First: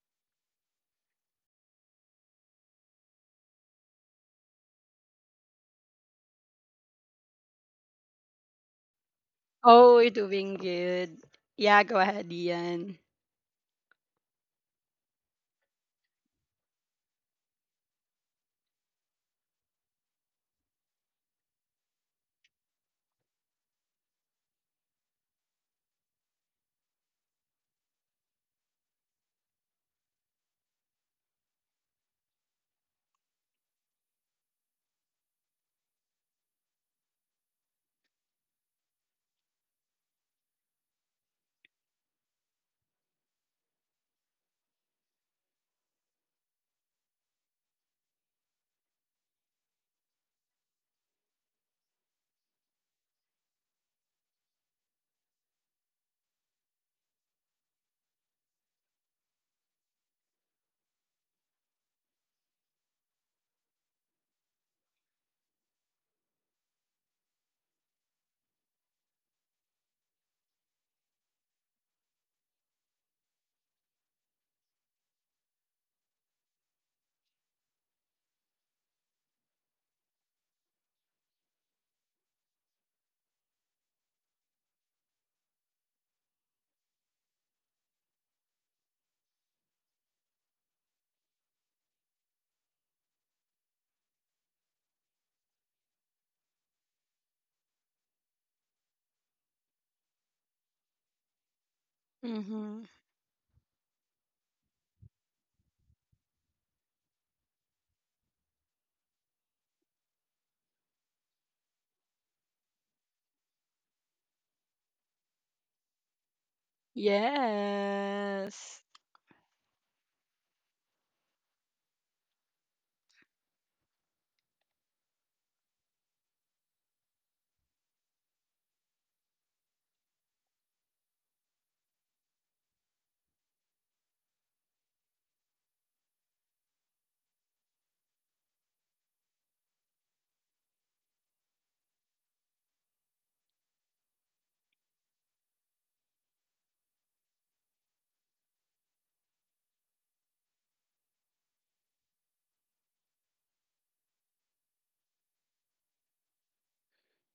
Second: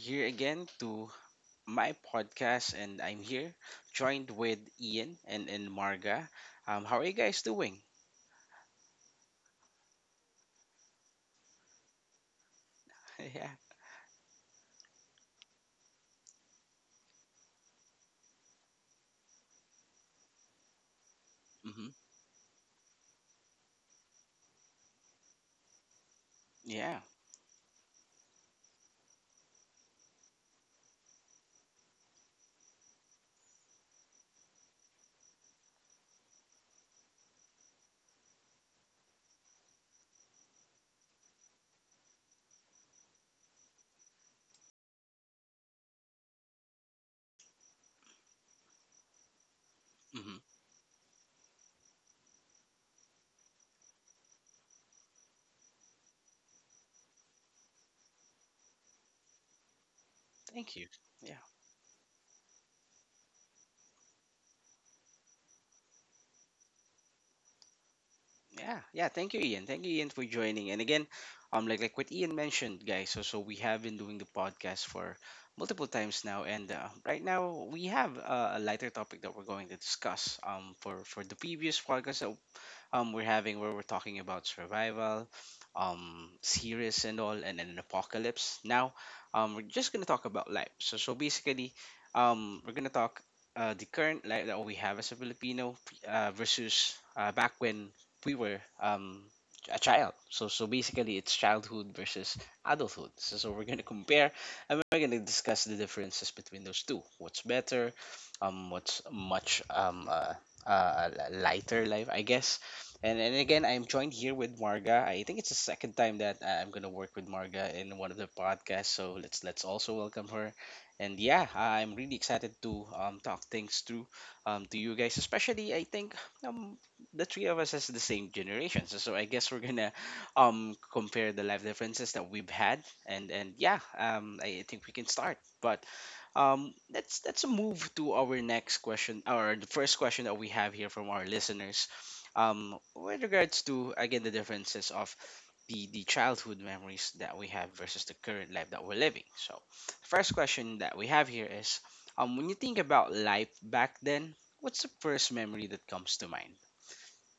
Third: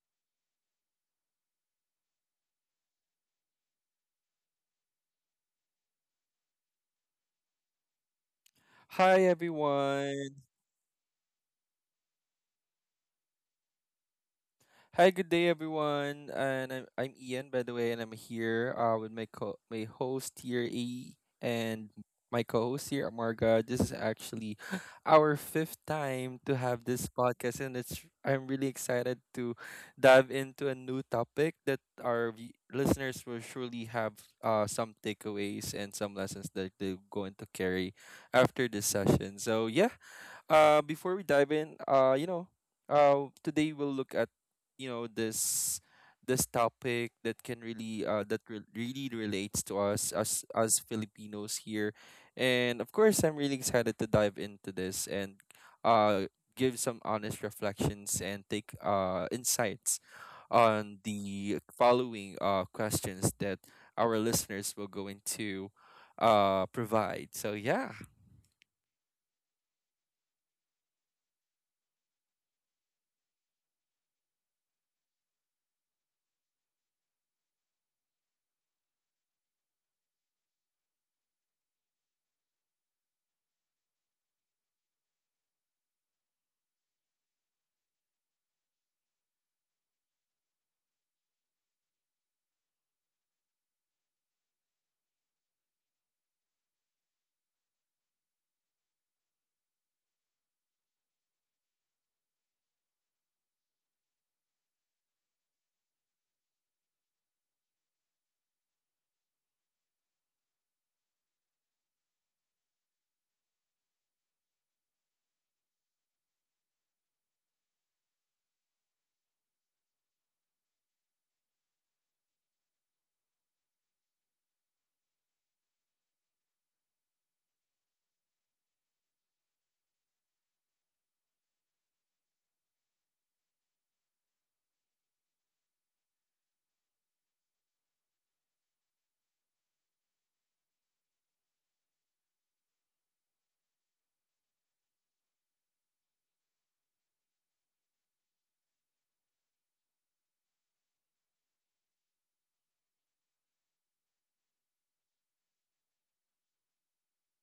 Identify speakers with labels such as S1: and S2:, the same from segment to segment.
S1: here again to my podcast, and I'm here joined with Ian and Marga. How are you guys doing?
S2: Hi
S3: Oh, we're
S2: everyone.
S3: doing good. Yeah, go ahead, Ian.
S1: Yeah.
S2: Hi, good day everyone. And I'm Ian by the way, and I'm here with my host here E
S1: Mm-hmm.
S2: and my co-host here Amarga. This is actually our fifth time to have
S1: Yeah.
S2: this podcast, and it's I'm really excited to dive into a new topic that our listeners will surely have some takeaways and some lessons that they're going to carry after this session. So before we dive in, today we'll look at you know this this topic that can really really relates to us
S1: Mm-hmm.
S2: as Filipinos here. And of course, I'm really excited to dive into this and uh give some honest reflections and take insights
S1: Thank you.
S2: on
S1: Yeah.
S2: the following questions that our listeners will go into provide. So yeah.
S1: Yeah. Yeah. Thank you, Ian. Thank you, Ian, for joining. And again, like what Ian mentioned, guys. So we have been doing the podcast for multiple times now, and right now we have a lighter topic that we're going to discuss. For the previous podcast that we're having where we're talking about survival, series and all, and then an apocalypse. Now, we're just gonna talk about life. So basically, we're gonna talk the current life that we have as a Filipino versus back when we were a child. So basically, it's childhood versus
S3: Mm-hmm.
S1: adulthood. So we're gonna compare and we're gonna discuss the differences between those two. What's better? What's much a lighter life, I guess, and again, I'm joined here with Marga. I think it's the second time that I'm gonna work with Marga in one of the podcasts.
S3: Yes.
S1: So let's also welcome her. And yeah, I'm really excited to talk things through to you guys. Especially, I think um, the three of us is the same generation. So I guess we're gonna compare the life differences that we've had. And yeah, I think we can start. But let's move to our next question, or the first question that we have here from our listeners. With regards to again the differences of the childhood memories that we have versus the current life that we're living. So, first question that we have here is, when you think about life back then, what's the first memory that comes to mind?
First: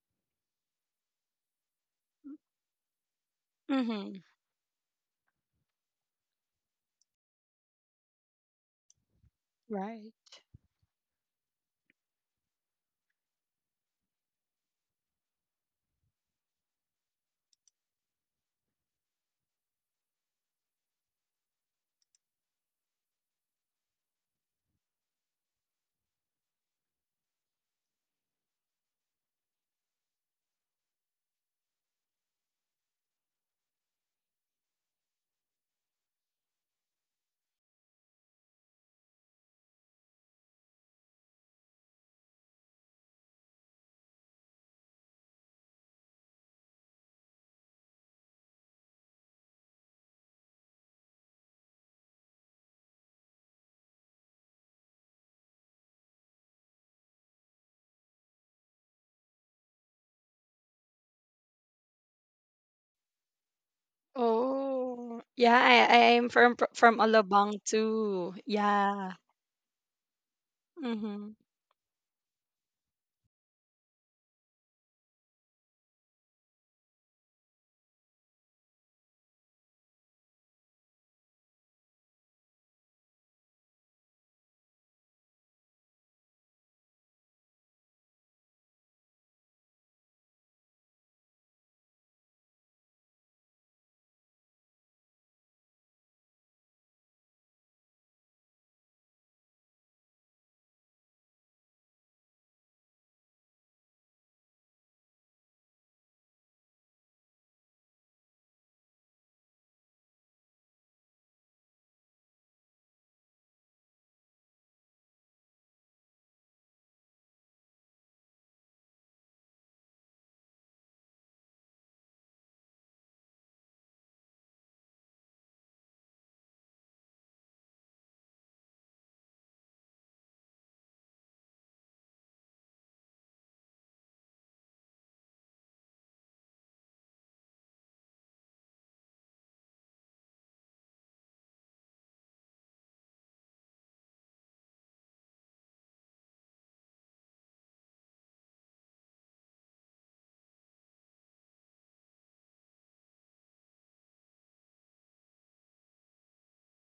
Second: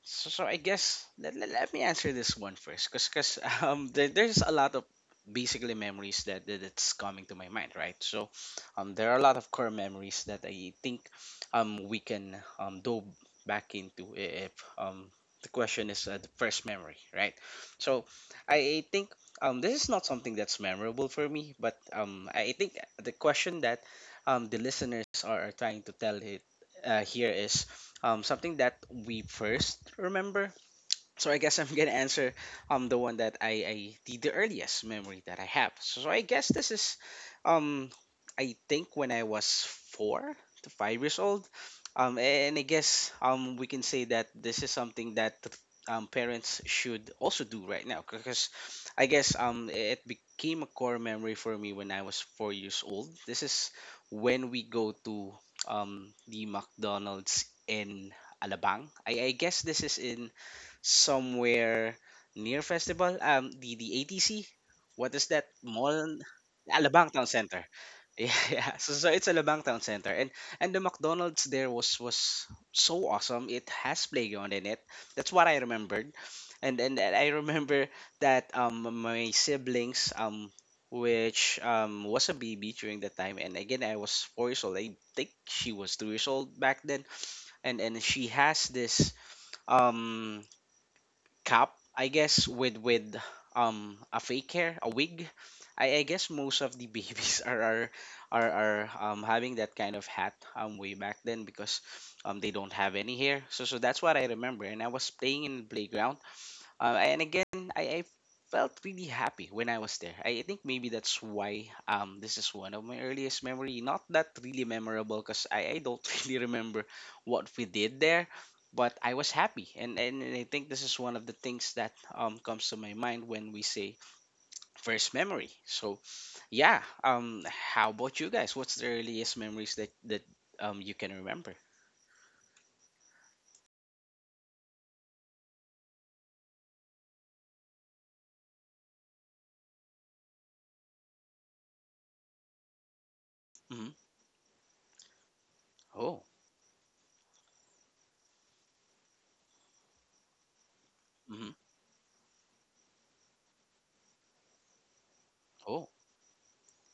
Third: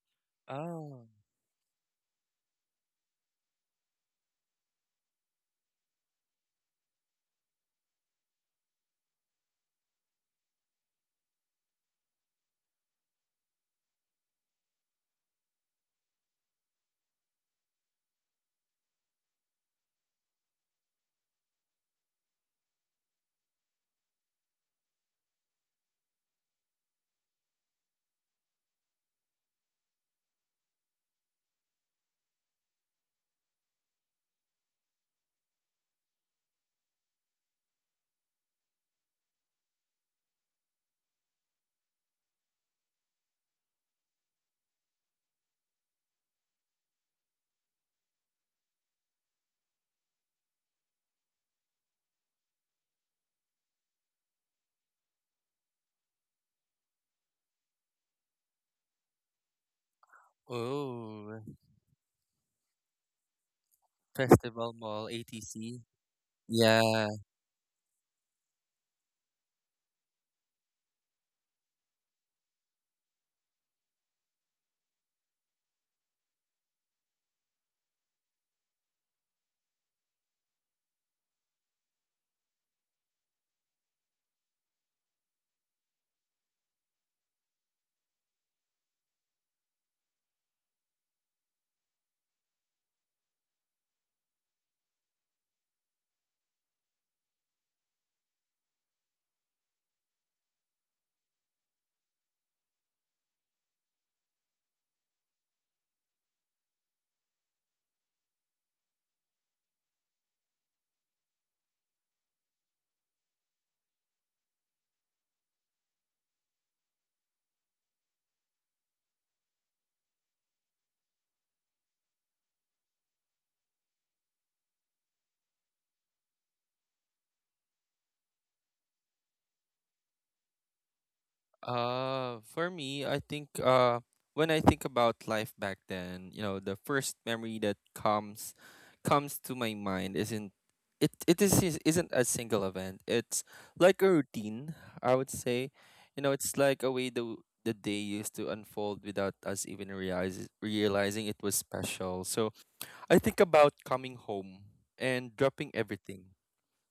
S1: So, so I guess
S2: Oh.
S1: let me answer this one first, cause
S3: Mm-hmm.
S1: there's a lot of basically memories that that's coming to my mind, right? So, there are a lot of core
S3: Right.
S1: memories that I think we can dove back into if um the question is the first memory, right? So I think this is not something that's memorable for me, but I think the question that the listeners are trying to tell it here is something that we first remember, so I guess I'm gonna answer the one that I the earliest memory that I have. So, so I guess this is um I think when I was 4 to 5 years old. And I guess we can say that this is something that parents should also do right now because I guess it became a core memory for me when I was 4 years old. This is when we go to the McDonald's in Alabang. I guess this is in
S2: Oh.
S1: somewhere near festival, the atc
S2: Festival Mall,
S1: what is
S3: Oh,
S1: that
S3: yeah.
S2: ATC.
S1: mall,
S3: I am from
S1: Alabang
S2: Yeah.
S1: Town Center,
S3: Alabang
S1: yeah.
S3: too.
S1: Yeah. So, so
S3: Yeah.
S1: it's Alabang Town Center, and the
S3: Mm-hmm.
S1: McDonald's there was so awesome. It has playground in it. That's what I remembered, and I remember that my siblings, which was a baby during that time, and again I was 4 years old. I think she was 2 years old back then, and she has this um cap, I guess, with a fake hair, a wig. I guess most of the babies are having that kind of hat way back then because they don't have any hair, so so that's what I remember, and I was playing in the playground. And again, I felt really happy when I was there. I think maybe that's why, this is one of my earliest memory. Not that really memorable because I don't really remember what we did there, but I was happy. And I think this is one of the things that comes to my mind when we say first memory. So, yeah, how about you guys? What's the earliest memories that you can remember?
S2: For me, I think when I think about life back then, you know, the first memory that comes to my mind isn't it it is- isn't a single event. It's
S1: Hmm.
S2: like a routine, I would say. You
S1: Oh.
S2: know, it's like a way the day used to unfold without us even realizing it
S1: Hmm.
S2: was special. So I think about coming home and dropping
S1: Oh.
S2: everything,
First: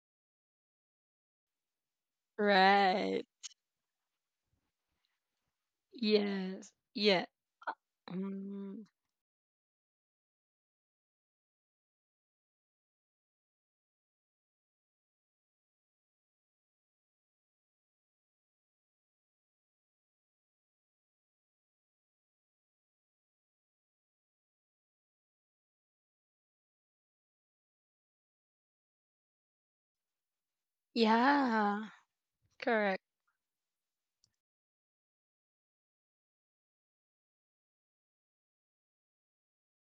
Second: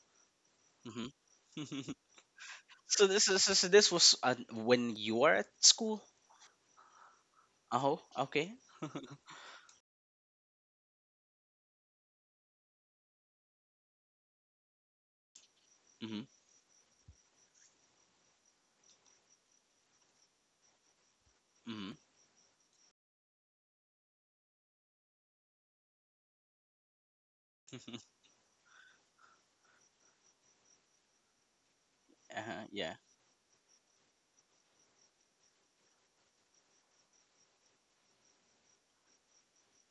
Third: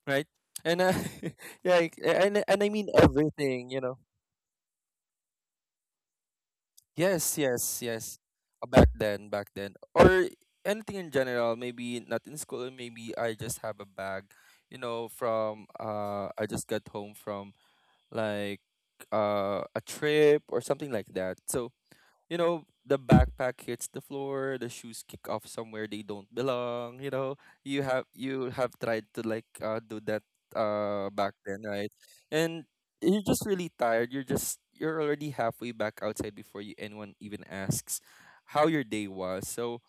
S2: right? And
S1: Hmm.
S2: yeah, like, and I mean
S1: So
S3: Right.
S1: this is
S2: everything, you
S1: this
S2: know.
S1: was when you were at school.
S3: Yes.
S2: Yes,
S3: Yeah.
S2: yes,
S1: Oh,
S2: yes.
S1: okay.
S2: Uh,
S3: Mm.
S2: Back then, back then, or anything in general. Maybe not in school. Maybe I just have a bag, you know. From
S1: Mhm.
S2: I just got home from like a trip or something like that. So
S1: Mhm.
S2: you know, the backpack hits the floor, the shoes kick off somewhere they don't belong, you know. You have you have tried to like do that back then,
S3: Yeah.
S2: right?
S1: Uh-huh.
S2: And
S1: Yeah.
S3: Correct.
S2: you're just really tired. You're already halfway back outside before you anyone even asks how your day was. So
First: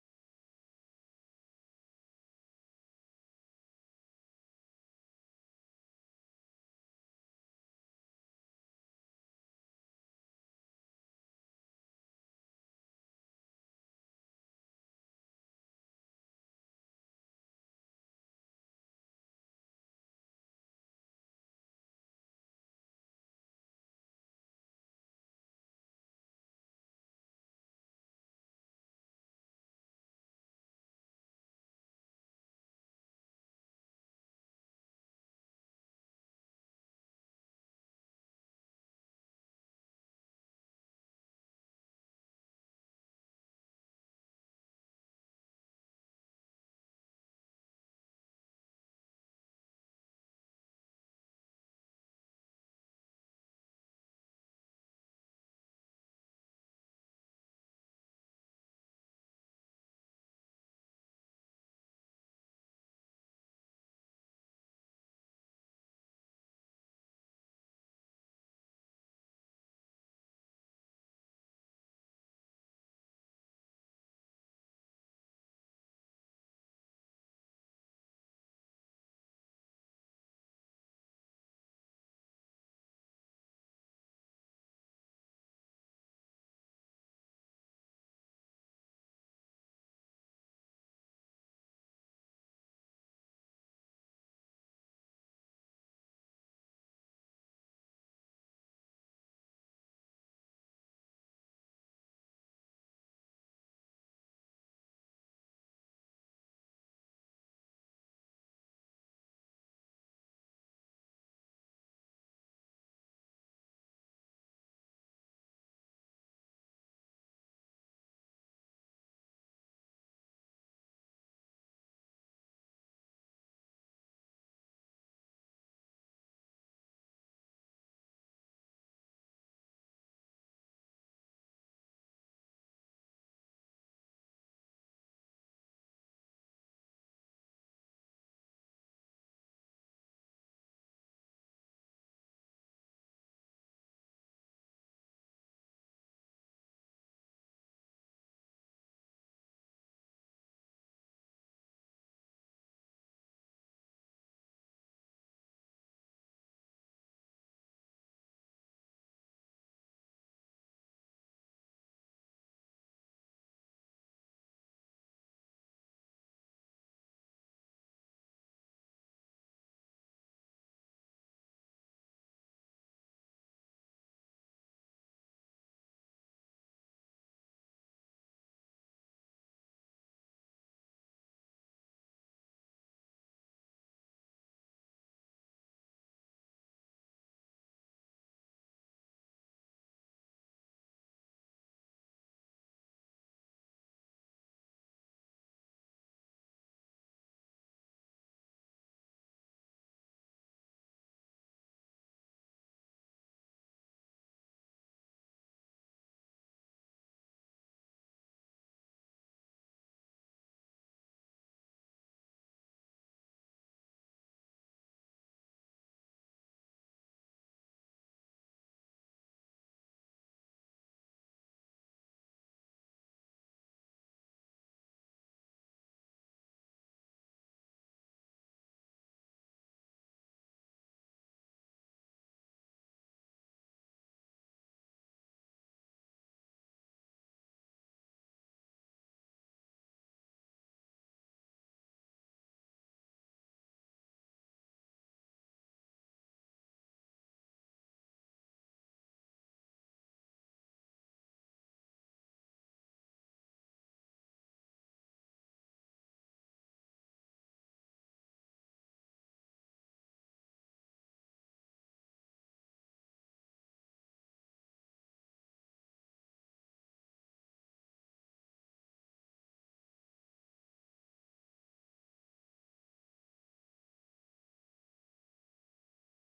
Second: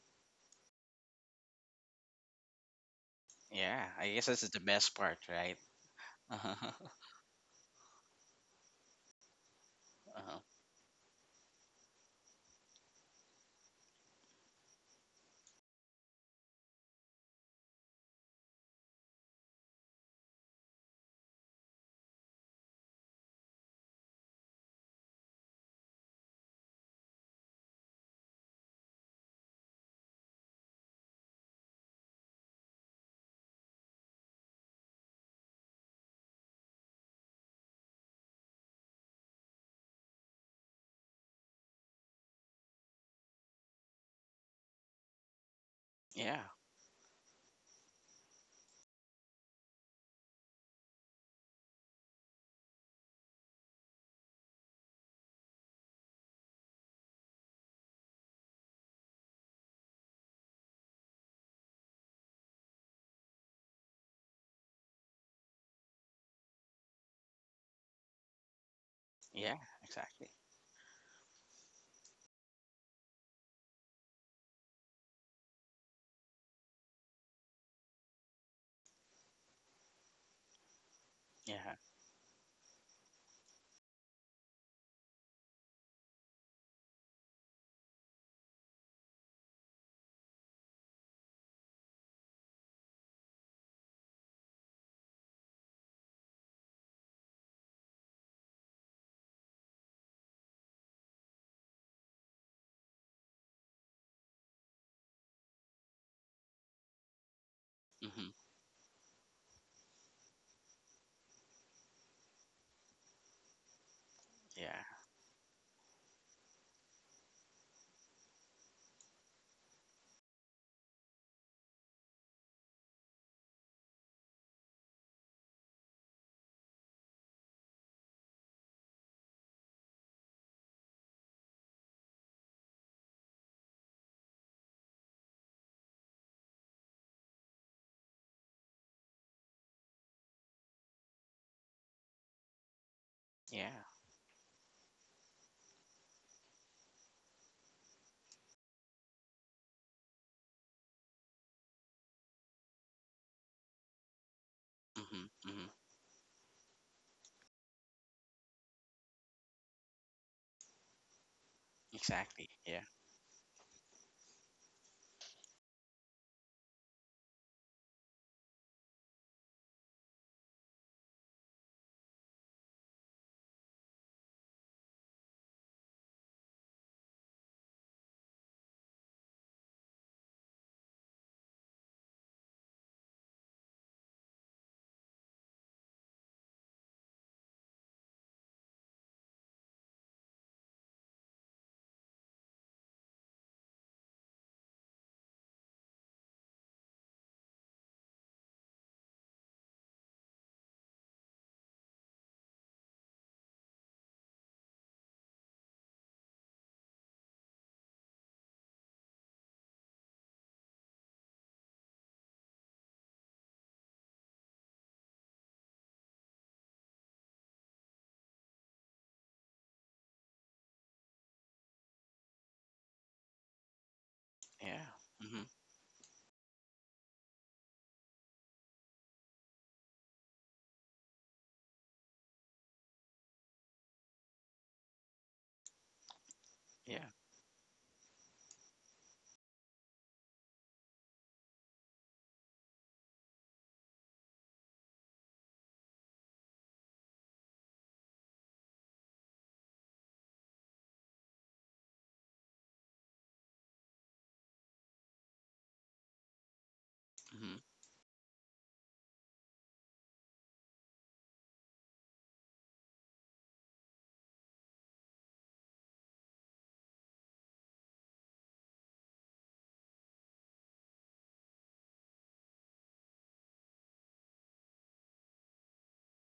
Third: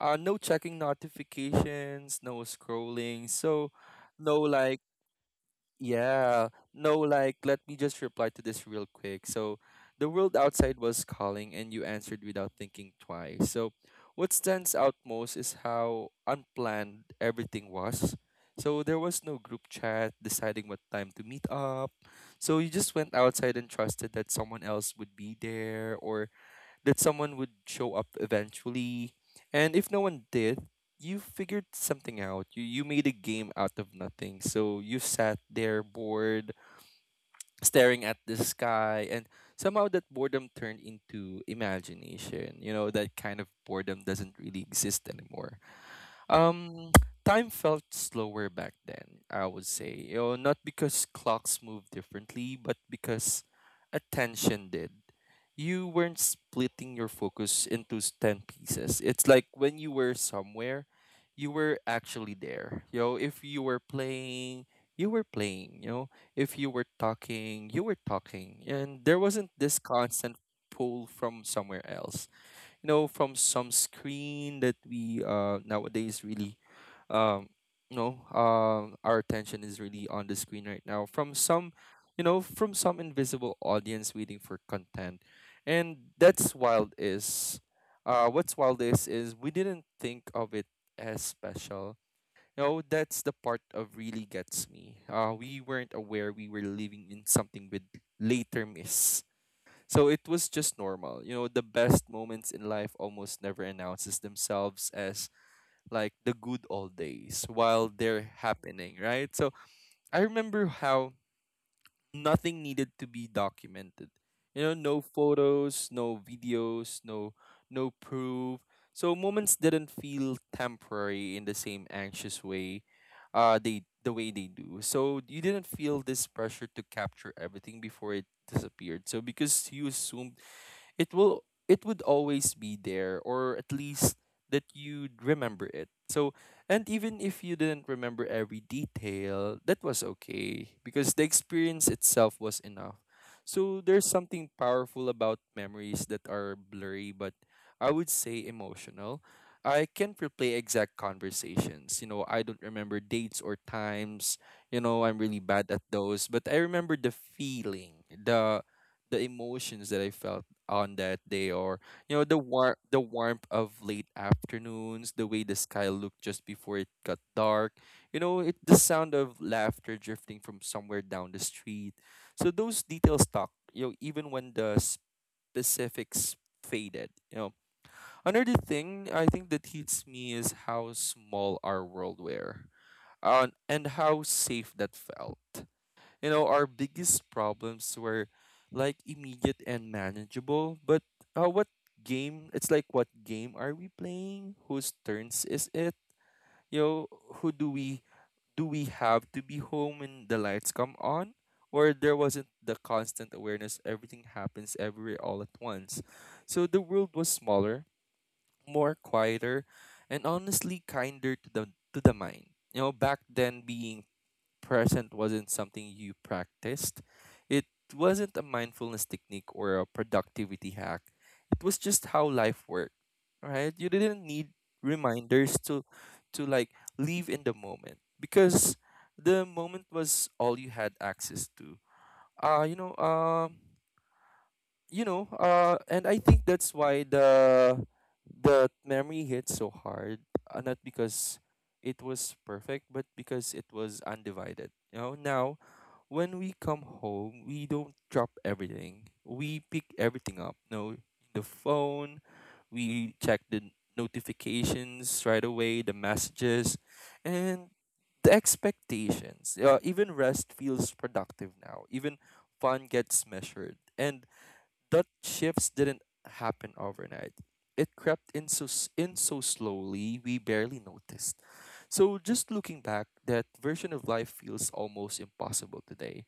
S2: no checking notifications, no scrolling, so
S1: Yeah. I guess
S2: no
S1: this is the
S2: like
S1: best part, right?
S2: yeah.
S1: Uh-huh.
S2: No, like, let me just reply to this real quick. So, the world
S1: Uh-huh.
S2: outside was calling, and you answered without thinking twice. So, what stands out most is how unplanned everything was. So, there was no group chat deciding what time to meet up. So, you just went outside and trusted that someone else would be there, or that someone would show up eventually. And if no one did, you figured something out. You made a game out of nothing. So you sat there bored, staring at the sky, and somehow that boredom turned into imagination. You know, that kind of boredom doesn't really exist anymore.
S1: Yeah.
S2: Um, time felt slower back then, I would say. You know, not because clocks moved differently, but because attention did. You weren't splitting your focus into 10 pieces. It's like when you were somewhere, you were actually there. You know, if you were playing, you were playing. You know, if you were talking, you were talking. And there wasn't
S1: Yeah.
S2: this
S1: Exactly.
S2: constant pull from somewhere else, you know, from some screen that we nowadays really um our attention is really on the screen right now, from some
S1: Yeah.
S2: you know, from some invisible audience waiting for content. And that's wild is What's wild is we didn't think of it as special. You know, that's the part of really gets me. We weren't aware we were living in something with later miss, so it was just normal. You know, the best moments in life almost never announces themselves as like the good old days while they're
S1: Mhm.
S2: happening, right? So I remember how nothing needed to be documented. You know,
S1: Yeah.
S2: no photos, no videos, no proof. So moments didn't feel temporary in the same anxious way the way they do. So you didn't feel this pressure to capture everything before it disappeared. So because you assumed it will it would always be there, or at least that you'd remember it. So and even if you didn't remember every detail, that was okay because the experience itself was enough. So
S1: Yeah.
S2: there's something powerful about memories that are blurry but I would say emotional. I can't replay exact conversations, you know. I don't remember dates or times, you know. I'm
S1: Mhm.
S2: really bad
S1: Mhm.
S2: at those, but I remember the feeling, the emotions that I felt on that day, or you know
S1: Exactly. Yeah.
S2: the warmth of late afternoons, the way the sky looked just before it got dark, you know, it the sound of laughter drifting from somewhere down the street. So those details stuck, you know, even when the specifics faded, you know. Another thing I think that hits me is how small our world were, and how safe that felt. You know, our biggest problems were like immediate and manageable, but what game? It's like, what game are we playing? Whose turns is it? You know, who do we have to be home when the lights come on? Or there wasn't the constant awareness everything happens everywhere all at once. So the world was smaller, more quieter, and honestly kinder to the mind. You know, back then being present wasn't something you practiced. It wasn't a mindfulness technique or a productivity hack. It was just how life worked, right? You didn't need
S1: Yeah. Mhm.
S2: reminders to like live in the moment because the moment was all you had access to. Uh you know, um and I think that's why
S1: Yeah.
S2: the memory hit so hard. Not because it was perfect, but because it was undivided. You know, now when we come home, we don't drop everything. We pick everything up. No, the phone. We check the notifications right away, the messages,
S1: Mhm.
S2: and the expectations. Even rest feels productive now. Even fun gets measured, and that shifts didn't happen overnight. It crept in so slowly we barely noticed. So just looking back, that version of life feels almost impossible today,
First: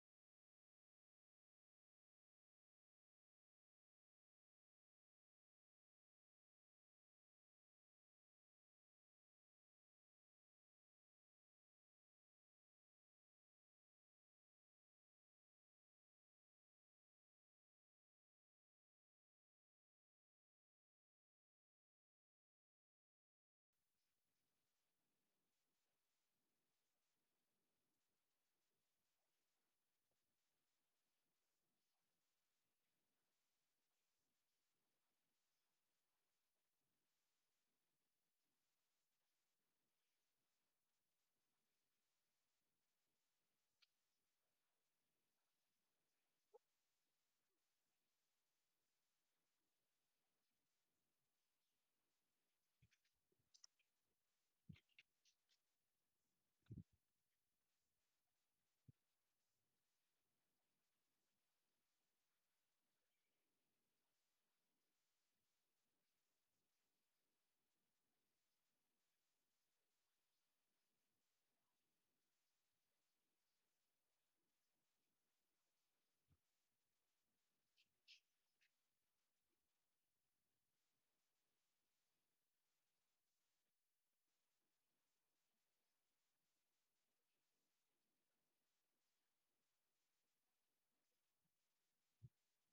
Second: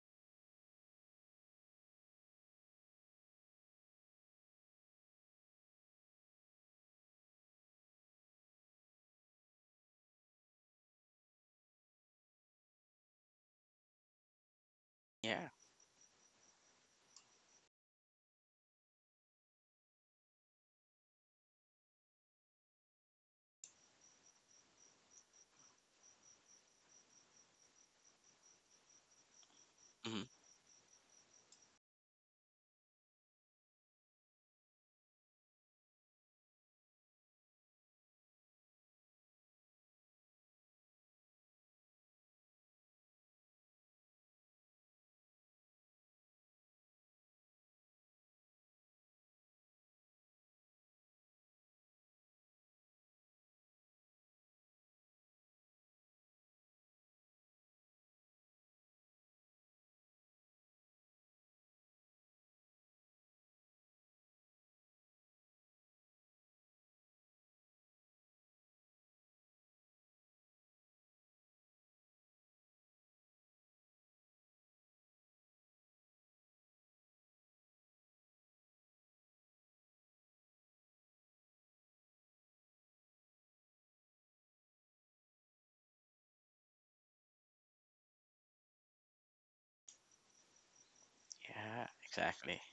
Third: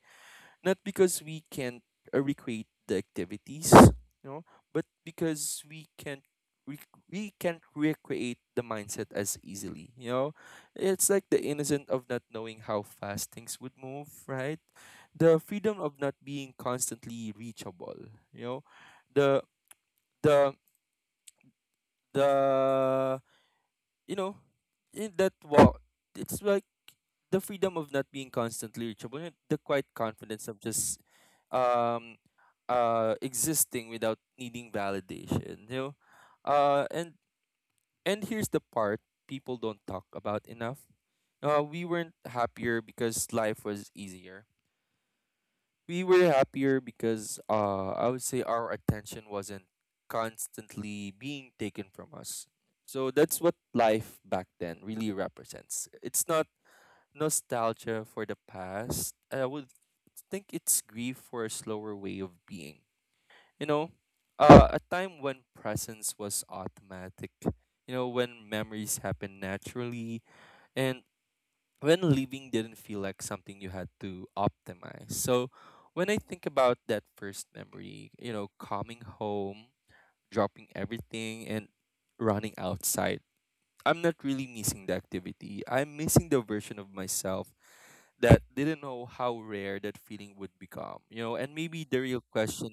S2: not because we can't recreate the activities, you know, but because we, we can't recreate the mindset as easily, you know. It's like the innocent of not knowing how fast things would move, right? The
S1: Yeah.
S2: freedom of not being constantly reachable, you know. The the the you know, in that wall, it's like The freedom of not being constantly reachable, and the quiet
S1: Mhm.
S2: confidence of just um existing without needing validation, you know. Uh and and here's the part people don't talk about enough. We weren't happier because life was easier, we were happier because I would say our attention wasn't constantly being taken from us. So that's what life back then really represents. It's not nostalgia for the past. I would think it's grief for a slower way of being. You know, a time when presence was automatic. You know, when memories happen naturally, and when leaving didn't feel like something you had to optimize. So when I think about that first memory, you know, coming home, dropping everything and running outside, I'm not really missing the activity. I'm missing the version of myself that didn't know how rare that feeling would become. You know, and maybe
S1: Yeah.
S2: the real
S1: Exactly.
S2: question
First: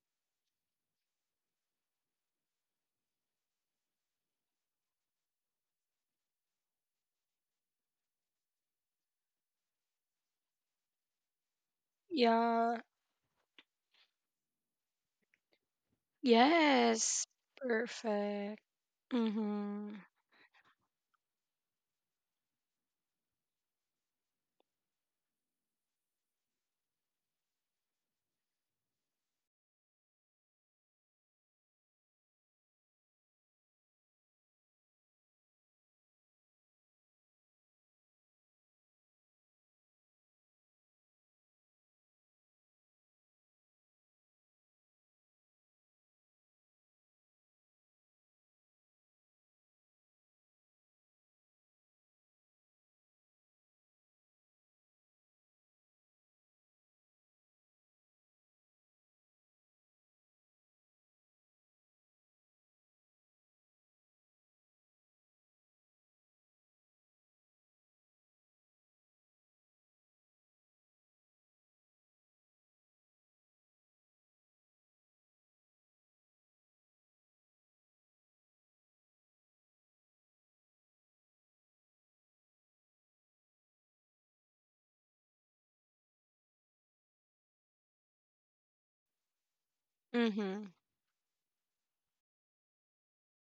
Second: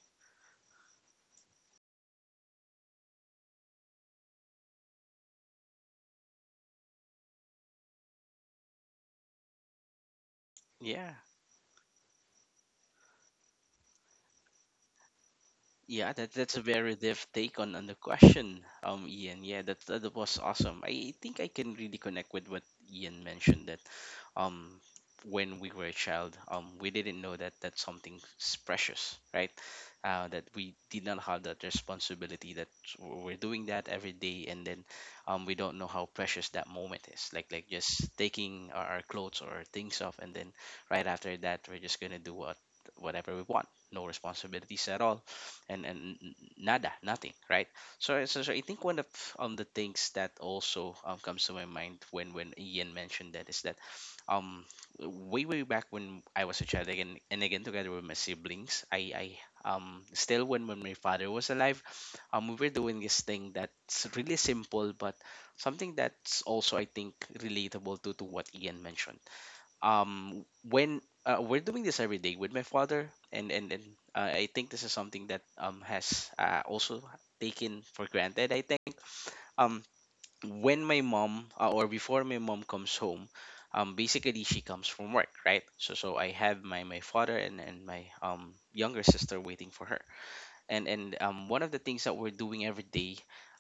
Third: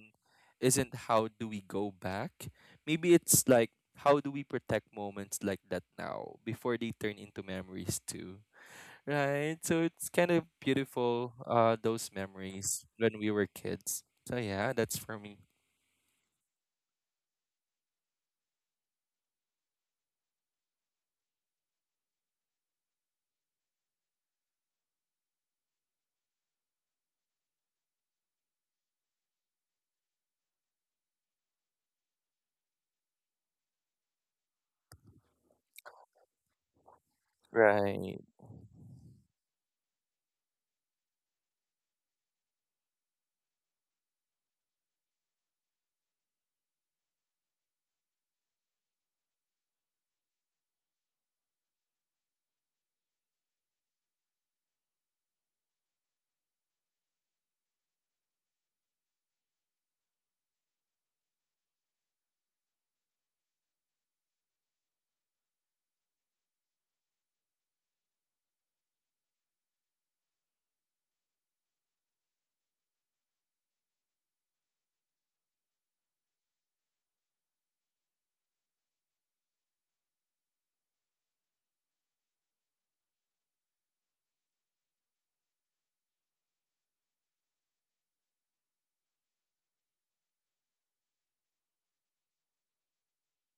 S2: isn't, how do we go back? Maybe it's like, how do we protect moments like that now before they turn into memories too? Right. So it's kind of
S1: Yeah.
S2: beautiful, those
S3: Yeah.
S2: memories when we were kids. So yeah, that's for me.
S1: Yeah, that's a very deep
S3: Yes.
S1: take on the
S3: Perfect.
S1: question, Ian. Yeah, that
S3: Mm-hmm.
S1: that was awesome. I think I can really connect with what Ian mentioned that, um, when we were a child, we didn't know that that something is precious, right? That we did not have that responsibility that we're doing that every day, and then, we don't know how precious that moment is. Just
S2: Right.
S1: taking our clothes or things off, and then right after that, we're just gonna do whatever we want, no responsibilities at all, and and n- nada, nothing, right? So, so I think one of the things that also, comes to my mind when Ian mentioned that is that, um way back when I was a child, again and again, together with my siblings, I still when my father was alive, we were doing this thing that's really simple but something that's also I think relatable to what Ian mentioned. When we're doing this every day with my father, and I think this is something that has also taken for granted, I think. um when my mom, or before my mom comes home, basically she comes from work, right? So so I have my my father and my younger sister waiting for her.
S3: Mm-hmm.
S1: And, one of the things that we're doing every day,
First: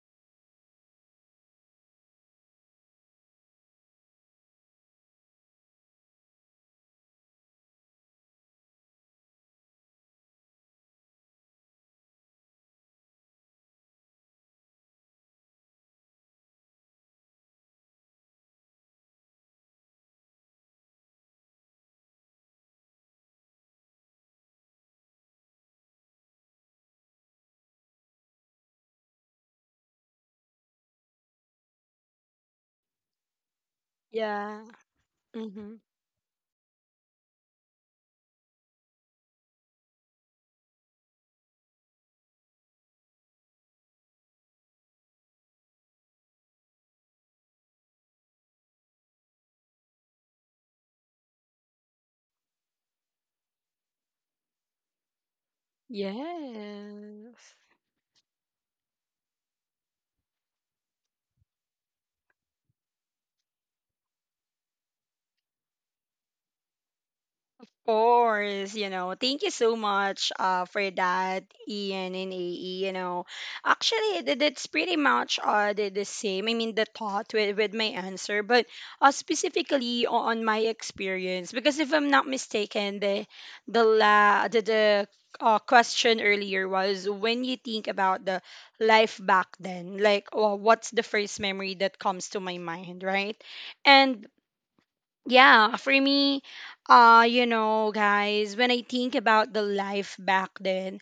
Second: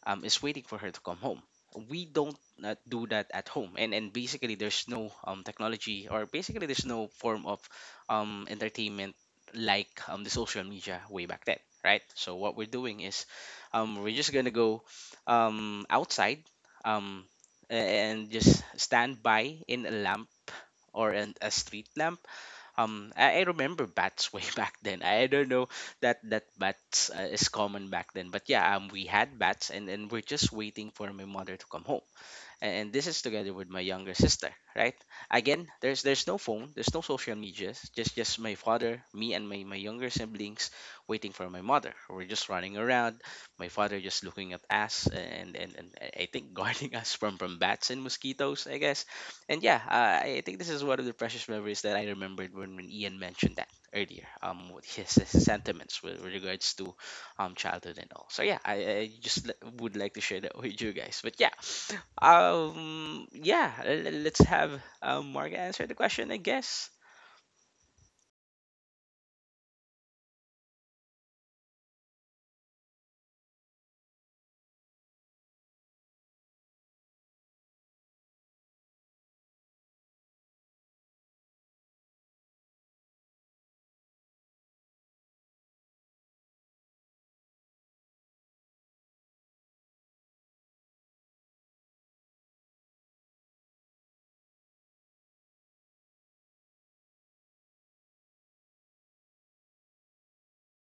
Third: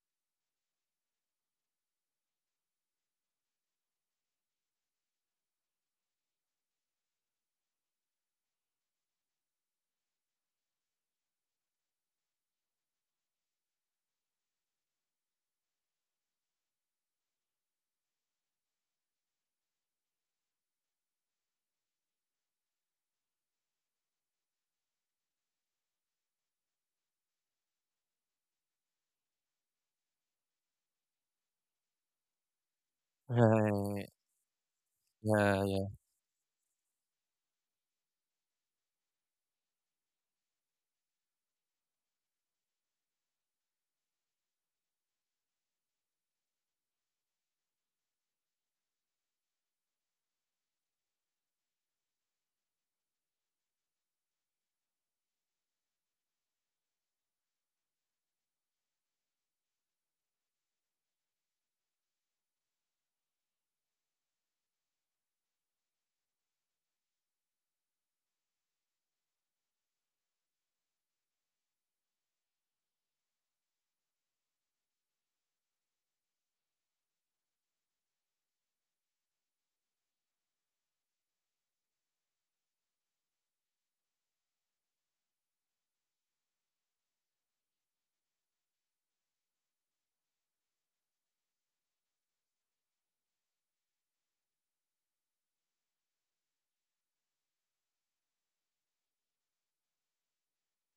S1: is waiting for her to come home. We don't do that at home, and basically there's no, technology, or basically there's no form of entertainment like, the social media way back then, right? So what we're doing is, we're just gonna go outside, um, and just stand by in a lamp or in a street lamp. I remember bats way back then. I don't know that that bats is common back then, but yeah, we had bats, and we're just waiting for my mother to come home, and this is together with my
S2: Right.
S1: younger sister,
S3: Yeah.
S1: right? Again,
S3: Mm-hmm.
S2: Yeah,
S1: there's no phone, there's no social medias, just my father, me, and my younger siblings waiting for my mother. We're just running around, my father just looking at us, and I think guarding us from bats and mosquitoes, I guess. And yeah, I think this is one of the precious memories that I remembered when Ian mentioned that earlier, what his sentiments with regards to
S3: Yes.
S1: childhood and all. So yeah, I would like to share that with you guys. But yeah, yeah, let's have, Marga answer the question, I guess.
S3: Course, you know. Thank you so much for that, Ian and AE. You know, actually, that's pretty much the same. I mean, the thought with my answer, but specifically on my experience, because if I'm not mistaken, the question earlier was, when you think about the life back then, like, oh, what's the first memory that comes to my mind, right? And yeah, for me, you know, guys, when I think about the life back then,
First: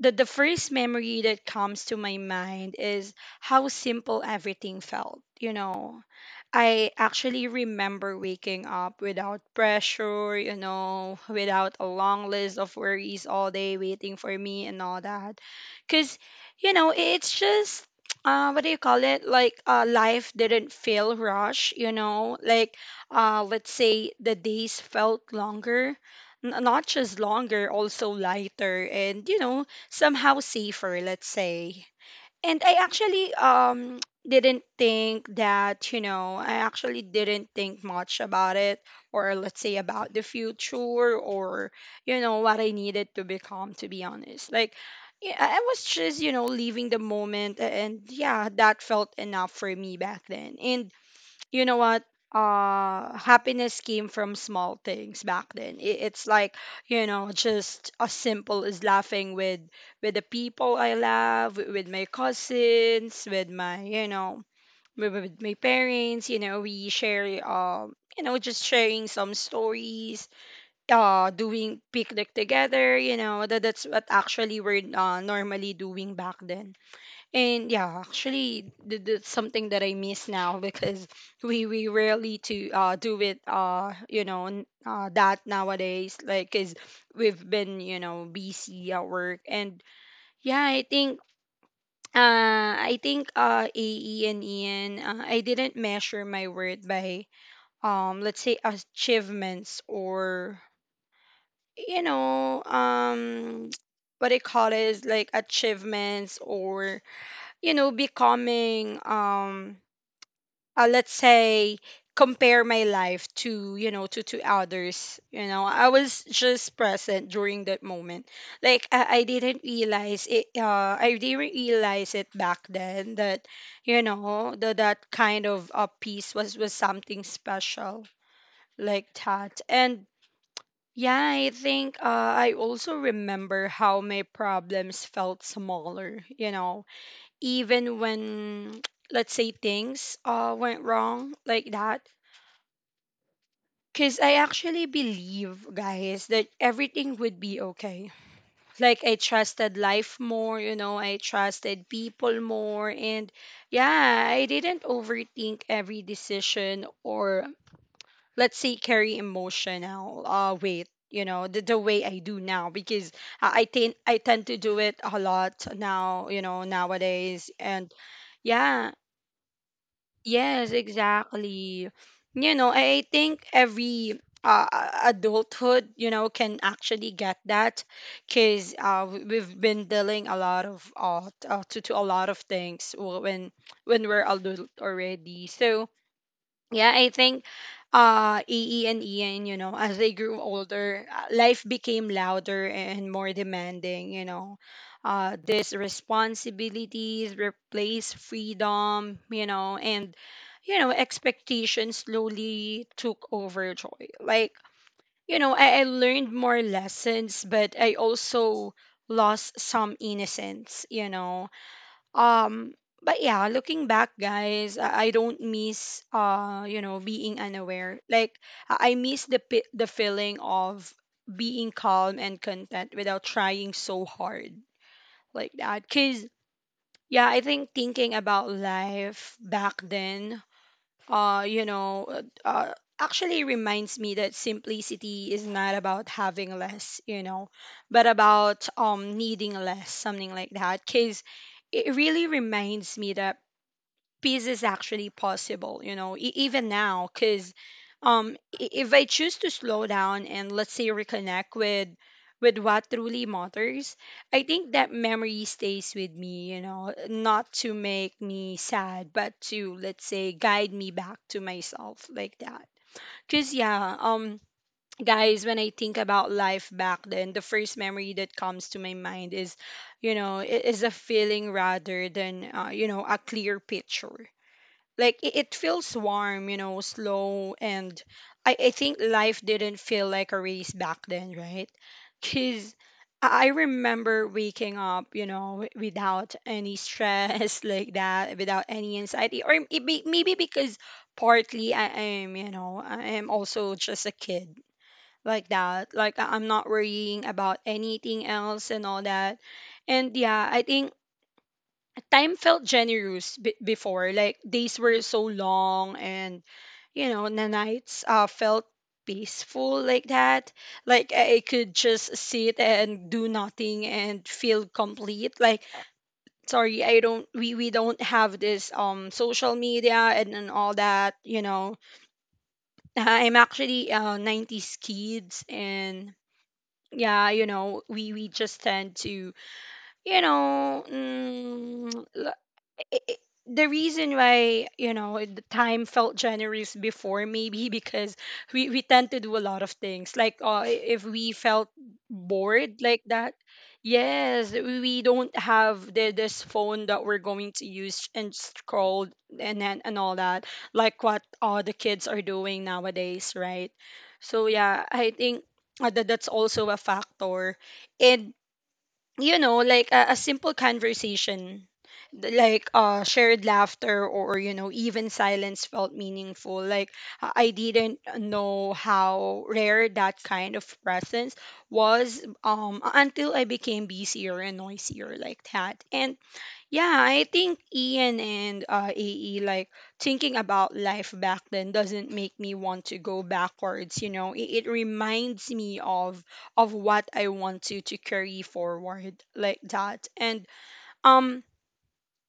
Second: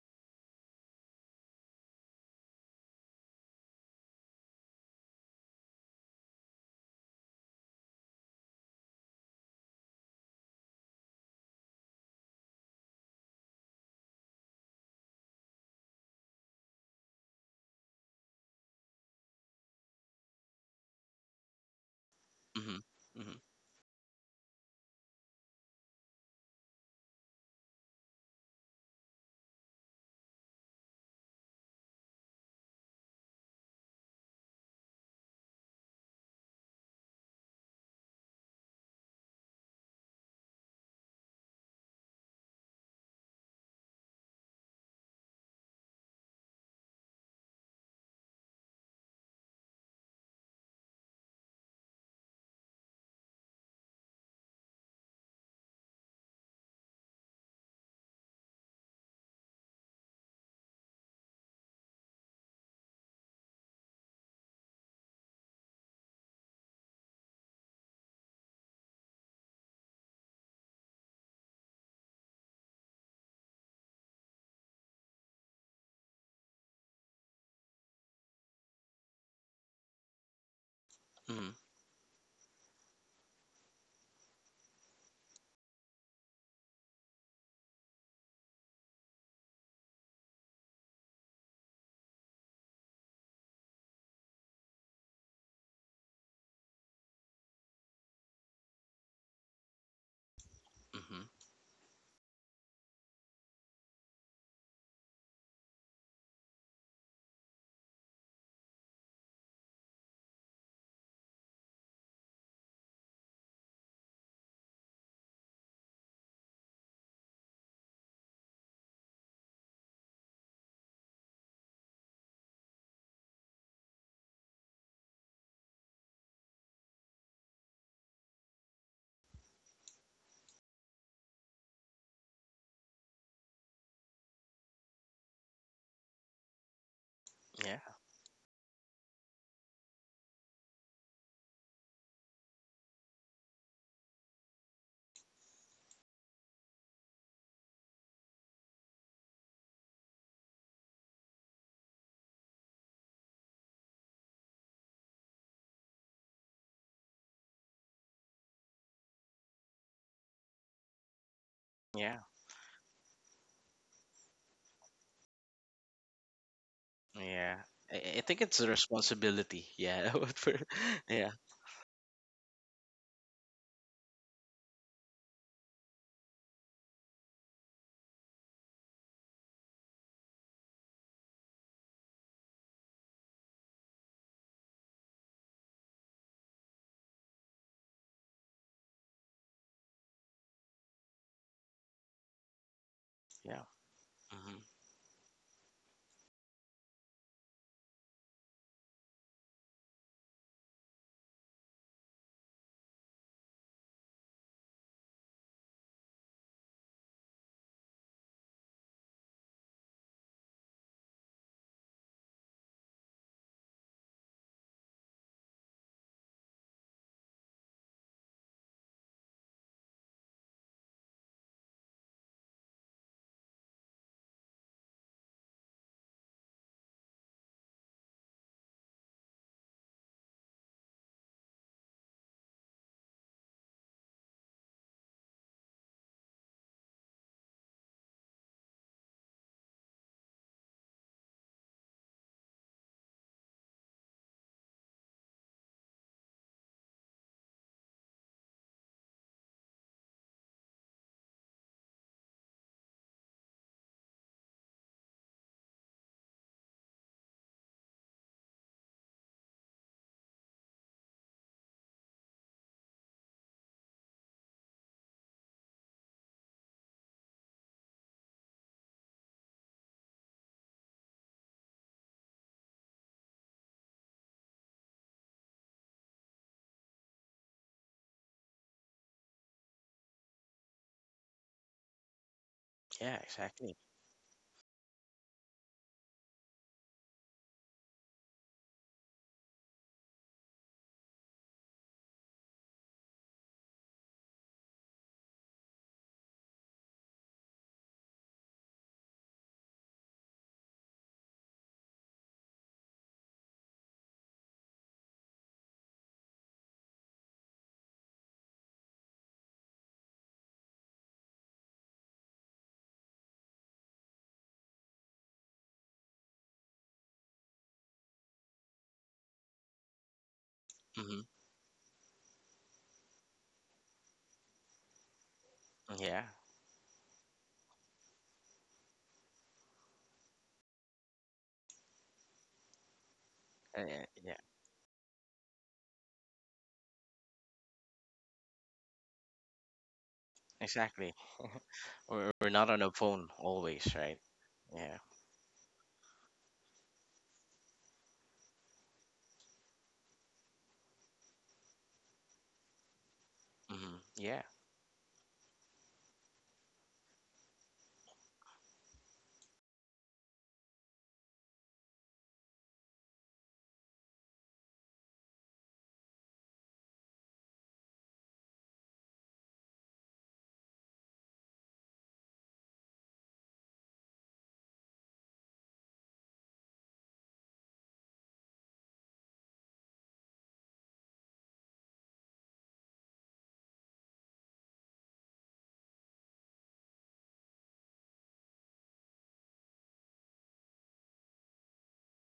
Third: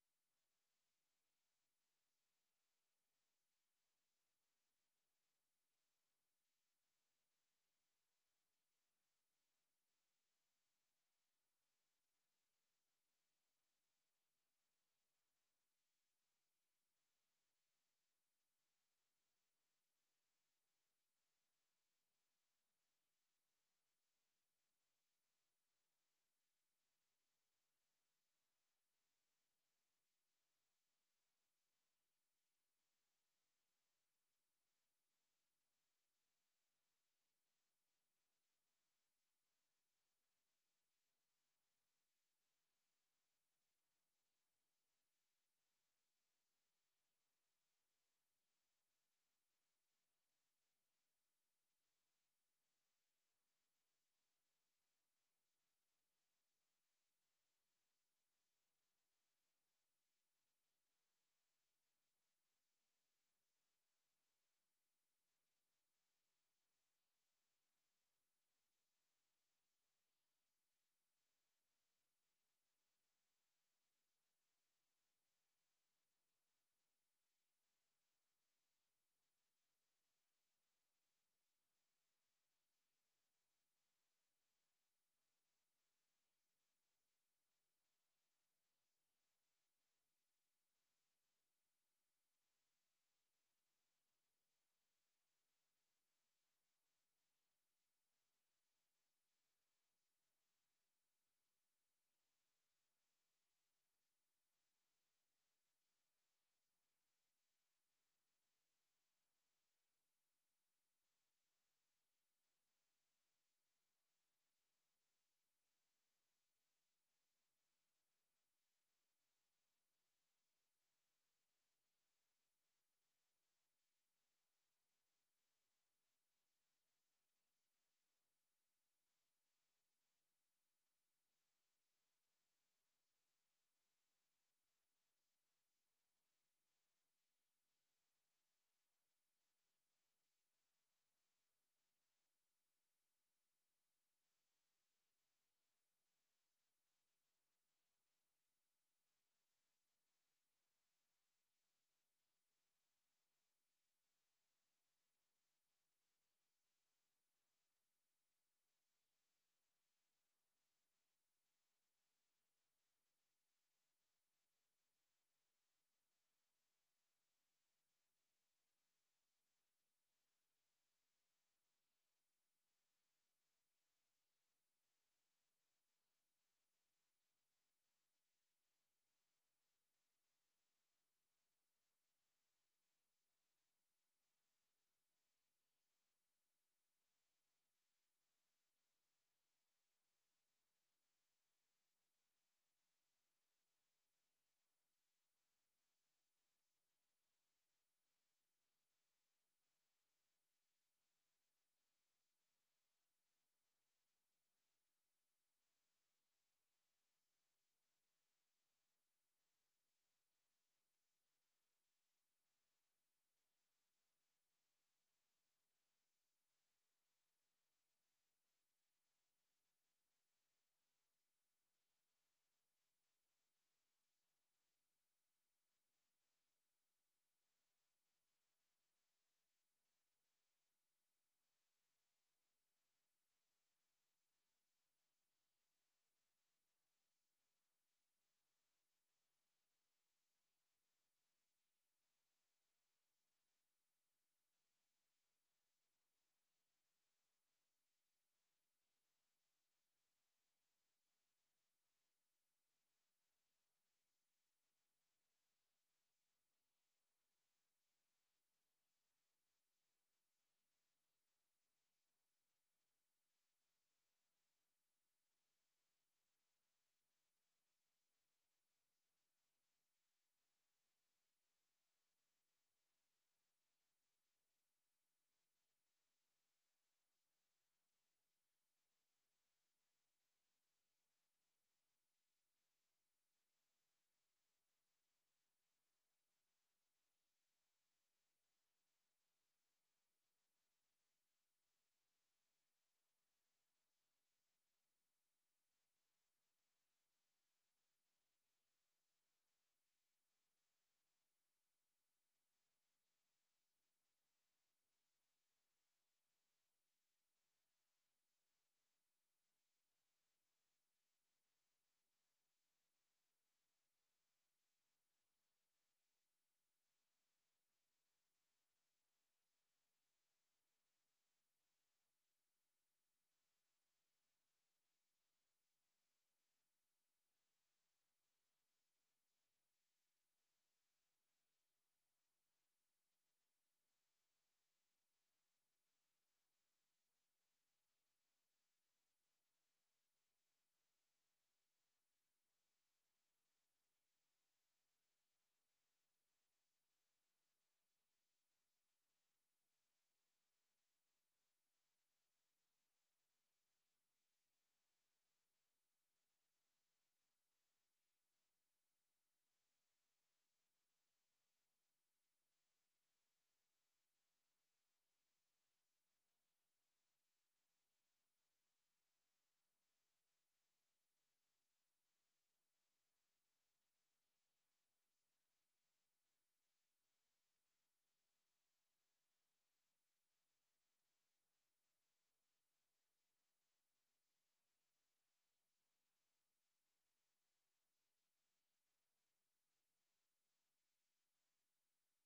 S3: the first memory that comes to my mind is how simple everything felt, you know. I actually remember waking up without pressure, you know, without a long list of worries all day waiting for me and all that. Because, you know, it's just, what do you call it? Like, life didn't feel rush, you know? Like,
S1: Mm-hmm. Mm-hmm.
S3: let's say the days felt longer. Not just longer, also lighter and, you know, somehow safer, let's say. And I actually didn't think that, you know, I actually didn't think much about it, or let's say about the future, or you know what I needed to become, to be honest. Like, yeah, I was just, you know, leaving the moment, and yeah, that felt enough for me back then. And you know what, happiness came from small things back then. It's like, you know, just as simple as laughing with the people I love, with my cousins, with my, you know, with my parents. You know, we share you know, just sharing some stories, doing picnic together. You know, that that's what actually we're normally doing back then. And yeah, actually, that's something that I miss now, because
S1: Mm-hmm.
S3: we rarely to do it, you know, that nowadays, like, cause we've been, you know, busy at work. And yeah, I think, I think, AE and Ian, I didn't measure my worth by, let's say, achievements, or
S1: Mm-hmm.
S3: you know, what I call it is like achievements, or you know, becoming, let's say, compare my life to, you know, to others. You know, I was just present during that moment. Like, I didn't realize it, I didn't realize it back then, that, you know, that that kind of, piece was something special, like that. And yeah, I think, I also remember how my problems felt smaller, you know,
S1: Yeah.
S3: even when, let's say, things went wrong, like that, because I actually believe, guys, that everything would be okay. like, I trusted life more, you know, I trusted people more. And yeah, I didn't overthink every decision, or let's say carry emotional weight, you know, the way I
S1: Yeah.
S3: do now, because I tend to do it a lot now, you know, nowadays.
S1: Yeah.
S3: And
S1: I think it's a
S3: yeah.
S1: responsibility. Yeah. What for-
S3: Yes,
S1: yeah.
S3: exactly. You know, I think every, adulthood, you know, can actually get that, because, we've been dealing a lot of, to a lot of things, when we're adult already. So, yeah, I think, EE and Ian, you know, as they grew older, life became louder and more
S1: Yeah.
S3: demanding, you know.
S1: Mm-hmm.
S3: These responsibilities replaced freedom, you know, and you know, expectations slowly took over joy, like, you know, I learned more lessons, but I also lost some innocence, you know. um, but yeah, looking back, guys, I don't miss, you know, being unaware. Like, I miss the feeling of being calm and content without trying so hard, like that. Cause yeah, I think thinking about life back then, uh, you know, uh, uh, actually reminds me that simplicity is not about having less, you know, but about needing less, something like that. Cause it really reminds me that peace is actually possible, you know, e- even now. Because if I choose to slow down and let's say reconnect with what truly matters, I think that memory stays with me. You know, not to make me sad, but to, let's say, guide me back to myself, like that. Because yeah, guys, when I think about life back then, the first memory that comes to my mind is, you know, is a feeling rather than, you know, a clear picture. Like, it feels warm, you know, slow. And I think life didn't feel like a race back then, right? Because i
S1: Yeah.
S3: I
S1: Exactly.
S3: remember waking up, you know, without any stress, like that, without any anxiety. Or it may, maybe because partly I am, you know, I am also just a kid, like that. Like, I'm not worrying about anything else and all that. And yeah, I think time felt generous before. Like, days were so long, and, you know, the nights, felt peaceful, like that. Like, I could just sit and do nothing and feel complete. Like, sorry, I don't. We don't have this social media and all that.
S1: Mm-hmm.
S3: You know, I'm actually 90s kids, and.
S1: Yeah.
S3: Yeah, you know, we just tend to, you know, i- i- the
S1: Uh,
S3: reason
S1: yeah.
S3: why, you know, the time felt generous before, maybe because we tend to do a lot of things, like, if
S1: Exactly.
S3: we felt
S1: We're not on
S3: bored,
S1: a
S3: like
S1: phone
S3: that.
S1: always, right?
S3: Yes, we
S1: Yeah.
S3: we don't have the, this phone that we're going to use and scroll, and then and all that, like what all the kids are doing nowadays, right?
S1: Mm-hmm. Yeah.
S3: So yeah, I think, that that's also a factor. And, you know, like, a simple conversation, like, shared laughter, or, you know, even silence felt meaningful. Like, I didn't know how rare that kind of presence was, until I became busier and noisier, like that. And yeah, I think Ian and, AE, like, thinking about life back then doesn't make me want to go backwards, you know. It reminds me of what I want to carry forward, like that. And um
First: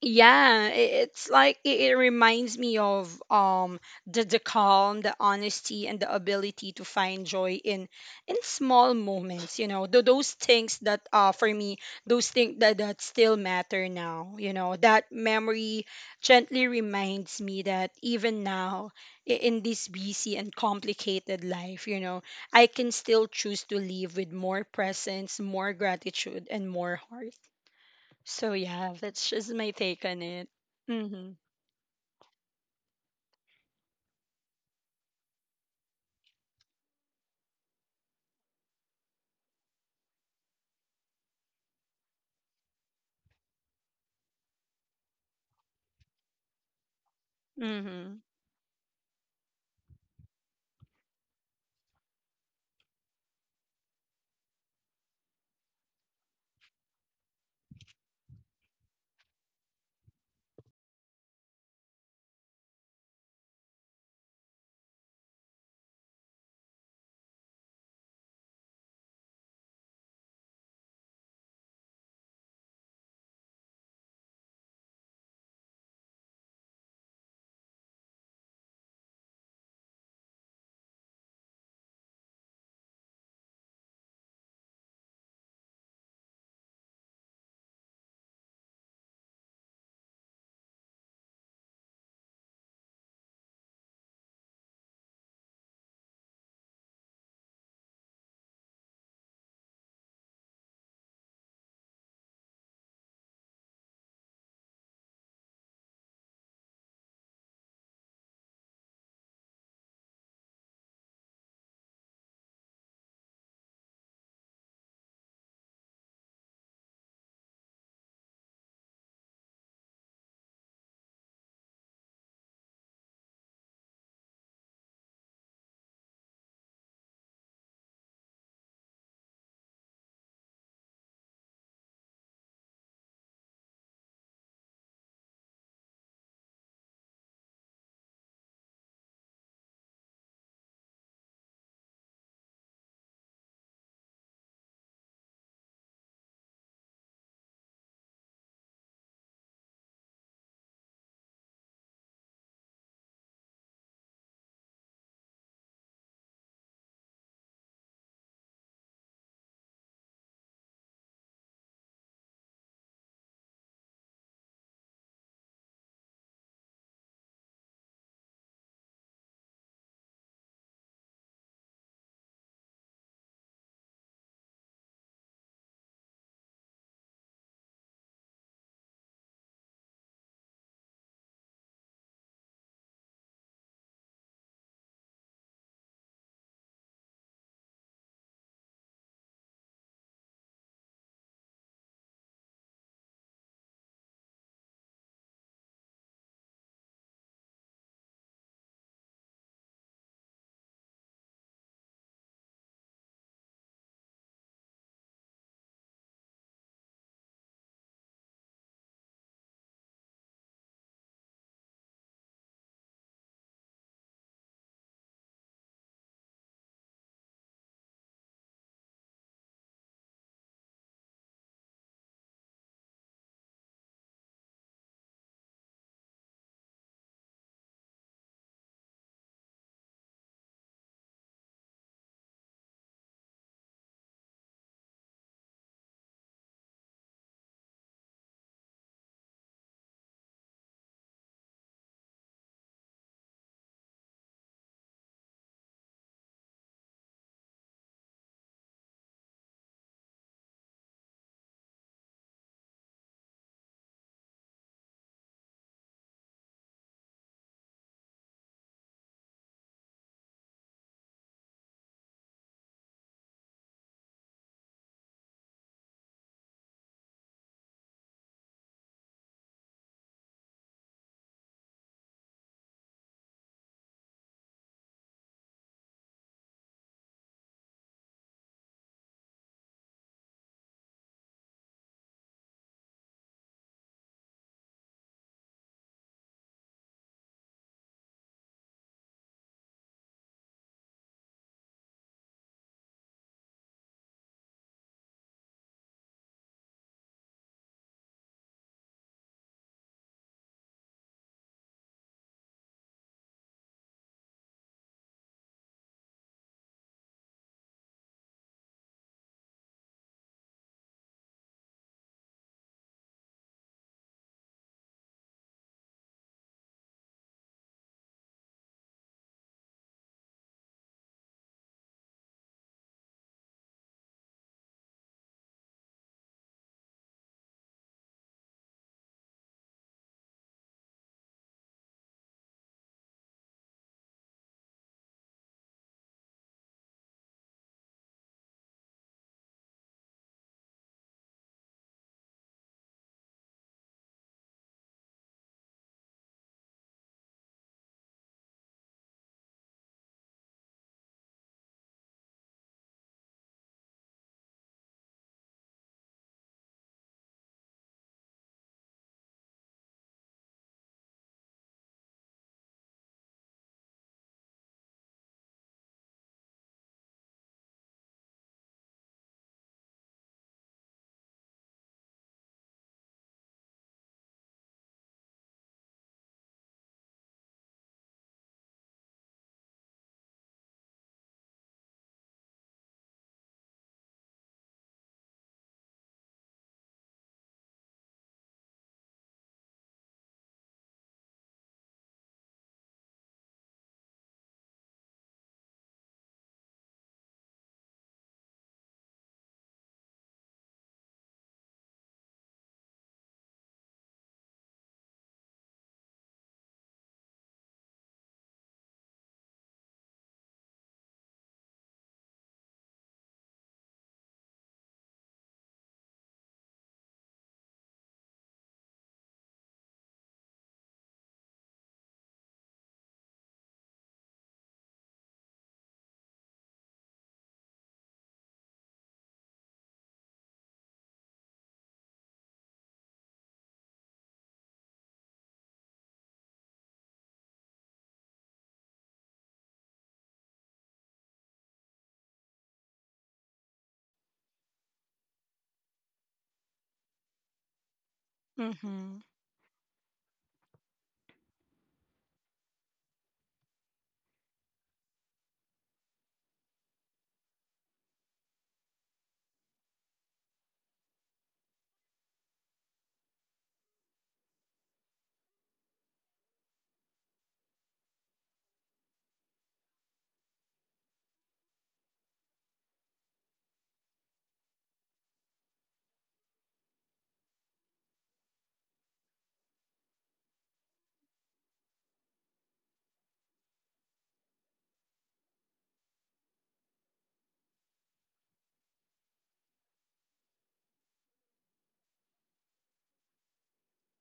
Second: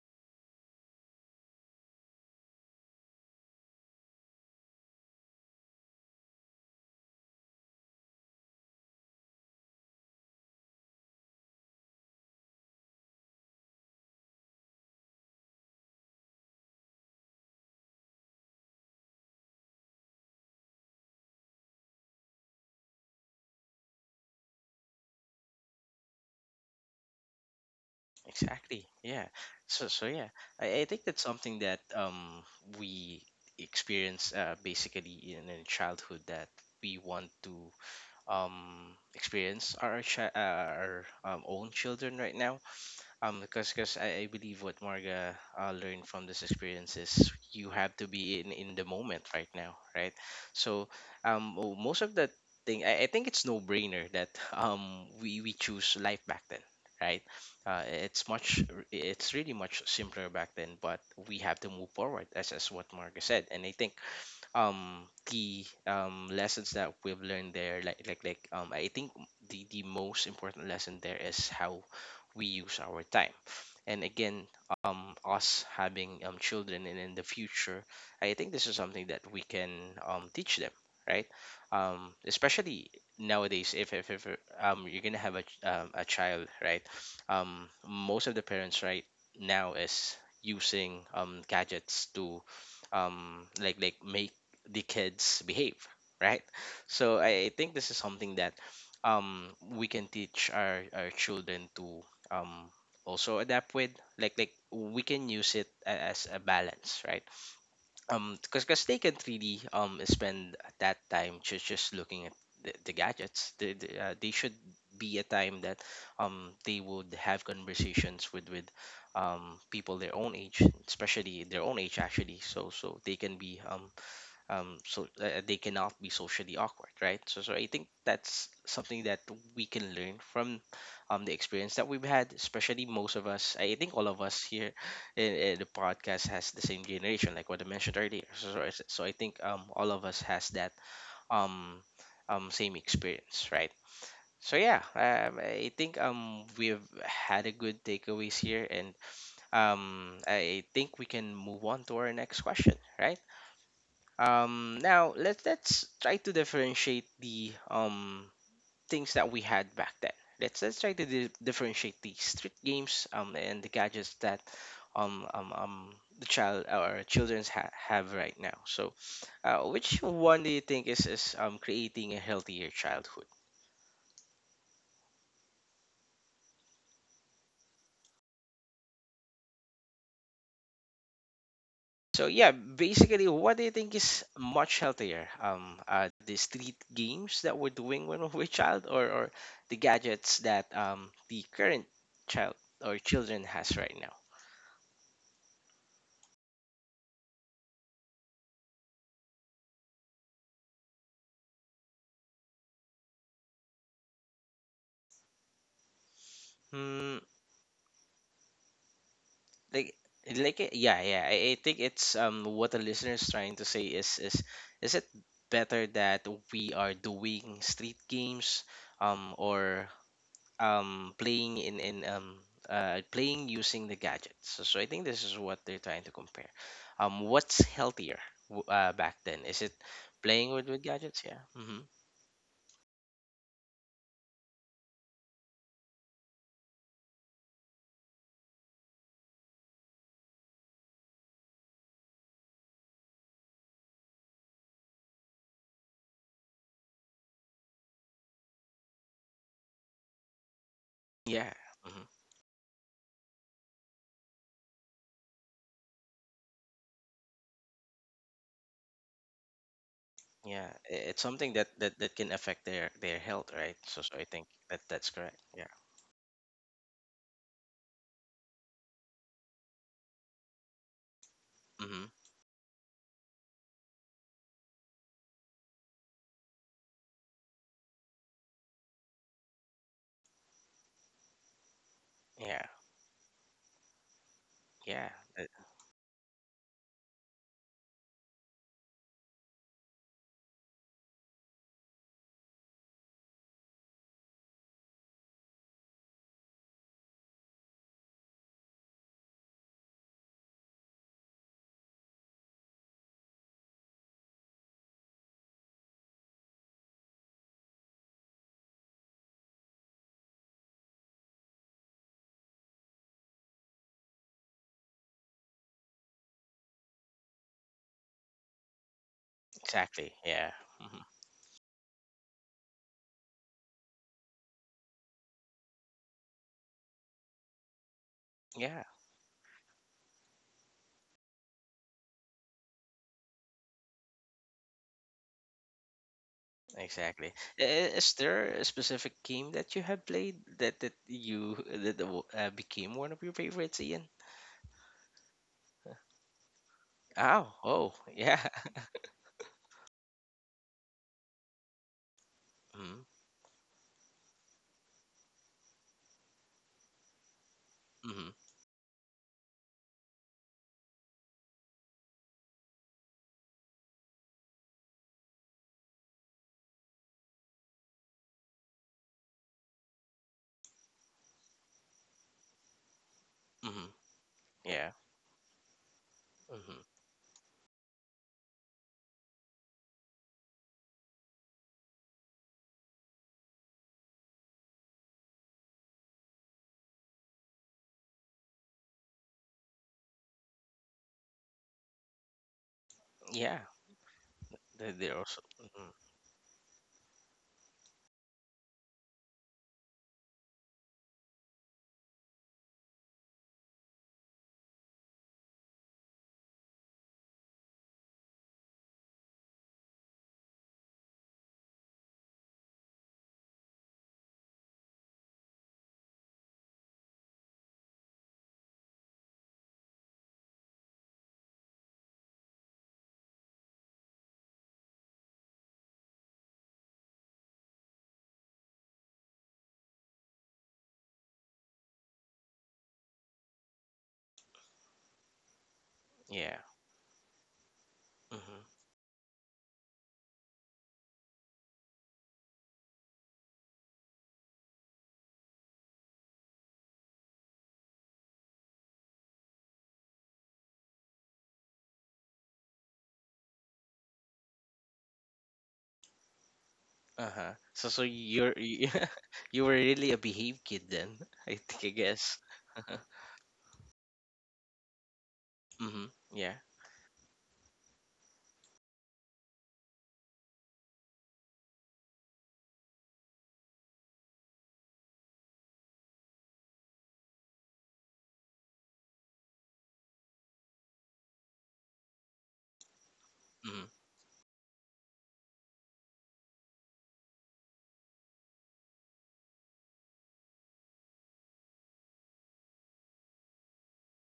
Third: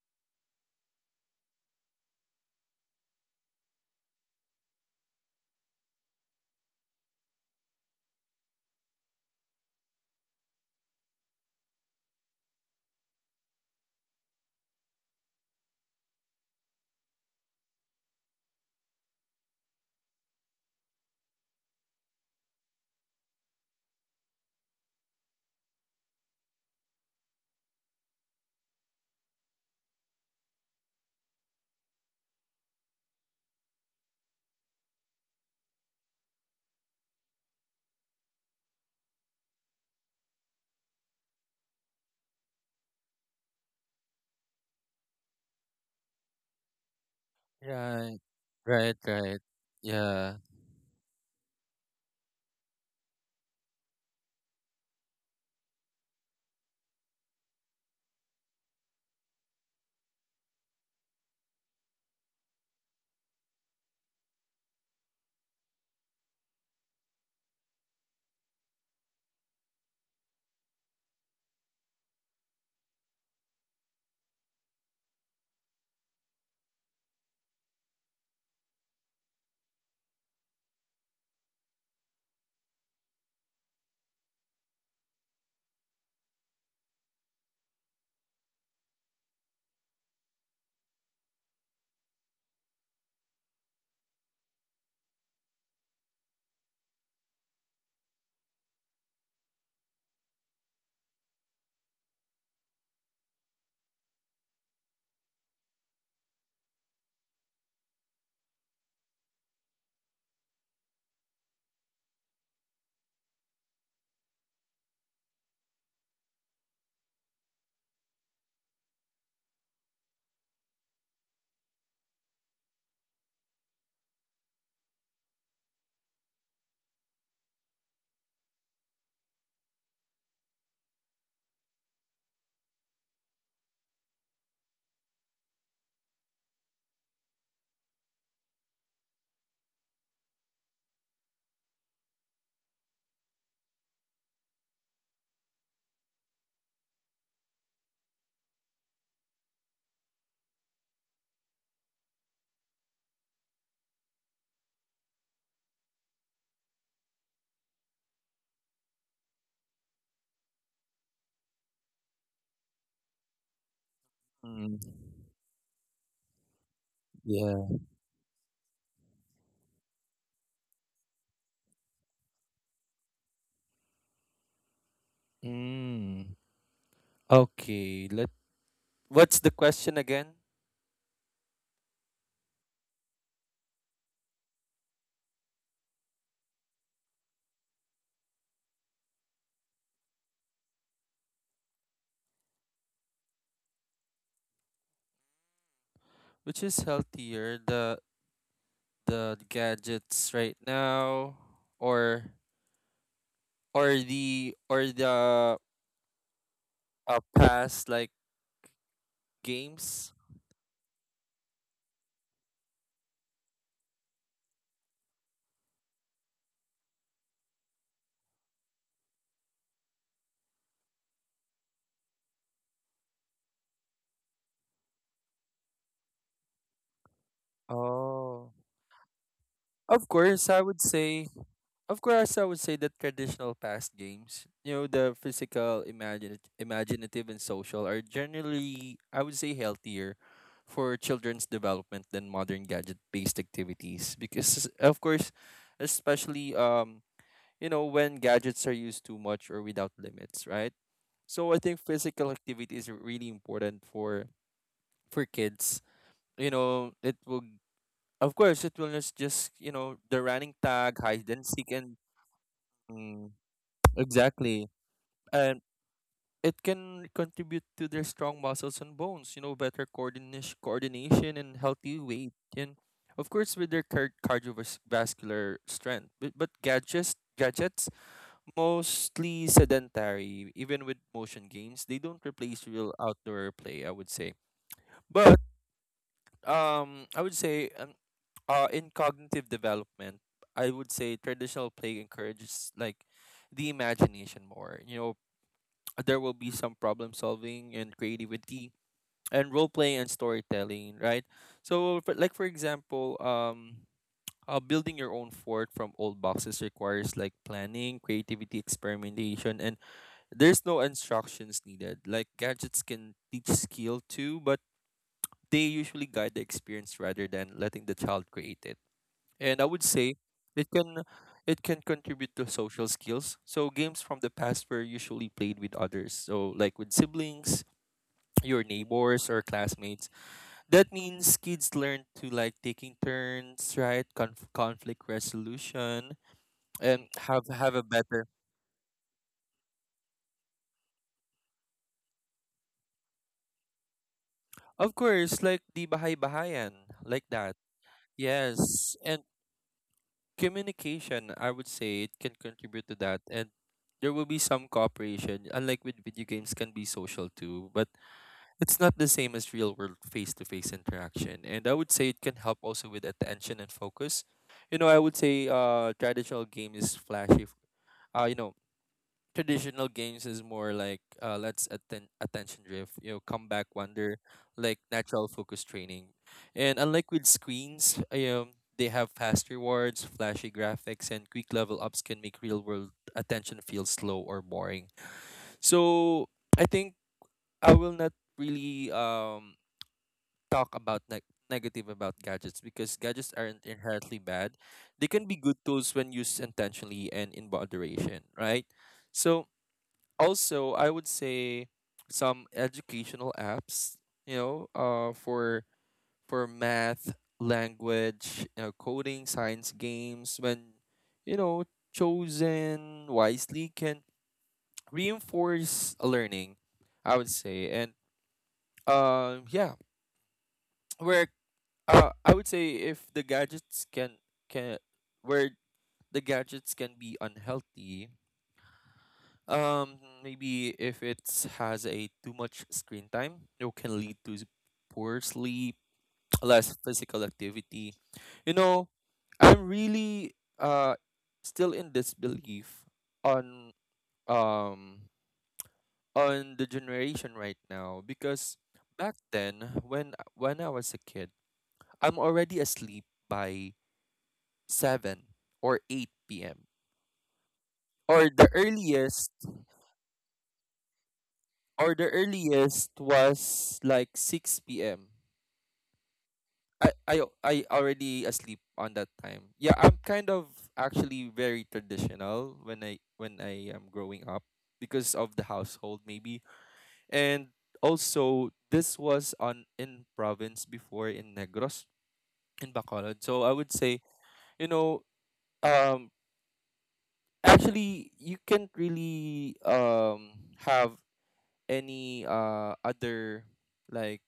S3: yeah, it's like, it reminds me of the calm, the honesty, and the ability to find joy in small moments. You know, Tho- those things that, for me, those things that that still matter now. You know, that memory gently reminds me that even now, in this busy and complicated life, you know, I can still choose to live with more presence, more gratitude, and more heart. So
S1: Exactly.
S3: yeah,
S1: Yeah.
S3: that's just my
S1: So
S3: take
S1: so
S3: on
S1: yeah,
S3: it.
S1: I think that's
S3: Mhm.
S1: something that we experience, basically in childhood, that we want to experience our our own children right now. Because I believe what Marga learned from this experience is you
S2: yeah.
S1: have to
S2: Right.
S3: Mhm.
S1: be in the
S2: Right,
S1: moment
S2: right.
S1: right now, right?
S2: Yeah.
S1: So oh, most of the thing I think it's no brainer that we choose life back then, right? It's much it's really much simpler back then, but we have to move forward as what Marga said, and I think the lessons that we've learned there, I think the most important lesson there is how we use our time. And again, us having children and in the future, I think this is something that we can teach them, right? Especially nowadays if you're gonna have a a child, right? Most of the parents right now is using gadgets to make the kids behave, right? So I think this is something that we can teach our children to um also adapt with. We can use it as a balance, right? Because they can't really spend that time just looking at the gadgets. They should be a time that they would have conversations with people their own age, especially their own age actually, so so they can be they cannot be socially awkward, right? So, so I think that's something that we can learn from the experience that we've had, especially most of us. I think all of us here in the podcast has the same generation, like what I mentioned earlier. So I think all of us has that um, same experience, right? So yeah, I think we've had a good takeaways here, and I think we can move on to our next question, right? Now let's try to differentiate the things that we had back then. Let's try to differentiate the street games and the gadgets that
S2: Mm,
S1: um um, um the child or children's
S2: yeah.
S1: have right now. So, which one do you think is creating a healthier childhood?
S2: Mm. Okay. Let what's the question again?
S1: So yeah, basically, what do you think is much healthier? The street games that we're doing when we were a child, or the gadgets that the current child or children has right now?
S2: Which is healthier, the gadgets right now, or or the
S1: Hmm,
S2: past like
S1: like
S2: games?
S1: yeah, yeah. I think it's what the listeners trying to say is is it better that we are doing street games or playing in playing using the gadgets. So, so I think this is what they're trying to compare. What's healthier
S2: Oh.
S1: back then? Is it
S2: Of course,
S1: playing
S2: I
S1: with
S2: would
S1: gadgets?
S2: say,
S1: Yeah. Hmm.
S2: of course, I would say that traditional past games, you know, the physical, imaginative, and social are generally, I would say, healthier for children's development than modern gadget-based activities. Because, of course, especially, you know, when gadgets are used too much or without limits, right?
S1: Yeah.
S2: So I think
S1: Hmm.
S2: physical activity is really important for kids. You know, it will of course, it will just you know the running
S1: Yeah. I-
S2: tag,
S1: It's
S2: hide and
S1: something that,
S2: seek,
S1: that
S2: and
S1: that can affect their
S2: mm,
S1: health, right? So so I think
S2: exactly,
S1: that that's correct.
S2: and
S1: Yeah.
S2: it can contribute to their strong muscles and bones. You know, better coordination, and healthy
S1: Hmm.
S2: weight, and of course with their cardiovascular strength. But gadgets, mostly sedentary, even with motion games, they don't
S1: Yeah.
S2: replace real outdoor play. I would say,
S1: Yeah.
S2: but
S1: e-
S2: I would say in cognitive development, I would say traditional play encourages like the imagination more. You know, there will be some problem solving and creativity and role play and storytelling, right? So like for example, building your own fort from old boxes requires like planning, creativity, experimentation, and there's no instructions needed. Like gadgets can teach skill too, but they usually guide the experience rather than letting the child create it. And I would
S1: Exactly.
S2: say
S1: Yeah.
S2: it
S1: Hmm.
S2: can it can contribute to social skills. So games from the past were usually played with others, so like with siblings, your
S1: Yeah.
S2: neighbors or classmates. That means kids learn to like taking turns, right? Conflict resolution and
S1: Exactly.
S2: have a
S1: Is
S2: better.
S1: there a specific game that you have played that became one of your favorites, Ian?
S2: Of course, like the bahay bahayan, like
S1: Oh,
S2: that.
S1: oh, yeah.
S2: Yes. And communication, I would say it can contribute to
S1: Mhm,
S2: that. And there will be some cooperation, unlike with video games, can be social too, but
S1: mhm,
S2: it's not the same as real world face to face interaction. And I would say it can help also with attention and focus. I would say traditional game is flashy. Uh, you know, Traditional games is more like let's attention drift, you know, comeback
S1: mhm,
S2: wonder, like
S1: yeah,
S2: natural focus training. And
S1: mhm,
S2: unlike with screens, they have fast rewards, flashy graphics, and quick level ups can make real world attention feel slow or boring. So I think I will not really talk about negative about gadgets because gadgets
S1: yeah.
S2: aren't inherently bad.
S1: They,
S2: They
S1: they're
S2: can be
S1: also,
S2: good
S1: mhm,
S2: tools when used intentionally and in moderation, right? So also I would say some educational apps, you know uh for for math, language, coding, science games, when you know chosen wisely can reinforce learning, I would say. And yeah where I would say if the gadgets can where the gadgets can be unhealthy. Maybe if it has a too much screen time, it can lead to poor sleep,
S1: yeah,
S2: less physical activity. You
S1: mhm,
S2: know, I'm really still in disbelief on um on the generation right now, because back
S3: Mhm.
S2: then when I was a kid, I'm already asleep by 7 or 8 p.m.,
S1: uh-huh. So, so
S2: or the
S1: you're you,
S2: earliest
S1: you were really a behave kid then, I think, I
S2: or the
S1: guess.
S2: earliest was like 6 p.m.
S1: Mhm, yeah,
S2: I I already asleep on that time. Yeah, I'm kind of actually very traditional when I am growing up, because of the household maybe. And also this was on in province before in Negros, in Bacolod. So I would
S1: mhm.
S2: say, you know, um actually you can't really have any other, like,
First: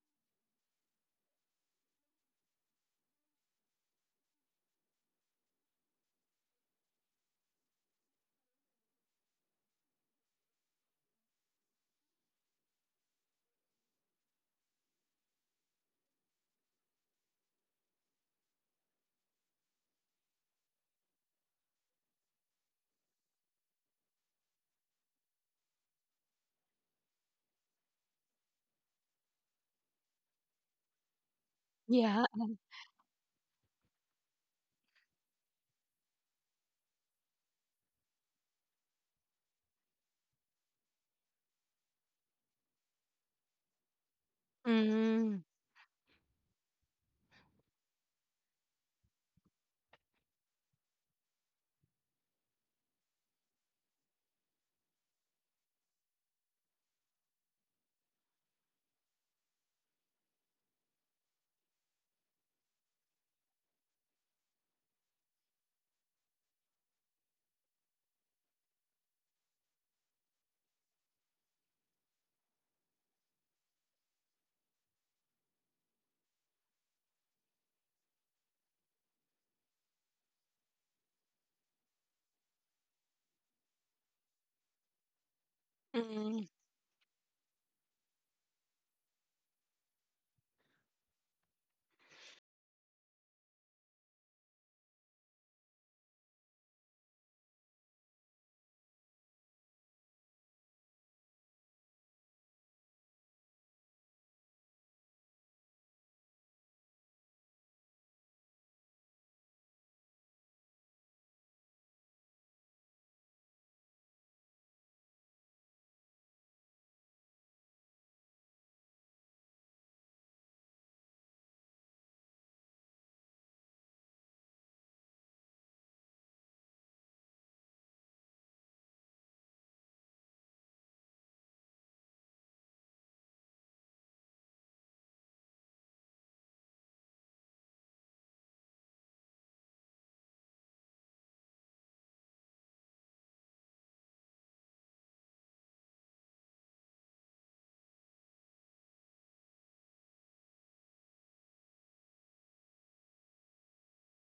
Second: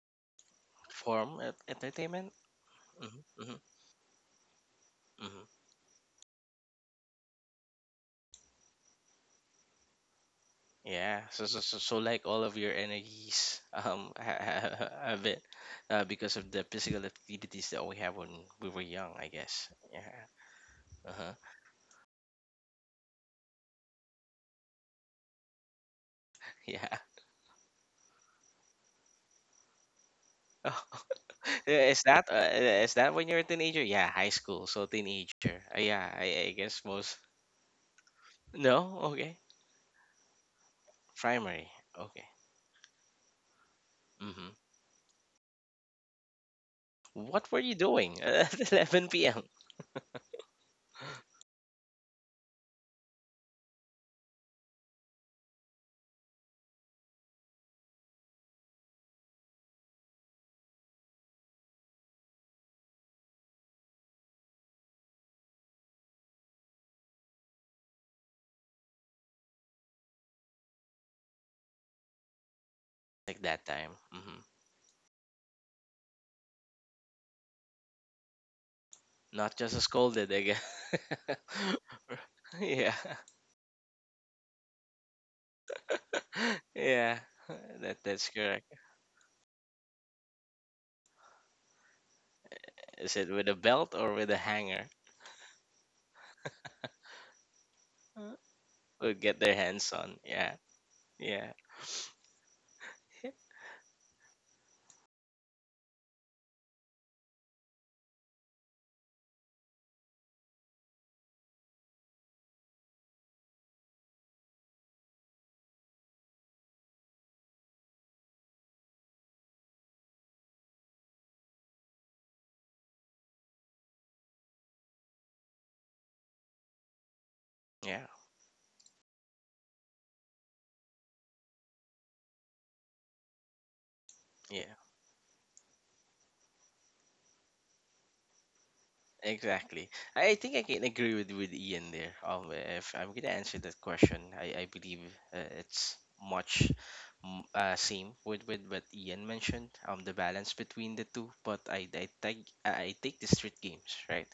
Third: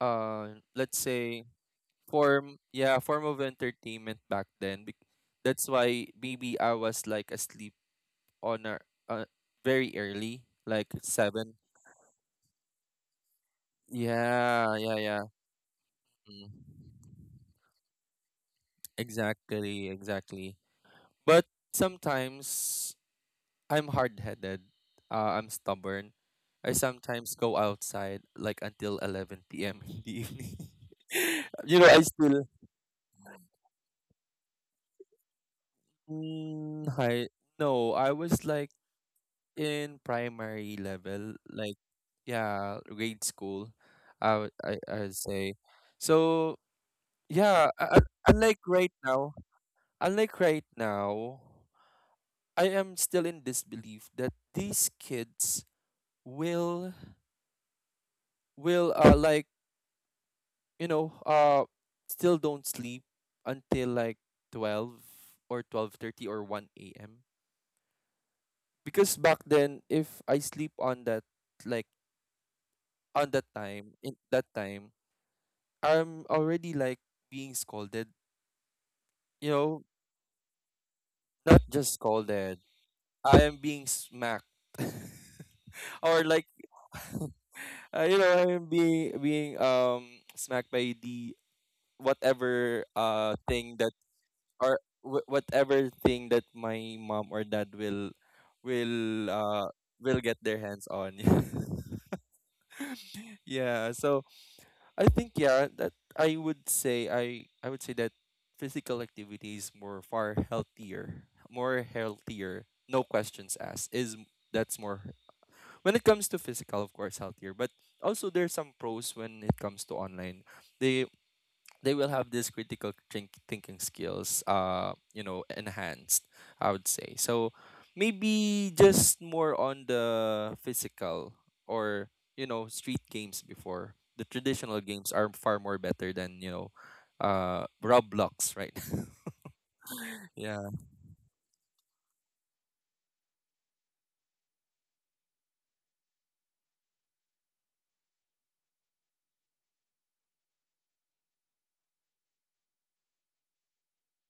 S2: uh let's
S1: Form
S2: say,
S1: of entertainment.
S2: form, yeah,
S1: Mhm,
S2: form of
S1: mhm,
S2: entertainment back then.
S1: mhm.
S2: That's why maybe I was like asleep on a, uh, very early, like
S1: Yeah. So,
S2: seven.
S1: so, so, so, like all of your energies,
S2: Yeah, yeah, yeah.
S1: have it, because
S2: Mm.
S1: of the physical activities that we have when we were young, I guess.
S2: Exactly,
S1: Yeah.
S2: exactly.
S1: Uh-huh.
S2: But sometimes I'm hard-headed, I'm stubborn. I
S1: Yeah.
S2: sometimes go outside like until 11 p.m. in the evening. You know,
S1: Yeah,
S2: I
S1: is
S3: Yeah.
S1: that
S2: still
S1: is that when you're a teenager? Yeah, high school, so teenager. Yeah, I guess
S2: mm,
S1: most.
S2: hi no, I was like
S1: No, okay,
S2: in primary level,
S1: primary.
S2: like
S1: Okay.
S2: yeah, grade school, I
S1: Mm-hmm.
S2: would I I'd
S3: Mhm.
S2: say. So
S1: What were you
S2: yeah,
S1: doing
S2: unlike
S1: at
S2: right
S1: 11
S2: now,
S1: p.m.
S2: unlike right now, I am still in disbelief that these kids will will like, you know uh still don't sleep until like 12 or 12:30 or one a.m. Because back then, if I sleep on that, like on
S1: like that time? Mm-hmm.
S2: that time, I'm already like being scolded,
S1: Not
S2: you
S1: just a
S2: know,
S1: scolded, I guess.
S2: not just scolded.
S1: Yeah,
S2: I am being smacked, or
S3: Mhm.
S2: like,
S1: yeah. That
S2: you
S1: that's
S2: know, I
S1: correct.
S2: am being smacked by the whatever
S1: Is it with a
S2: thing
S1: belt
S2: that,
S1: or with a hanger?
S2: or whatever thing that my mom or dad
S1: Uh, Would
S2: will
S1: get their
S2: uh
S1: hands on.
S2: will get
S1: Yeah,
S2: their hands on.
S1: yeah,
S2: Yeah, so I think, yeah, that I would say that physical activity is more far healthier, more healthier, no questions asked. That's more, when it comes to physical, of course, healthier. But also there's some pros when it comes to online. The they will have this critical thinking skills, you know, enhanced, I would say. So
S1: yeah,
S2: maybe just more on the physical, or, you know, street games before, the
S1: yeah.
S2: traditional games are far more better than, you know, Roblox, right?
S1: Exactly. I think I
S2: Yeah,
S1: can agree with Ian there. If I'm gonna answer that question, I believe it's much same with what Ian mentioned. The balance between the two. But I take the street games right.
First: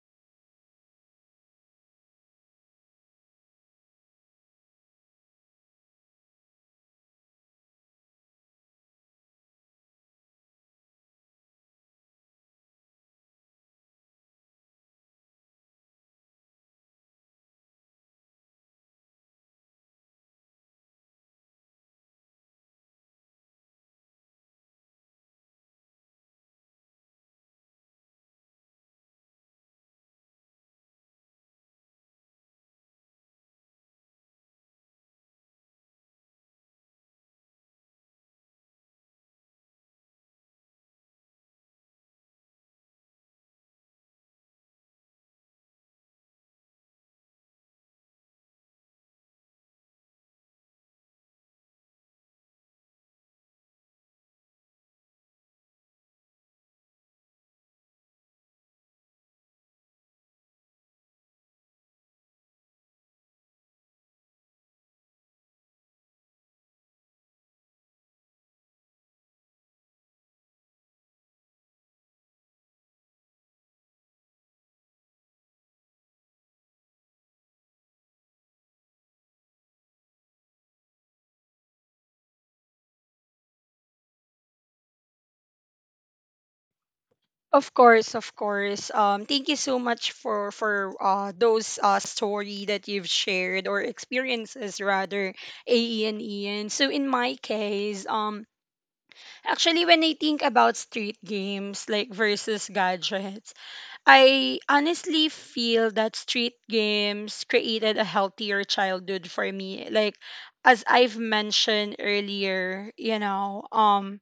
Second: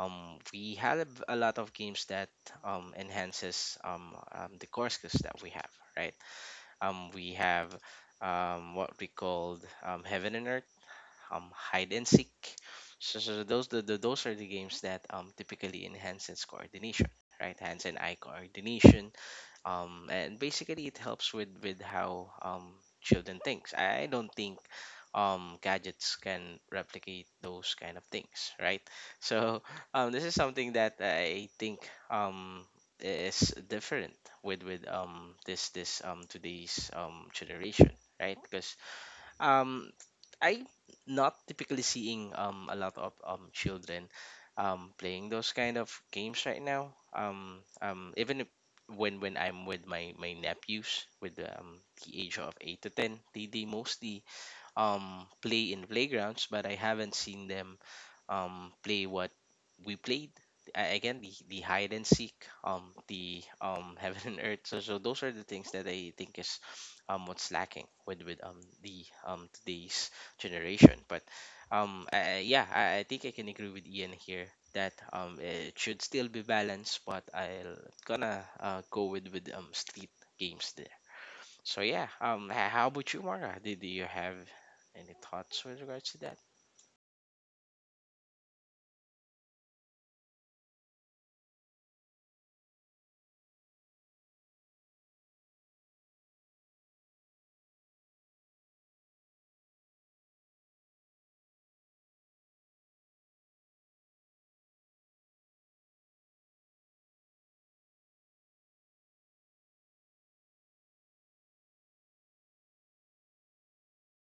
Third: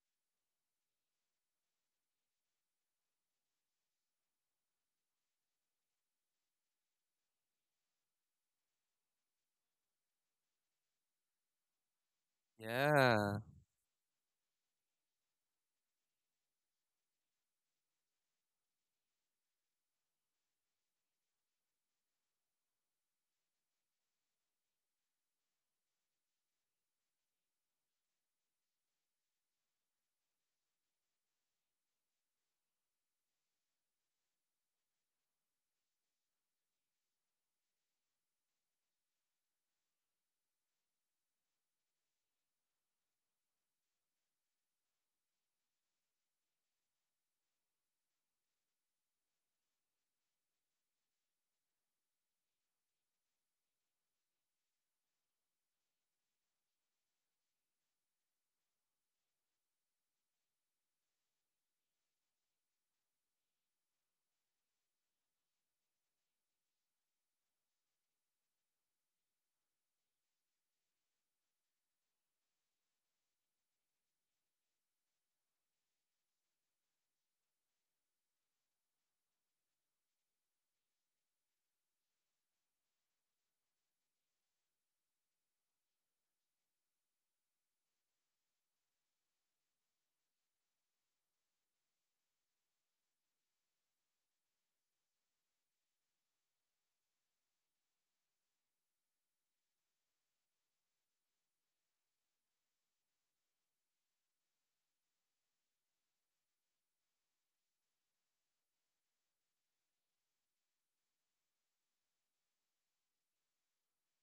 S1: We have a lot of games that enhances the core skills that we have right. We have what we called heaven and earth, hide and seek. So,
S2: yeah,
S1: those the, those are the games that typically enhances coordination, right? Hands and eye coordination. And basically, it helps with how children thinks. I don't think gadgets can replicate those kind of things, right? So this is something that I think um, is different with this this today's generation, right? Because um I am not typically seeing a lot of children playing those kind of games right now. Even if when I'm with my my nephews with the age of 8 to 10, they mostly play in playgrounds, but I haven't seen them play what we played. Again, the, hide and seek, the heaven and earth. So, so those are the things that I think is what's lacking with the today's generation. But yeah, I think I can agree with Ian here that it should still be balanced. But I'll gonna go with street games there. So yeah, how about you, Mara? Did you have any thoughts with regards to that?
S3: Of course, of course. Thank you so much for those story that you've shared, or experiences rather, AE and Ian. So in my case, actually when I think about street games, like, versus gadgets, I honestly feel that street games created a healthier childhood for me. Like, as I've mentioned earlier, you know, um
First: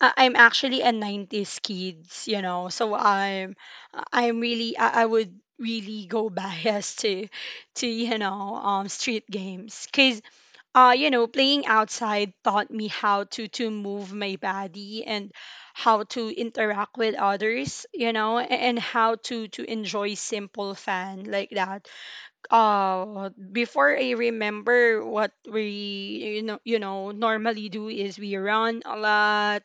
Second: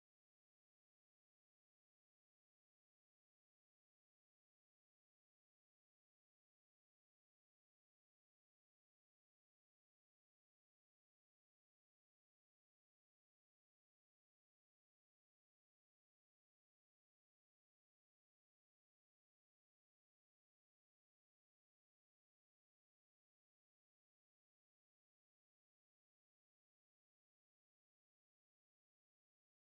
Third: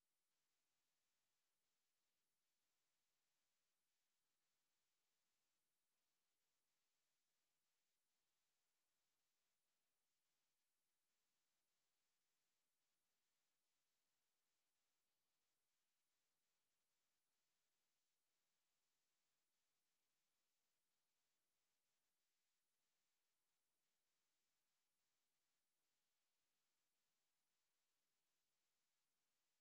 S3: I- I'm actually a 90s kids, you know. So I would really go biased to you know street games, cuz, you know, playing outside taught me how to move my body and how to interact with others, you know, and how to enjoy simple fun, like that. Before, I remember what we, you know, you know, normally do is we run a lot,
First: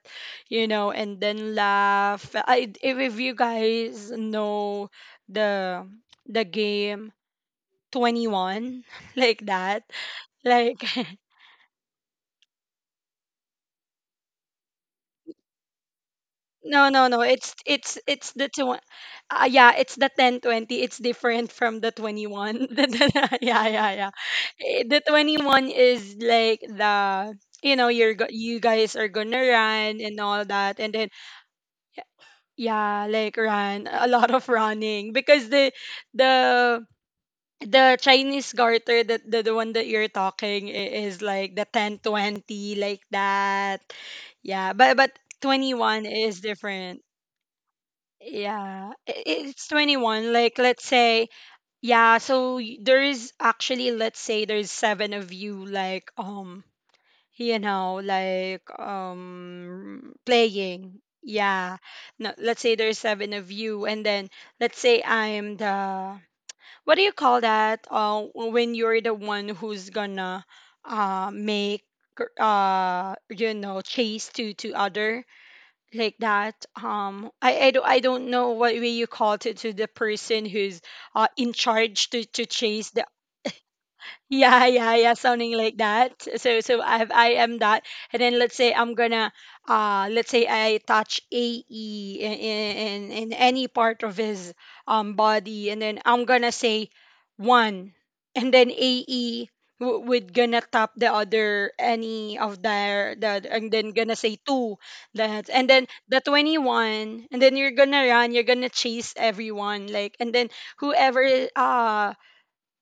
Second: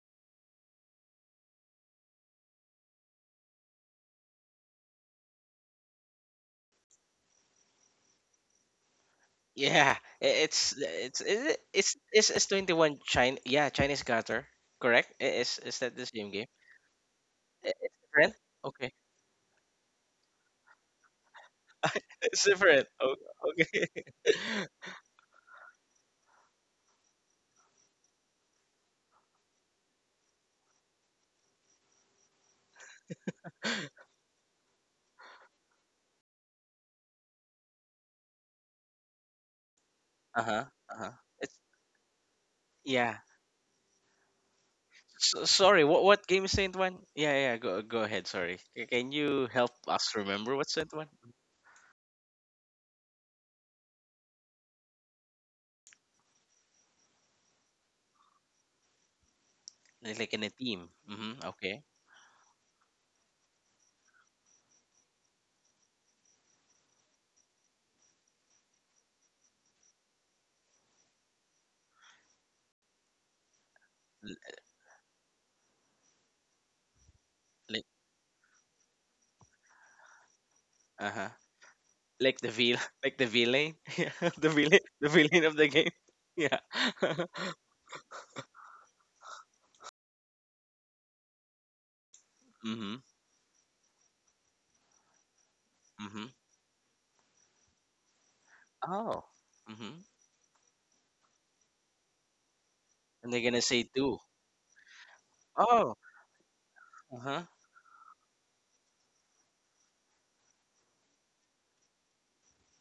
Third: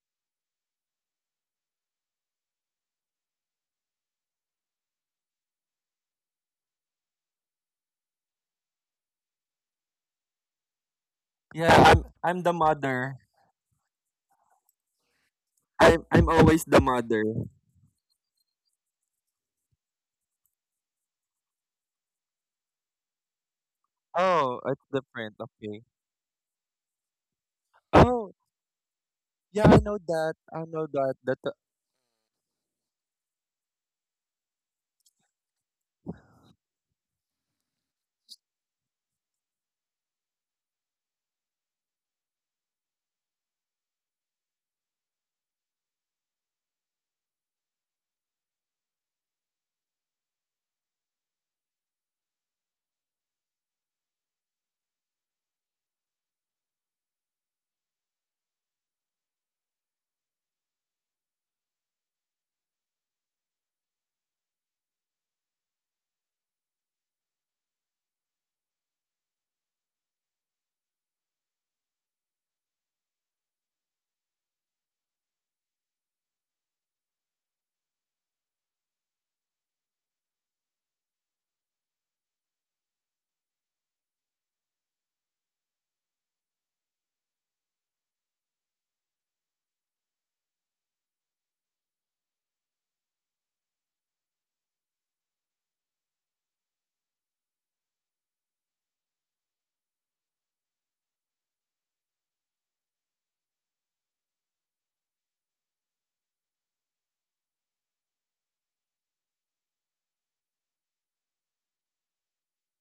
S3: you know, and then laugh. I, if you guys know the the game 21, like that.
S1: Yeah,
S3: Like,
S1: it's is it
S2: yeah. i'm i'm
S1: it's
S2: the
S1: 21
S2: mother.
S1: China. Yeah, Chinese Garter. Correct. Is that the
S2: i'm
S1: same
S2: i'm
S1: game?
S2: always the
S3: no, no, no,
S2: mother.
S3: it's
S1: It's
S3: it's
S1: different.
S3: the two,
S1: Okay,
S3: yeah, it's the 10-20. It's different from the
S1: it's
S3: 21.
S1: different.
S3: The- the- yeah,
S1: Okay.
S3: yeah, yeah.
S2: Oh,
S3: Eh,
S2: it's
S3: the
S2: different,
S3: 21
S2: okay.
S3: is like the, you know, you're
S2: Oh
S3: you guys are going to
S2: yeah, I know
S3: run and
S2: that,
S3: all
S2: I
S3: that,
S2: know
S3: and then,
S2: that. That
S3: yeah, like run, a lot of running, because the the Chinese garter, that the one that you're
S1: Uh huh.
S3: talking,
S1: Uh huh.
S3: is like
S1: It's
S3: the 10-20, like
S1: yeah.
S3: that. Yeah, but
S1: So, sorry.
S3: 21
S1: What
S3: is
S1: game is 21?
S3: different.
S1: Yeah, yeah. Go go ahead. Sorry.
S3: Yeah,
S1: Can you
S3: it's
S1: help us
S3: 21. Like,
S1: remember what's
S3: let's
S1: 21?
S3: say, yeah, so there is actually, let's say there's seven of you, like, you know, like,
S1: Like in a team.
S3: playing.
S1: Mm-hmm.
S3: Yeah.
S1: Okay.
S3: No, let's say there's seven of you, and then, let's say I'm the, what do you call that? When you're the one who's gonna, make, chase
S1: L-
S3: to other like that, um, I
S1: Like
S3: don't, I don't know what way you call to the person who's
S1: uh huh.
S3: in charge to
S1: Like
S3: to
S1: the vil
S3: chase the,
S1: like the villain. Yeah. The
S3: yeah
S1: villain.
S3: yeah
S1: The
S3: yeah
S1: villain of
S3: something
S1: the
S3: like
S1: game.
S3: that.
S1: Yeah.
S3: So I am that, and then let's say I'm gonna, let's say I touch AE in
S1: Mm-hmm.
S3: in, in any part of his body, and then I'm gonna say one, and then
S1: Oh.
S3: AE
S1: Mhm.
S3: would gonna tap the other, any of their
S1: And they're
S3: that,
S1: gonna
S3: and
S1: say
S3: then gonna
S1: two.
S3: say two, that, and then
S1: Oh.
S3: the 21, and
S1: Uh-huh.
S3: then you're gonna run, you're gonna chase everyone like. And then whoever, uh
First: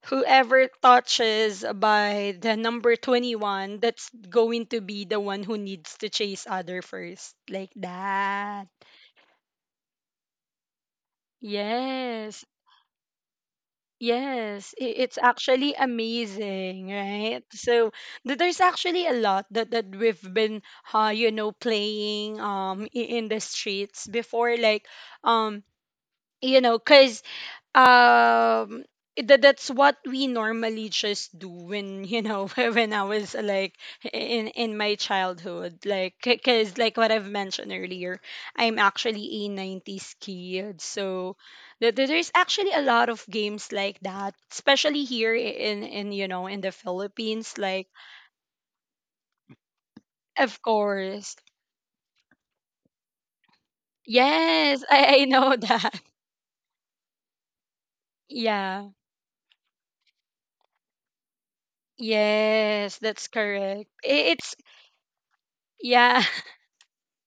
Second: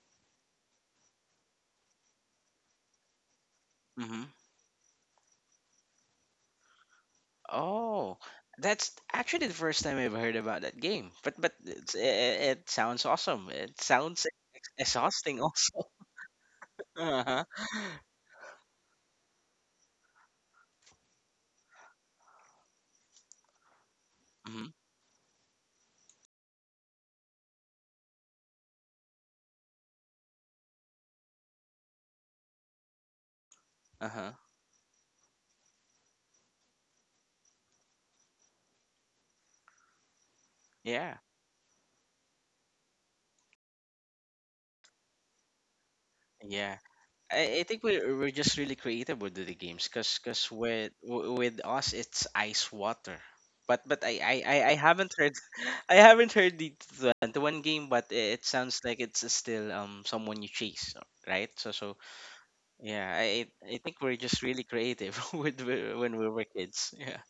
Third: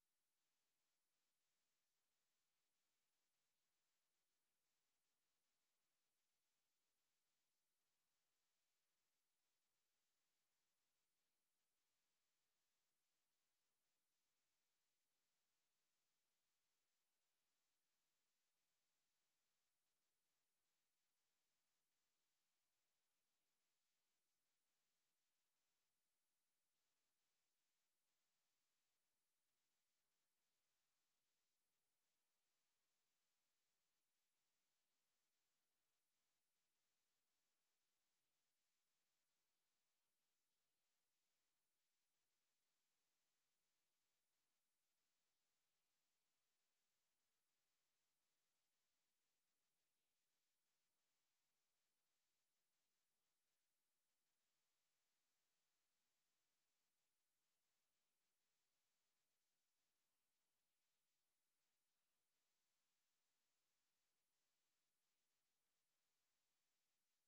S3: whoever touches by the number 21, that's
S1: Mhm.
S3: going to be the one who needs to chase other first. Like
S1: Oh.
S3: that.
S1: That's actually the first time I've heard about that game. But it's, it,
S3: Yes.
S1: it sounds awesome. It sounds
S3: Yes, it's
S1: exhausting
S3: actually
S1: also.
S3: amazing, right?
S1: Uh-huh.
S3: So th- there's actually a lot that, that we've been, playing in the streets before,
S1: Mhm.
S3: like, um you know, cause um that, that's what we normally just do, when you know, when I was like
S1: Uh-huh.
S3: in my childhood, like, because like what I've mentioned earlier, I'm actually a 90s kid.
S1: Yeah.
S3: So there's actually a lot of games like that, especially here in you know, in the
S1: Yeah.
S3: Philippines,
S1: I
S3: like.
S1: think we we're just really creative with the games because cause
S3: Of course.
S1: with us it's ice water. But I
S3: Yes.
S1: haven't
S3: I
S1: heard
S3: know that.
S1: I haven't heard the one game, but it sounds
S3: Yeah.
S1: like it's still someone you chase, right? So so
S3: Yes,
S1: yeah,
S3: that's
S1: I
S3: correct.
S1: think we're just
S3: It's,
S1: really creative when we
S3: yeah.
S1: were kids. Yeah,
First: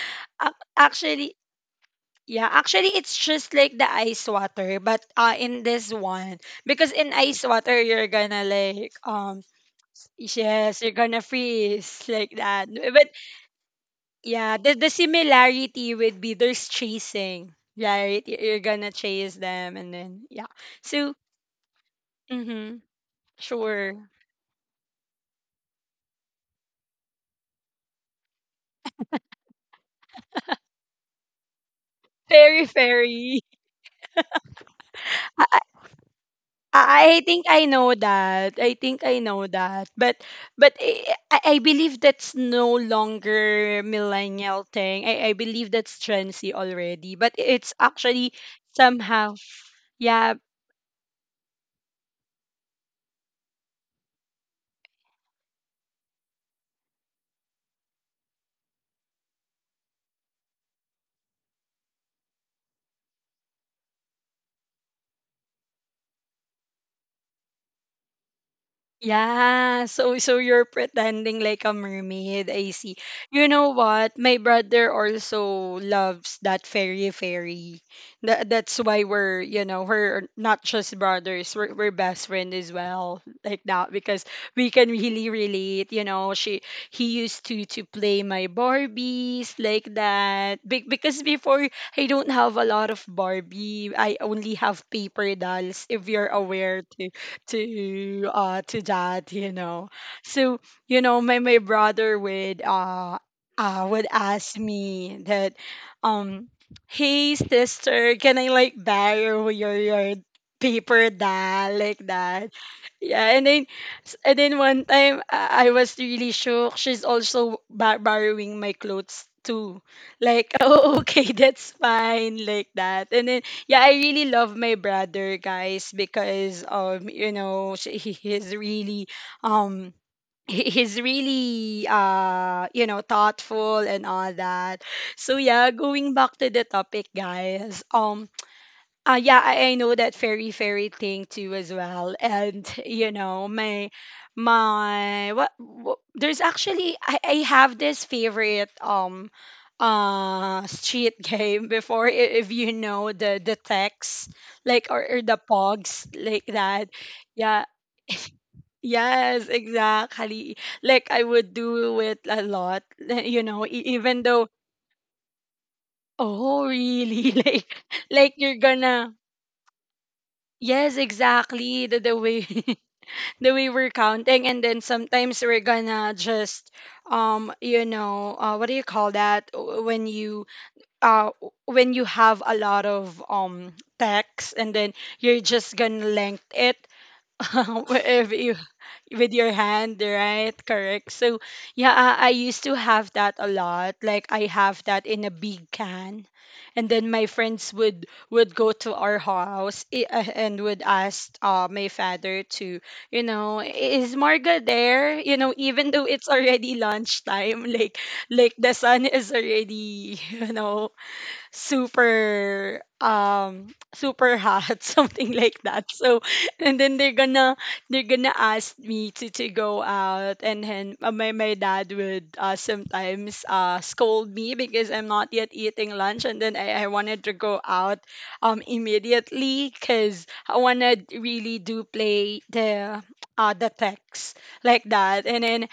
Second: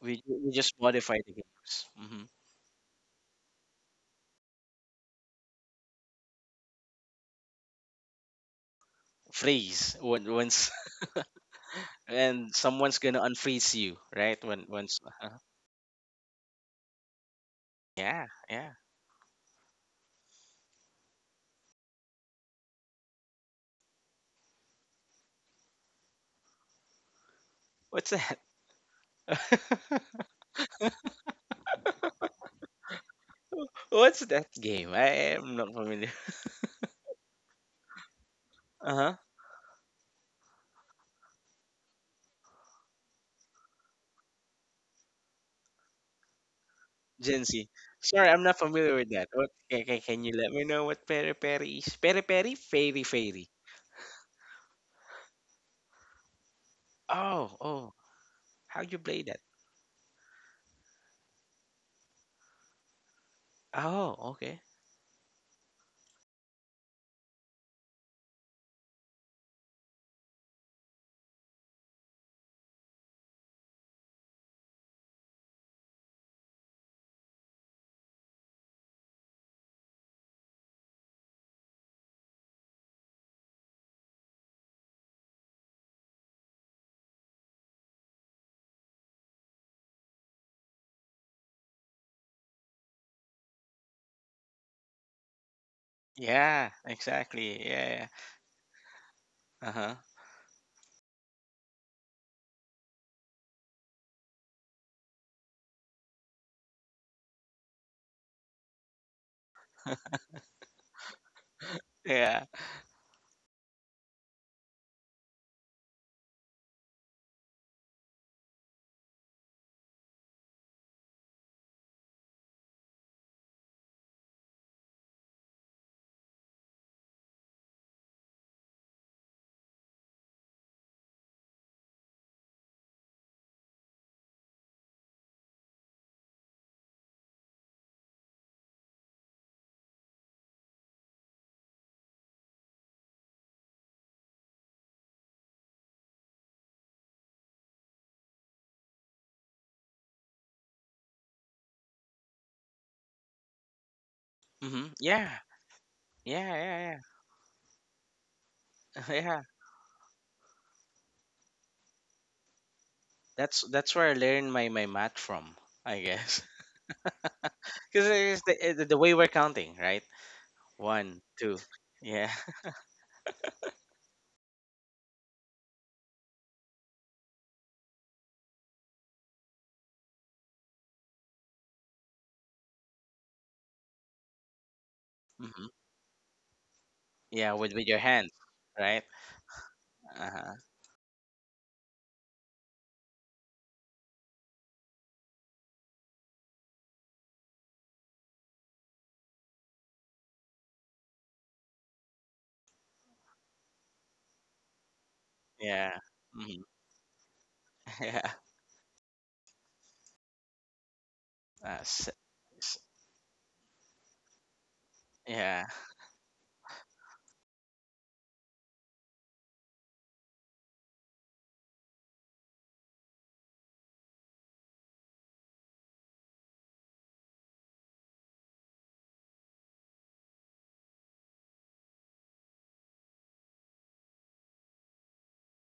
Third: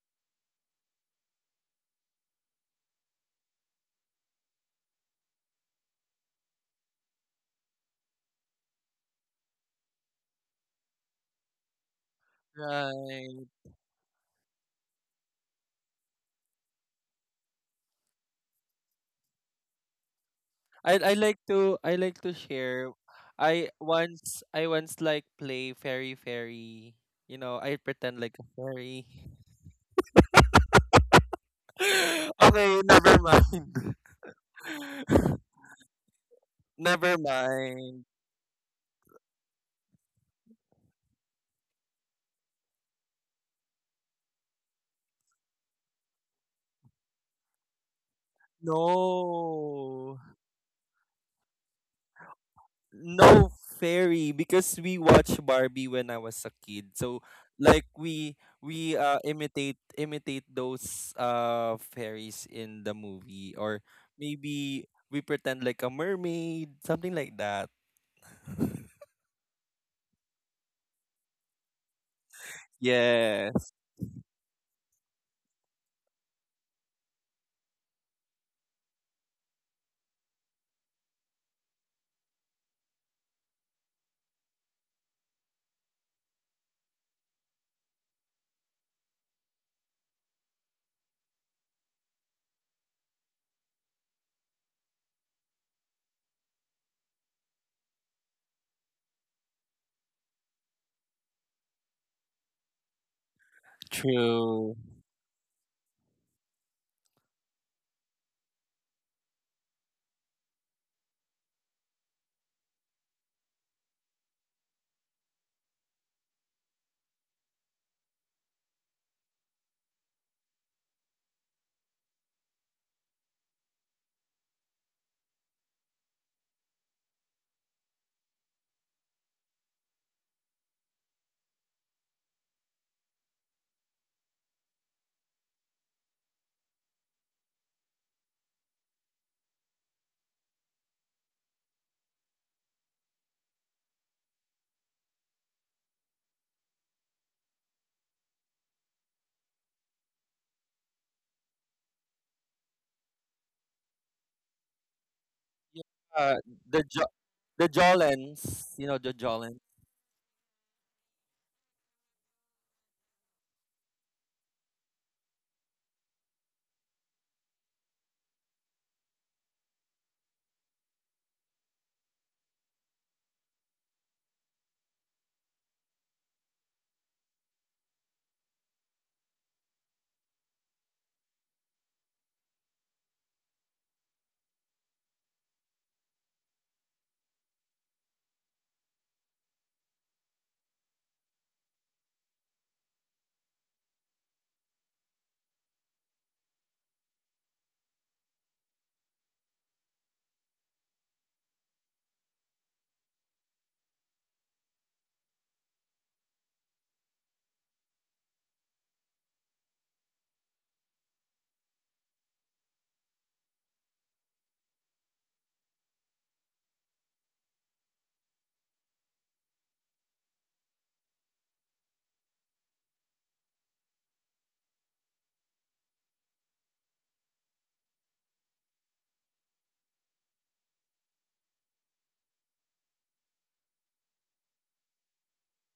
S1: we just modify the
S3: Actually,
S1: games. Hmm.
S3: yeah, actually, it's just like the ice water, but in this one, because in ice water you're gonna like
S1: Freeze when once.
S3: yes, you're gonna freeze, like
S1: And
S3: that.
S1: someone's
S3: But
S1: gonna
S2: right,
S1: unfreeze you right
S3: yeah,
S1: when
S3: the
S1: once.
S3: similarity would be there's chasing, right?
S1: Yeah,
S3: You're
S1: yeah.
S3: gonna chase them, and then yeah.
S2: I
S3: So,
S2: like to
S3: mm-hmm,
S2: share.
S3: sure,
S2: I once like play fairy fairy. You know, I
S1: What's
S2: pretend like
S1: that?
S2: a fairy.
S3: fairy
S2: Okay, never
S3: fairy.
S2: mind.
S1: What's that game? I am not familiar.
S2: Never
S3: I think I know
S2: mind.
S3: that. I think
S1: Uh-huh.
S3: I know that. But I believe that's no longer millennial thing. I believe that's trendy already. But
S1: Gen Z.
S3: it's
S1: Sorry,
S3: actually
S1: I'm not familiar with that.
S3: somehow,
S1: What
S2: No.
S1: can
S3: yeah.
S1: you let me know what peri peri is? Peri peri, fairy
S2: No,
S1: fairy.
S2: fairy, because we watched Barbie when I was a kid. So
S1: Oh,
S2: like,
S1: oh.
S2: we
S1: How you play that?
S2: imitate those fairies in the movie, or
S1: Oh,
S2: maybe
S1: okay.
S2: we pretend like a mermaid, something like that.
S3: Yeah, so so you're pretending like a mermaid. I see. You know
S2: Yes,
S3: what? My brother also loves that fairy fairy. That that's why we're, you know, we're not just brothers, we're best friend as well, like that, because we can really relate, you know. She, he used to play my Barbies like that. Be Because before, I don't have a lot of Barbie. I only have paper dolls, if you're
S1: Yeah,
S3: aware
S1: exactly. Yeah, yeah.
S3: to that, you know.
S1: Uh-huh.
S3: So you know, my brother would ask
S2: true.
S3: me that, um hey sister, can I like borrow your paper doll, like
S1: Yeah.
S3: that. Yeah, and then, and then one time I was really shook, she's also borrowing my clothes too, like. Oh okay, that's fine, like that. And then yeah, I really love my brother, guys, because you know, um he- he's really you know, thoughtful and all that. So yeah, going back to the topic, guys. Yeah, I know that fairy fairy thing too as well. And you know, my what, there's actually, I have this favorite street game before, if you know the text,
S1: Mm-hmm.
S3: like, or
S1: Yeah.
S3: the pogs,
S2: Uh,
S3: like
S1: Yeah,
S2: the
S3: that.
S1: yeah,
S2: jo the
S3: Yeah.
S2: Jolens, you know,
S1: yeah.
S2: the
S1: Yeah.
S2: Jolens.
S3: Yes, exactly. Like I would do it a lot, you know,
S1: That's where I
S3: even
S1: learned
S3: though,
S1: my my math from, I guess.
S3: oh really. like
S1: Because
S3: like you're
S1: it's the way
S3: gonna,
S1: we're counting, right?
S3: yes,
S1: One, two.
S3: exactly. The
S1: Yeah.
S3: way the way we're counting, and then sometimes we're gonna just what do you call that, when you, uh when you have a lot of text, and then you're
S1: Mm-hmm.
S3: just gonna length it,
S1: Yeah, with your hands,
S3: wherever you,
S1: right?
S3: with your hand,
S1: Uh-huh.
S3: right? Correct. So yeah, I used to have that a lot, like I have that in a big can, and then my friends would go to our house and would ask, my father to, you know, is Marga there? You know, even
S1: Yeah.
S3: though it's
S1: Mhm.
S3: already lunchtime, like
S1: Yeah.
S3: like the sun is already you know,
S1: S
S3: super super hot, something like
S1: Yeah.
S3: that. So, and then they're gonna, they're gonna ask me to go out, and then my, my dad would sometimes scold me because I'm not yet eating lunch, and then I wanted to go out immediately because I want to really do play the, the text, like that. And then,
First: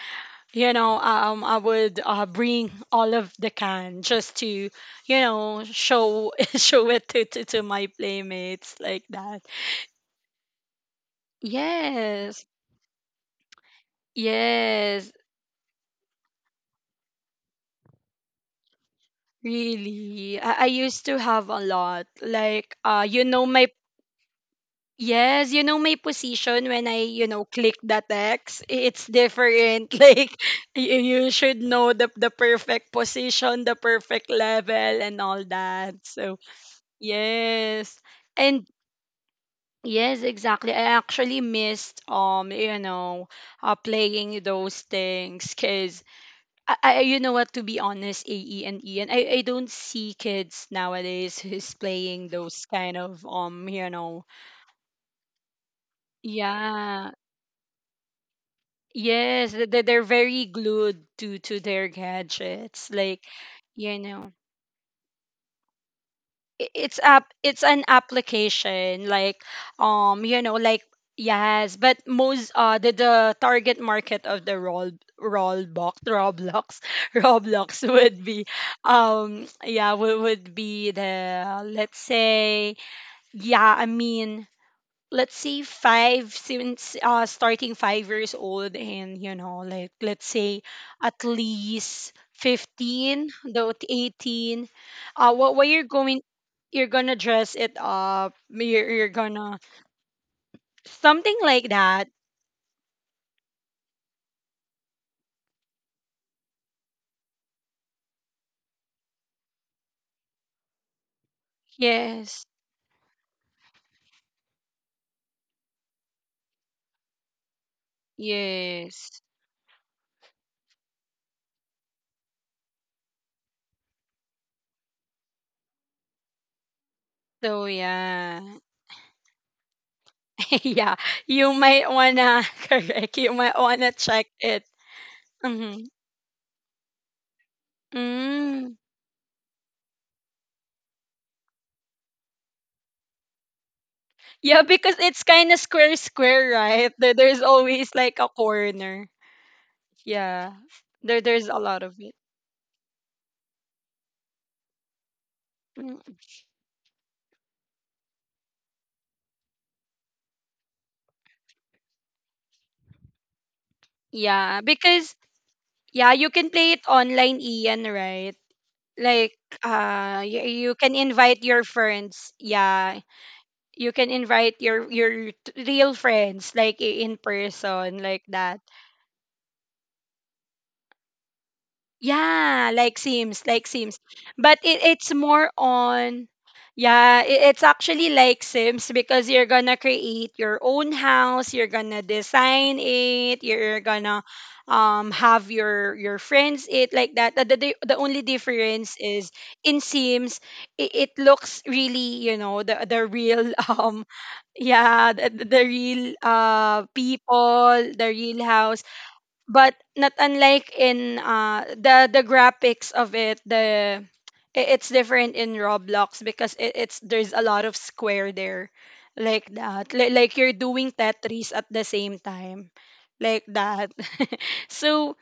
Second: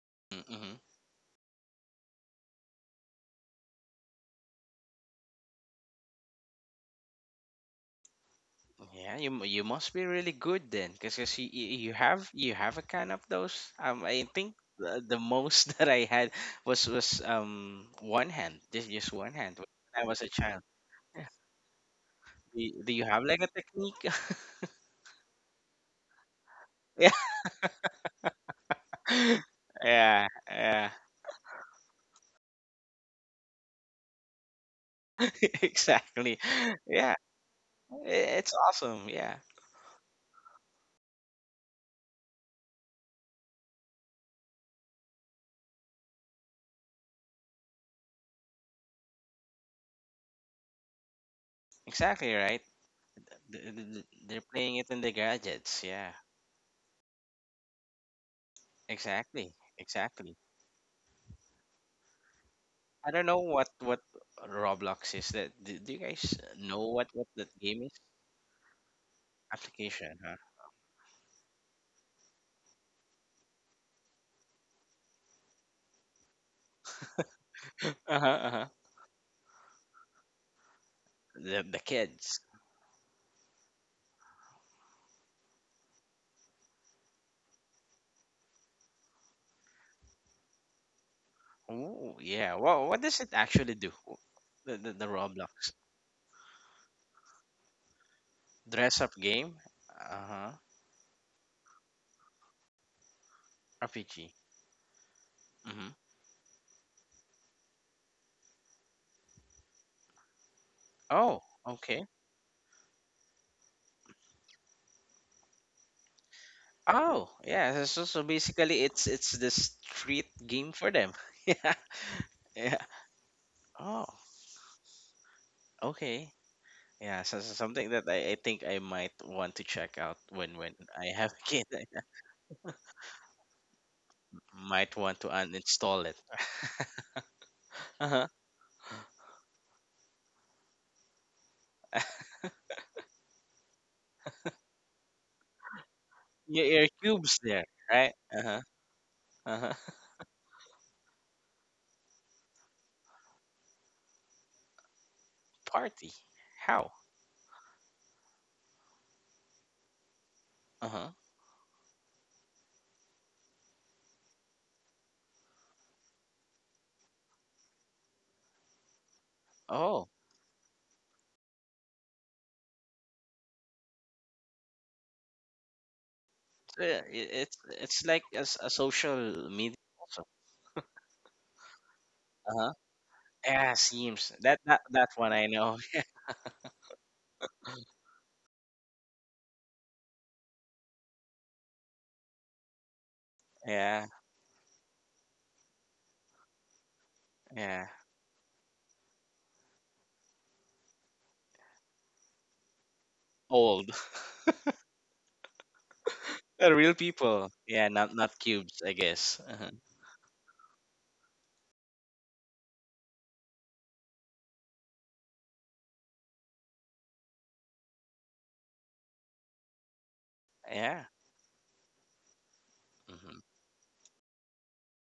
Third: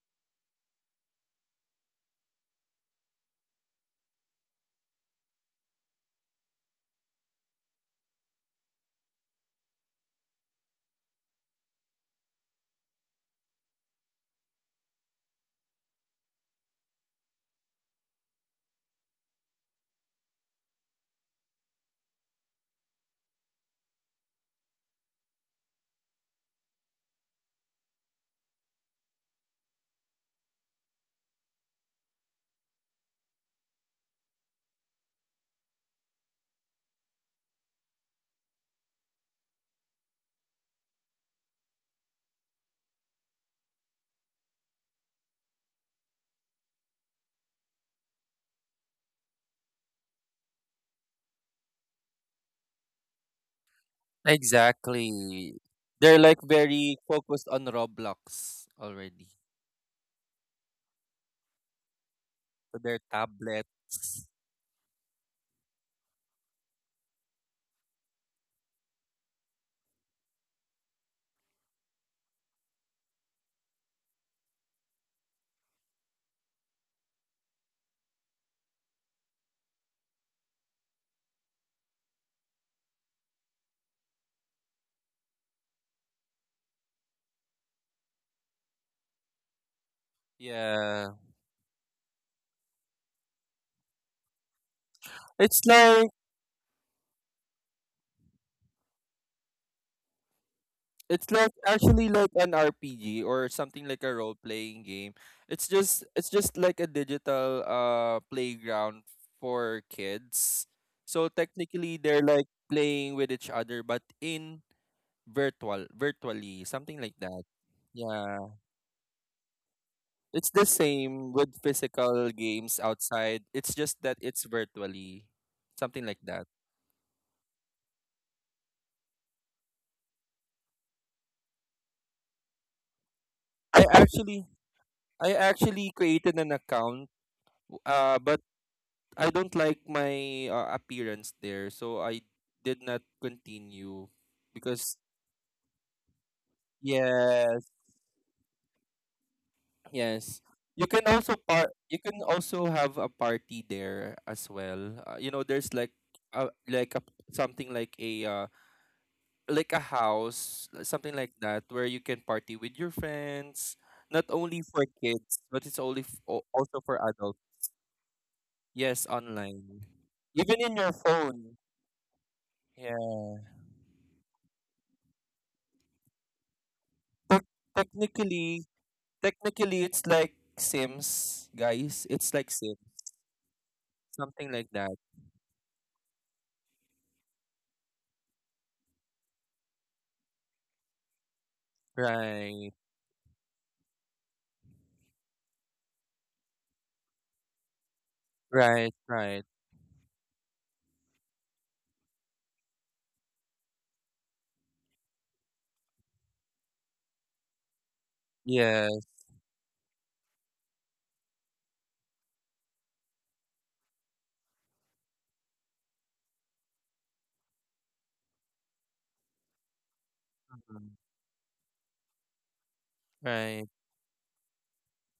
S3: you
S1: Mm-hmm.
S3: know I would bring all of the can just to, you know, show show it to, to my playmates, like
S1: Yeah.
S3: that.
S1: You must be really good then, because you
S3: Yes.
S1: you have a kind of those. I think
S3: Yes,
S1: the most that I had was one hand, just one hand when I was a
S3: really,
S1: child.
S3: I used to have a lot, like,
S1: Do you
S3: you
S1: have like
S3: know,
S1: a
S3: my,
S1: technique?
S3: yes, you know my position when I,
S1: Yeah.
S3: you know, click the text, it's different,
S1: Yeah.
S3: like,
S1: Yeah.
S3: you should know the perfect position, the perfect level, and all that. So
S1: Exactly. Yeah.
S3: yes.
S1: It's
S3: And
S1: awesome. Yeah.
S3: yes, exactly. I actually missed you know, playing those things because, I, you know what, to be honest, AE and E, and I don't see kids nowadays who's playing
S1: Exactly right.
S3: those kind of
S1: They're playing it in the
S2: Exactly.
S1: gadgets. Yeah.
S2: They're like very
S3: yeah,
S2: focused on Roblox already.
S3: yes,
S1: Exactly.
S3: they, they're
S1: Exactly.
S3: very glued to their
S2: So
S3: gadgets,
S2: their
S1: I
S3: like,
S1: don't know
S3: you
S1: what
S2: tablets.
S3: know.
S1: Roblox is. That do, do you guys know
S3: It's
S1: what
S3: app,
S1: that
S3: it's an
S1: game is?
S3: application, like,
S1: Application,
S3: um
S1: huh?
S3: you know like yes, but most the target market of the roll, rollbox, roblox roblox
S1: Uh huh.
S3: would be
S1: Uh huh.
S3: yeah, would be the,
S1: The
S3: let's
S1: kids.
S3: say, yeah I mean, let's say five, since starting 5 years old, and you know, like, let's say
S2: Yeah.
S3: at least
S1: Oh yeah. Well, what does
S3: 15
S1: it
S3: though
S1: actually
S3: to
S1: do?
S3: 18.
S1: The
S3: What
S2: It's
S3: what
S1: Roblox
S3: you're
S2: like
S3: going, you're gonna dress it up,
S1: dress
S3: you're
S1: up game.
S3: gonna,
S1: Uh huh.
S2: it's
S3: something
S2: like
S3: like that.
S2: actually like an RPG, or something, like a
S1: RPG.
S2: role playing game. It's
S1: Mm-hmm.
S2: just it's just like a digital playground for kids. So
S1: Oh
S2: technically
S1: okay.
S2: they're
S3: Yes.
S2: like playing with each other, but in virtually, something like
S1: Oh
S2: that.
S1: yeah. So so so
S2: Yeah.
S1: basically,
S3: Yes.
S1: it's the street
S2: It's the
S1: game for them.
S2: same with
S1: Yeah,
S2: physical games
S1: yeah.
S2: outside. It's just
S1: Oh
S2: that it's virtually, something like
S1: okay.
S2: that.
S1: Yeah, so, so
S3: So
S1: something that I
S3: yeah,
S1: think I might want to check out when
S3: yeah,
S1: I have a
S3: you
S1: kid.
S3: might wanna correct, you might
S2: I
S3: wanna check
S2: actually
S3: it.
S1: Might want to
S2: I
S3: Mm-hmm.
S2: actually
S1: uninstall it.
S2: created an account,
S1: Uh-huh.
S2: but
S3: Mm.
S2: I don't like my appearance there, so I did not continue
S3: Yeah, because
S2: because
S3: it's kind of square square,
S1: Your
S3: right? There, there's
S1: cube's there,
S2: yes,
S3: always
S1: right?
S3: like a
S1: Uh-huh.
S3: corner.
S1: Uh-huh.
S2: yes.
S3: Yeah.
S2: You can
S3: There
S2: also
S3: there's a
S2: par
S3: lot of
S2: you
S3: it.
S2: can also have a party there as well. You know, there's
S3: Mm.
S1: Party.
S2: like
S1: How?
S2: a something like a house,
S1: Uh-huh.
S2: something like that where you can party with your friends, not
S3: Yeah,
S2: only for
S3: because
S2: kids, but it's only
S3: yeah, you can play
S2: also
S3: it
S2: for adults.
S3: online, Ian, right?
S2: Yes,
S3: Like
S2: online.
S1: Oh,
S3: you,
S2: Even
S3: you
S2: in your
S3: can invite
S2: phone.
S3: your friends.
S2: Yeah.
S3: Yeah. You can invite your real friends like
S1: so yeah,
S3: in
S2: Tec-
S3: person,
S1: it's
S3: like
S1: like
S3: that.
S2: technically
S1: a social media
S2: Technically, it's
S1: also.
S2: like Sims, guys. It's like
S3: Yeah,
S1: Uh-huh.
S2: Sims,
S3: like Sims, like
S1: Yeah,
S3: Sims.
S1: seems
S2: something
S3: But
S1: that
S2: like
S3: it,
S1: that
S2: that.
S3: it's
S1: that one
S3: more
S1: I know.
S3: on, yeah, it, it's actually like Sims because you're gonna create your own house, you're gonna
S2: Right,
S3: design it, you're
S1: Yeah,
S3: gonna have your friends it, like that.
S1: yeah.
S3: The only
S2: right,
S3: difference is,
S2: right.
S3: in Sims, it looks really, you know, the real
S1: Old.
S3: yeah, the real
S1: Real people.
S3: people,
S1: Yeah,
S3: the
S1: not
S3: real
S1: not
S3: house.
S1: cubes, I
S2: Yes,
S1: guess.
S3: But
S1: Uh-huh.
S3: not unlike in the graphics of it, the, it's different in Roblox, because it, it's, there's a lot of square there, like that. Like you're doing
S2: mhm,
S1: Yeah.
S3: Tetris at the same time, like
S1: Hmm.
S2: right.
S3: that. So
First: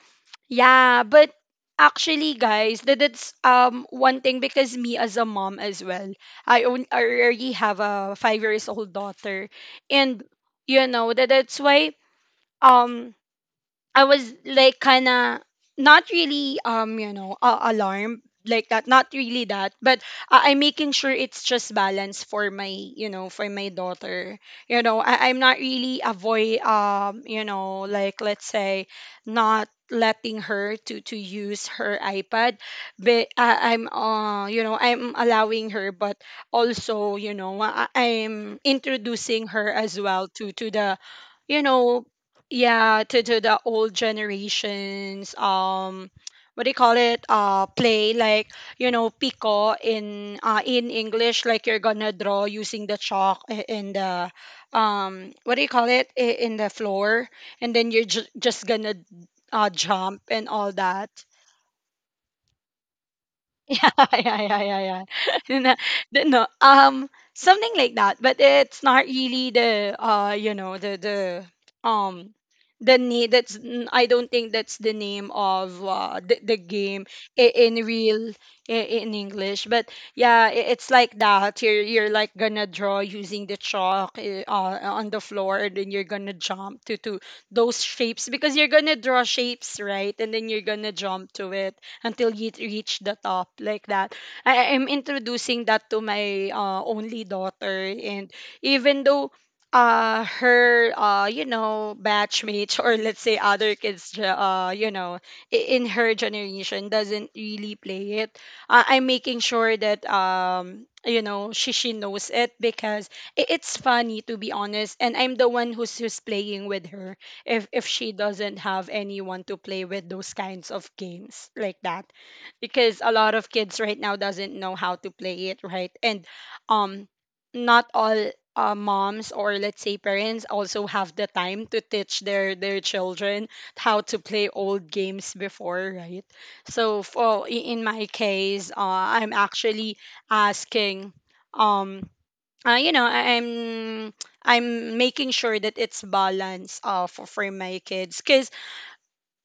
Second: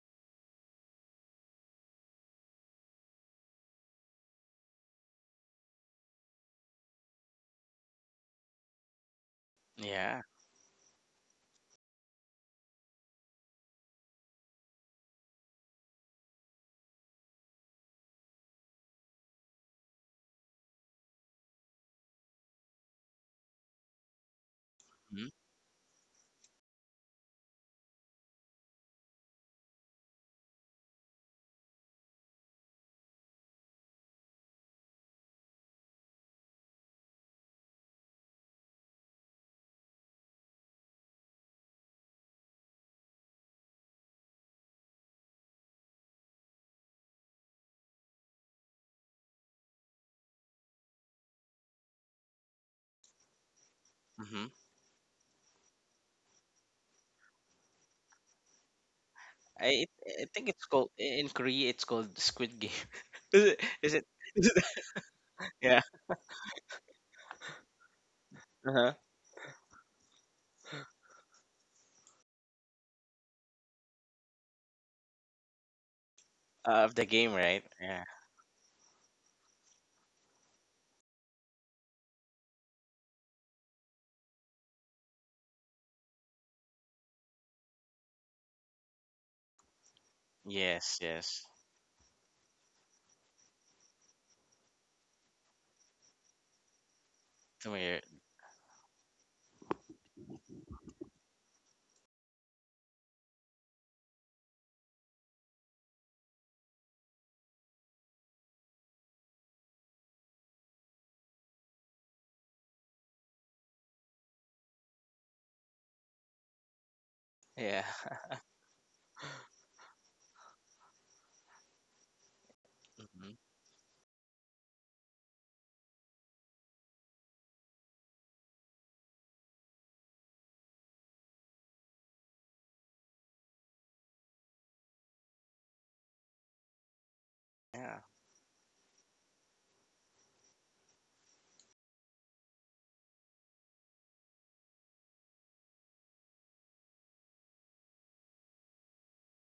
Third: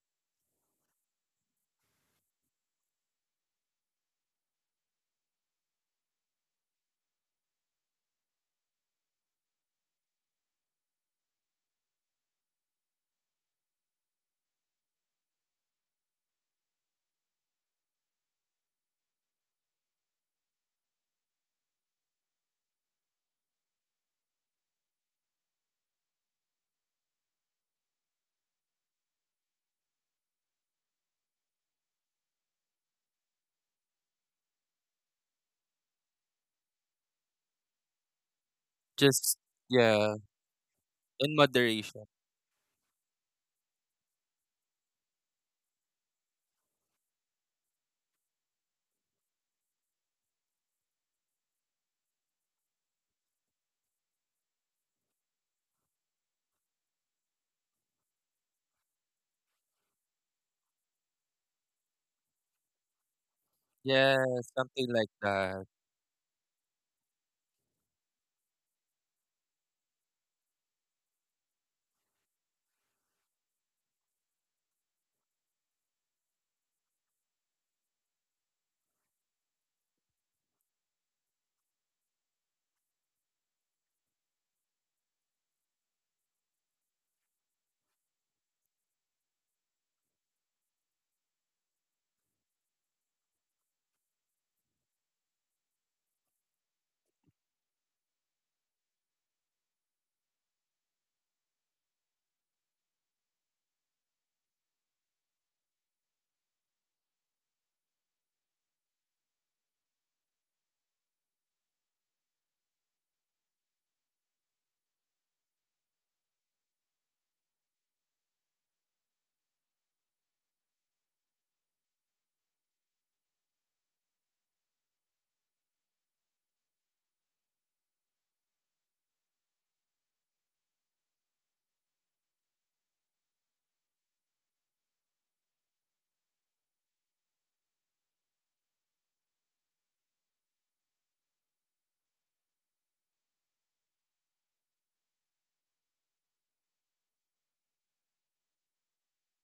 S3: yeah, but actually guys, that that's one thing, because me as a mom as well, I own I already have a 5 years old daughter,
S1: Yeah.
S3: and you know, that that's why um I was like kind of, not really you know alarmed, like that, not really that, but I'm making sure it's just balance for my, you know, for my daughter. You know I,
S1: Hmm.
S3: I'm not really avoid, you know, like let's say, not letting her to use her iPad. But I, I'm you know, I'm allowing her, but also you know, I, I'm
S2: Just,
S3: introducing her as
S2: yeah,
S3: well to the,
S2: in
S3: you know,
S2: moderation.
S3: yeah to the old generations, what do you call it, play, like, you know, pico in English, like you're gonna draw using the chalk in the,
S1: Hmm.
S3: what do you call it, in the floor, and then you're just gonna
S1: I it,
S3: jump
S1: I think
S3: and
S1: it's
S3: all
S1: called
S3: that.
S1: in Korea. It's called Squid Game. Is it?
S3: Yeah,
S2: Yeah,
S3: yeah,
S1: Is
S3: yeah, yeah,
S2: something
S3: yeah.
S2: like that.
S3: No,
S1: it?
S3: no, something like that. But it's
S1: Uh-huh.
S3: not really the um, the name. That's n- I don't think that's the name of the
S1: Of the
S3: game
S1: game, right?
S3: in
S1: Yeah.
S3: real, in English. But yeah, it's like that. You're like gonna draw using the chalk on the floor, and then you're gonna jump to those shapes, because you're gonna draw shapes, right? And then you're gonna
S1: Yes,
S3: jump
S1: yes.
S3: to it until you reach the top, like that. I am introducing that to my only
S1: Come
S3: daughter.
S1: here.
S3: And even though her you know batchmates, or let's say other kids you know in her generation doesn't really play it, I'm making sure that you know, she knows it, because it's funny, to be honest, and I'm the one who's who's playing with her
S1: Yeah.
S3: if she doesn't have anyone to play with, those kinds of games, like that. Because a
S1: Hmm.
S3: lot of kids right now doesn't know how to play it, right? And um not all moms, or let's say parents, also have the time to teach their children how to play old games before, right? So for in
S1: Yeah.
S3: my case, I'm actually asking um uh, you know, I- I'm I'm making sure that it's balanced for my kids. Cause,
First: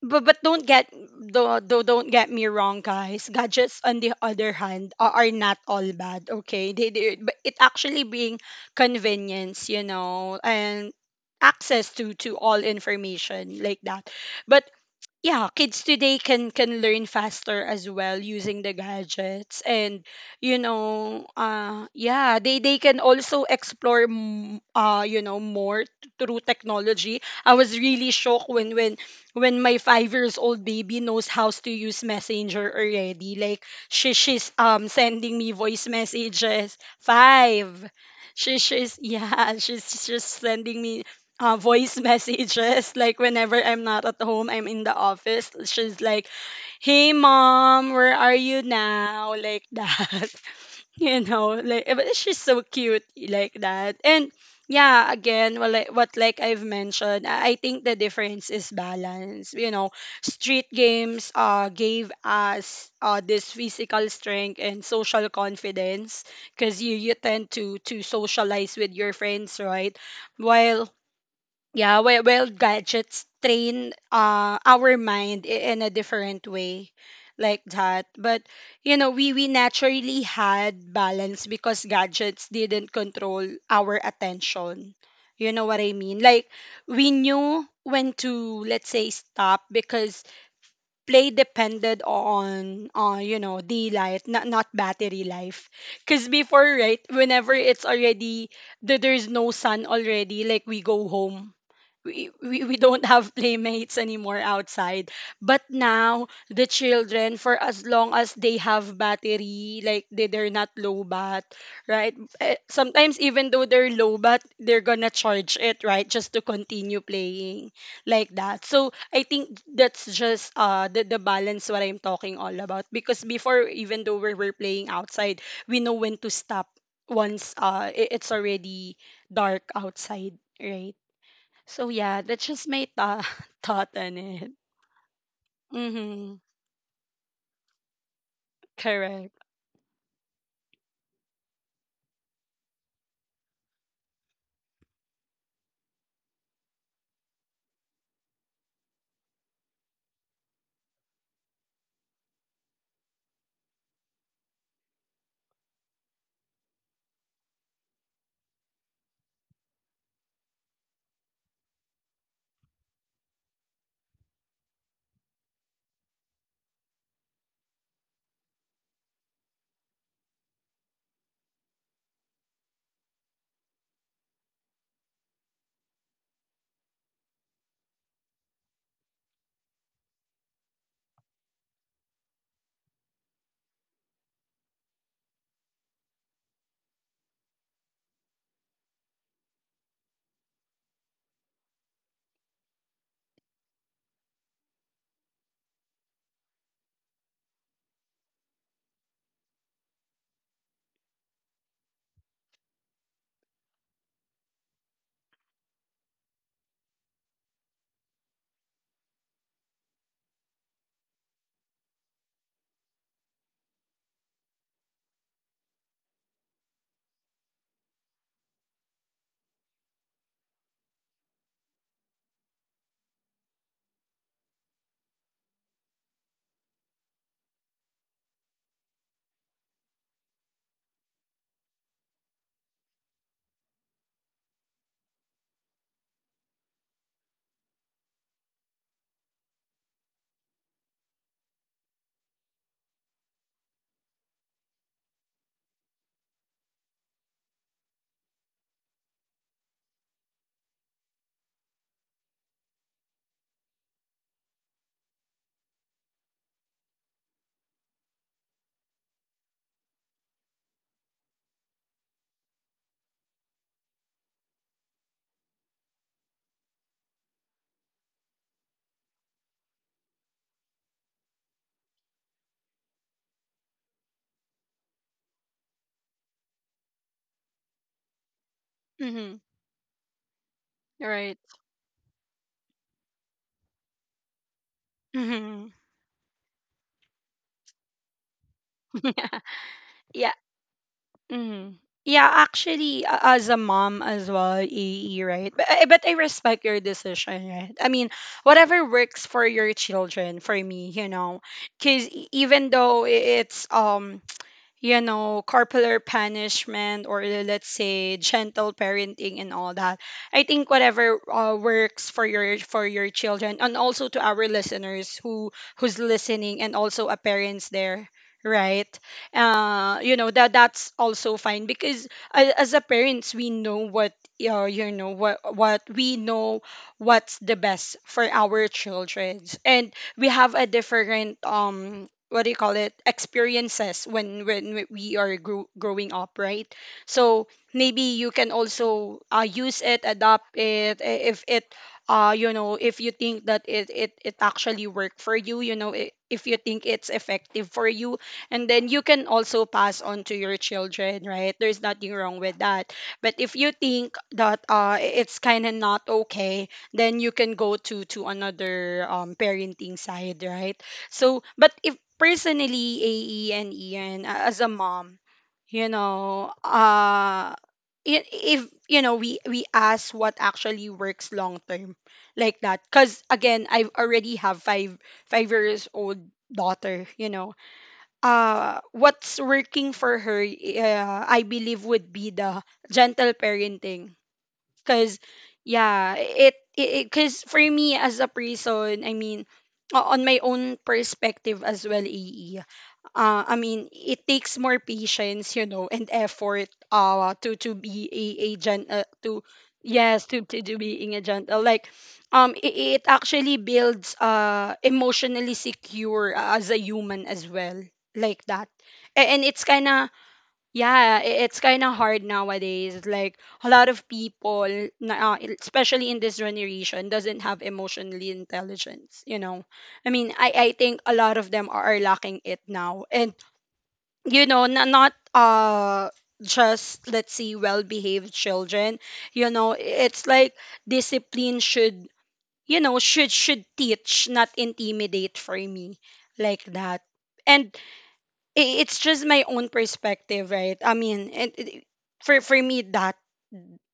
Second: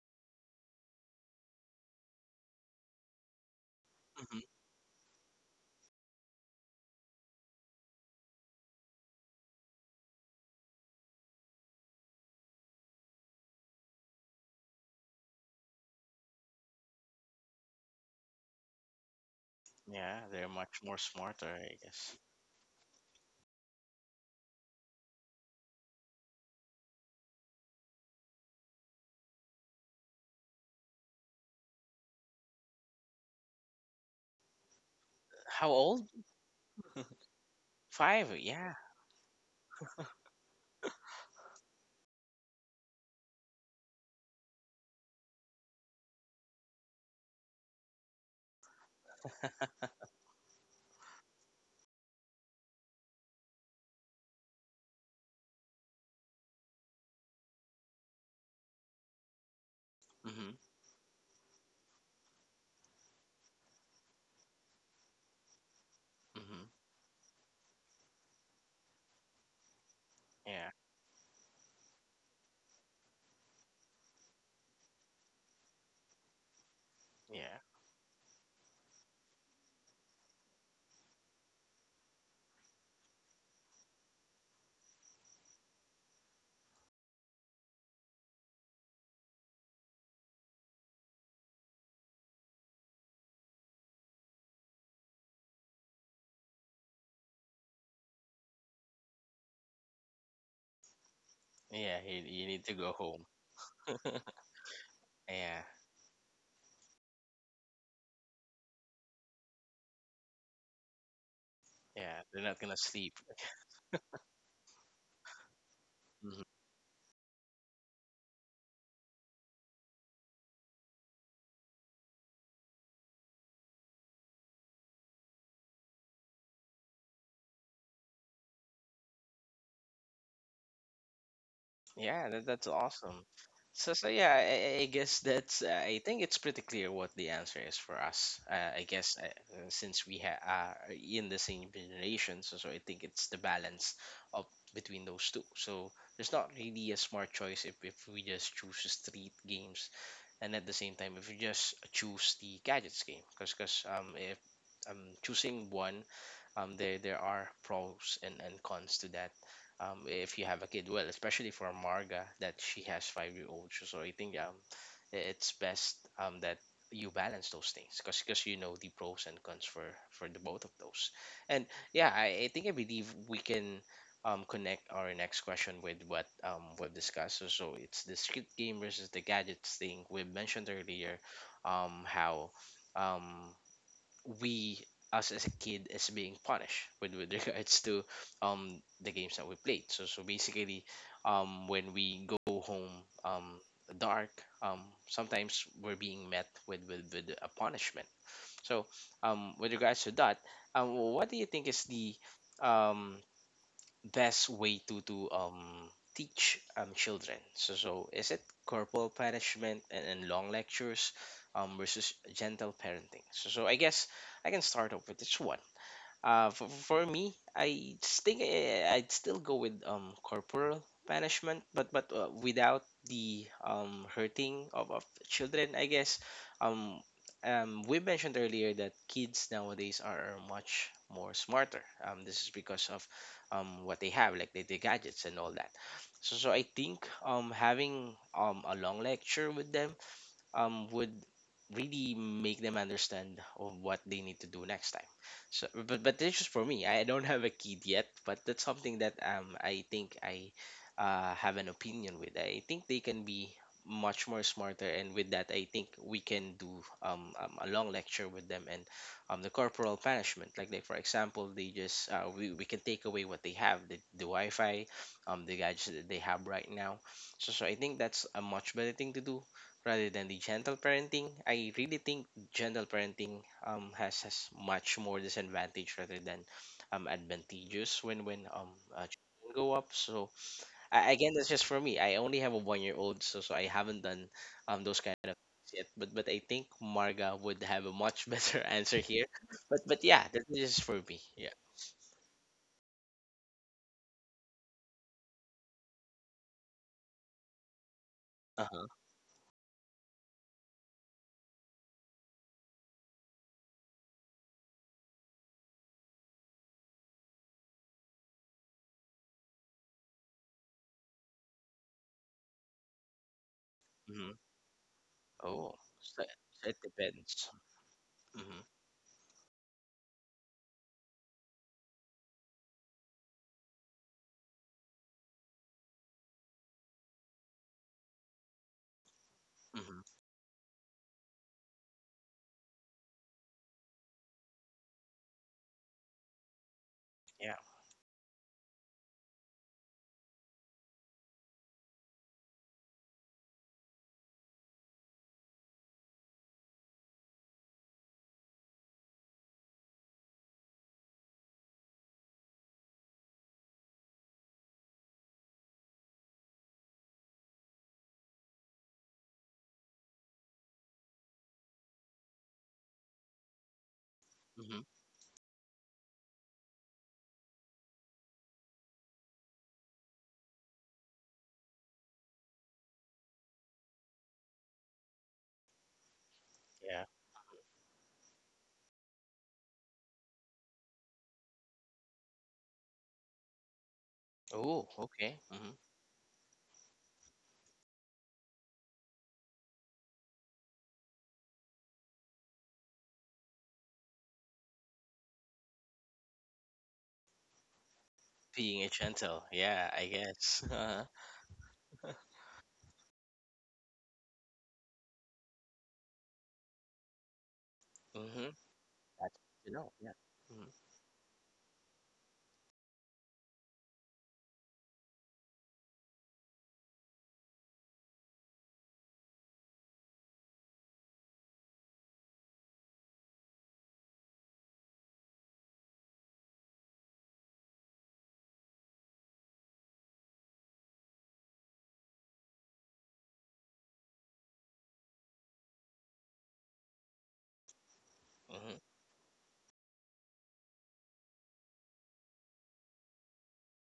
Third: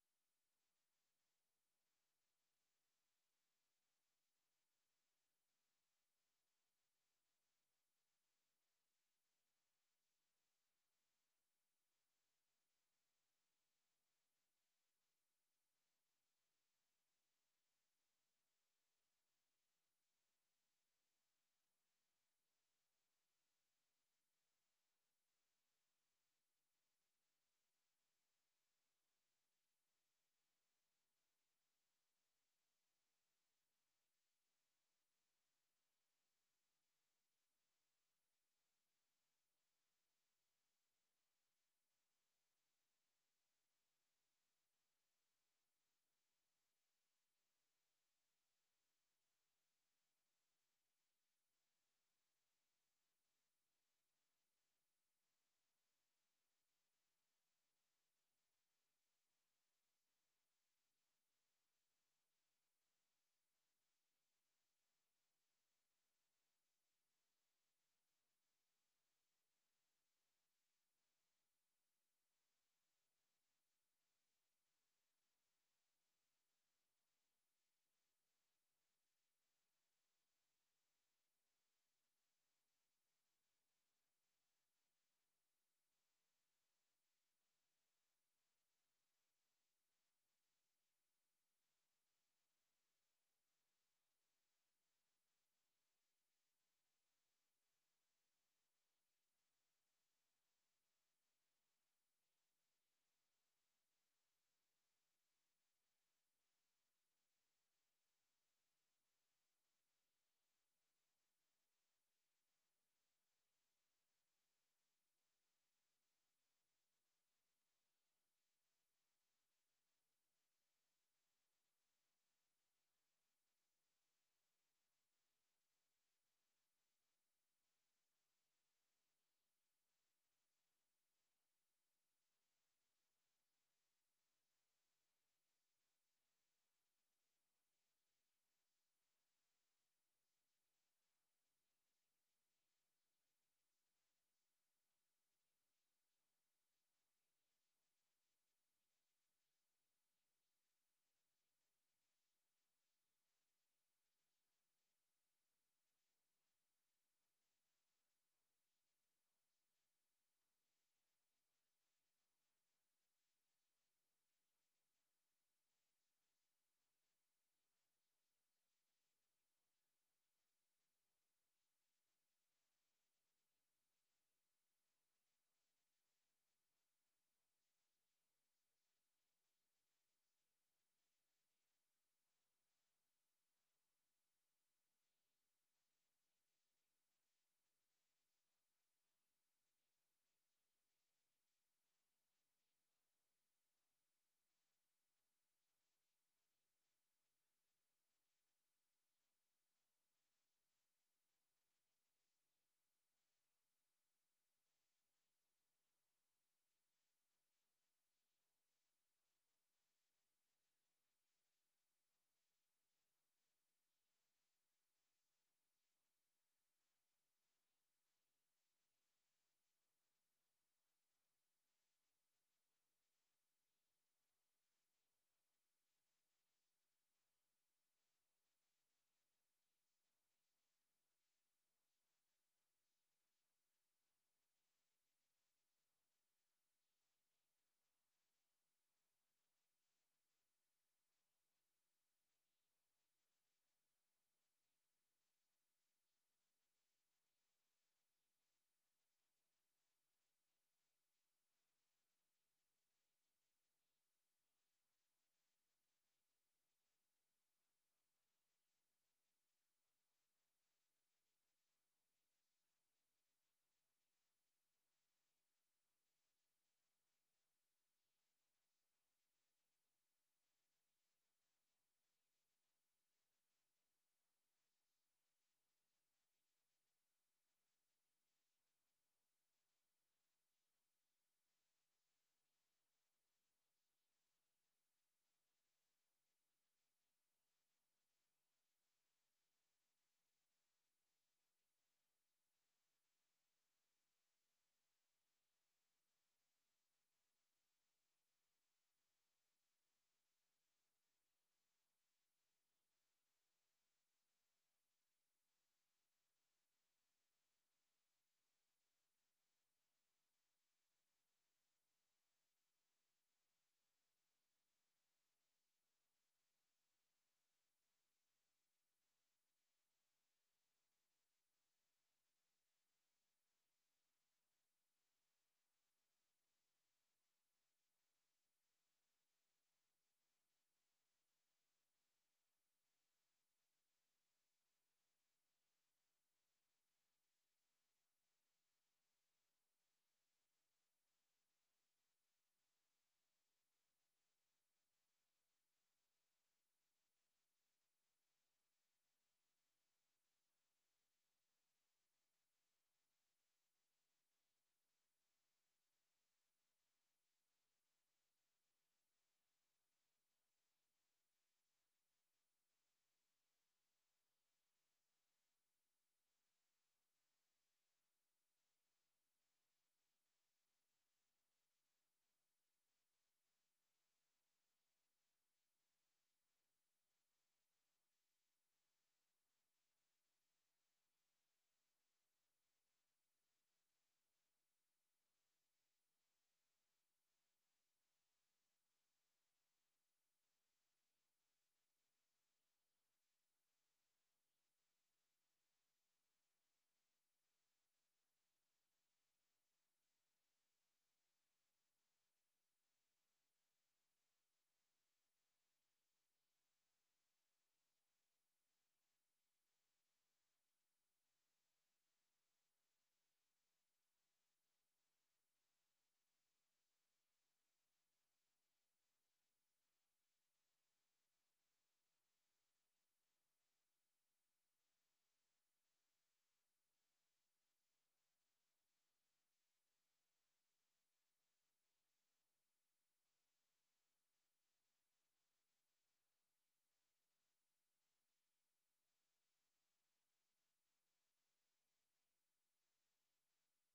S3: but don't get, don't get me wrong, guys. Gadgets on the
S1: Hmm.
S3: other hand are not all bad. Okay, they but it actually being convenience, and access to all information like that. But yeah, kids today can learn faster as well using the gadgets and
S1: Yeah, they're much more smarter, I guess.
S3: yeah, they can also explore more through technology. I was really shocked when my 5 years old baby knows how to use Messenger already. Like she's sending me
S1: How
S3: voice
S1: old?
S3: messages. 5.
S1: Five.
S3: she
S1: Yeah.
S3: she's yeah, she's just sending me voice messages. Like whenever I'm not at home, I'm in the office. She's like, "Hey, mom, where are you now?" Like that. Like, but she's so cute like that. And yeah, again, well, like, what, like I've mentioned, I think the difference is balance.
S1: Hmm.
S3: Street games gave us this physical strength and social confidence
S1: Hmm.
S3: because you tend to socialize with your friends, right?
S1: Yeah.
S3: while Yeah, well gadgets train our mind in a different way
S1: Yeah.
S3: like that. But we naturally had balance because gadgets didn't control our attention. You know what I mean? Like, we knew when to, let's say, stop because play depended on the life, not, not battery life. Because before, right, whenever it's already there's no sun already, like, we go home.
S1: Yeah. You,
S3: we,
S1: you need
S3: we,
S1: to
S3: we
S1: go
S3: don't
S1: home.
S3: have playmates anymore outside.
S1: Yeah.
S3: But now the children, for as long as they have battery, like, they're not low bat,
S1: Yeah.
S3: right?
S1: They're not gonna sleep.
S3: Sometimes even though they're low bat, they're gonna charge it, right, just
S1: Mm-hmm.
S3: to continue playing like that. So I think that's just the balance what I'm talking all about, because before, even though we were playing outside, we know when to stop once it's already dark outside, right? So yeah,
S1: Yeah, that,
S3: that's
S1: that's
S3: just my
S1: awesome. So,
S3: thought
S1: so
S3: on
S1: yeah,
S3: it.
S1: I guess that's, I think it's
S3: Mhm.
S1: pretty clear what the answer is for us. I guess
S3: Correct.
S1: since we ha are in the same generation, so, so I think it's the balance of between those two. So there's not really a smart choice if we just choose street games and at the same time if we just choose the gadgets game. Because if I'm choosing one, there are pros and cons to that. If you have a kid, well, especially for marga, that she has 5-year-old old, so I think it's best that you balance those things because you know the pros and cons for the both of those. And I think I believe we can connect our next question with what we've discussed. So it's the street game versus the gadgets thing we mentioned earlier. How um, we Us as a kid is being punished, with regards to the games that we played. So basically, when we go home, um dark, um sometimes we're being met with a punishment. So, with regards to that, what do you think is the um best way to teach children? So is it corporal punishment and long lectures versus gentle parenting? So I guess I can start off with this one. For me, I s- think eh, I'd still go with corporal punishment, but without the hurting of children, I guess. Um, we mentioned earlier that kids nowadays are much more smarter. This is because of what they have, like the gadgets and all that. So I think having a long lecture with them would really make them understand of what they need to do next time. But that's just for me. I don't have a kid yet, but that's something that I think I have an opinion with. I think they can be much more smarter, and with that, I think we can do a long lecture with them and the corporal punishment. Like for example, they just we can take away what they have, the Wi-Fi, the gadgets that they have right now. So I think that's a much better thing to do rather than the gentle parenting. I really think gentle parenting has much more disadvantage rather than advantageous when
S3: Mhm.
S1: children grow up. So,
S3: Right.
S1: again, that's just for me. I only have a 1-year-old old, so I haven't done those kind of things
S3: Mhm.
S1: yet. But I think Marga would have a much better answer here. But yeah,
S3: Yeah.
S1: that's just for me. Yeah.
S3: Mm. Yeah, actually, as a mom as well, AE, right? But, but I respect your decision, right? I mean,
S1: Uh
S3: whatever
S1: huh.
S3: works for your children, for me, because even though it's corporal punishment or, let's say, gentle parenting and all that. I think whatever works for your children, and also to
S1: Hmm.
S3: our listeners who
S1: Oh,
S3: who's
S1: so,
S3: listening
S1: so it
S3: and also a
S1: depends.
S3: parents there,
S1: Mm-hmm.
S3: right? You know that that's also fine because as a parents, we know what what we know what's the best for our children, and
S1: Mm-hmm.
S3: we have a different what do you call it experiences when we are growing up, right? So
S1: Yeah.
S3: maybe you can also use it, adopt it, if it, if you think that it actually worked for you, if you think it's effective for you, and then you can also pass on to your children, right, there's nothing wrong with that. But if you think that it's kind of not okay, then you can go to another parenting side, right? So, but if personally, AE and Ian, as a
S1: Mm-hmm.
S3: mom, you know, uh, if, we ask what actually works long term, like that. Cause again, I already have five five years old
S1: Yeah.
S3: daughter. You know, what's working for her, I believe, would be the gentle parenting.
S1: Oh,
S3: Cause
S1: okay. Mm-hmm.
S3: yeah, it because for me as a person, I mean, on my own perspective as well, EE. I mean, it takes more patience, and effort. To be a
S1: Being a
S3: gen
S1: gentle,
S3: to,
S1: yeah, I
S3: yes, to
S1: guess.
S3: to, to being a gentle. Like, it actually builds emotionally secure as a human as well like
S1: Mm-hmm.
S3: that.
S1: That's,
S3: And it's
S1: you
S3: kind
S1: know, yeah.
S3: of,
S1: Mm-hmm.
S3: yeah, it's kind of hard nowadays. Like, a lot of people, especially in this generation, doesn't have emotionally intelligence. I mean, I think a lot of them are lacking it now, and not just, let's see, well-behaved children. You know, i- it's like discipline should you know should teach, not intimidate, for me like that. And
S1: Mm-hmm.
S3: it's just my own perspective, right? I mean, for me that,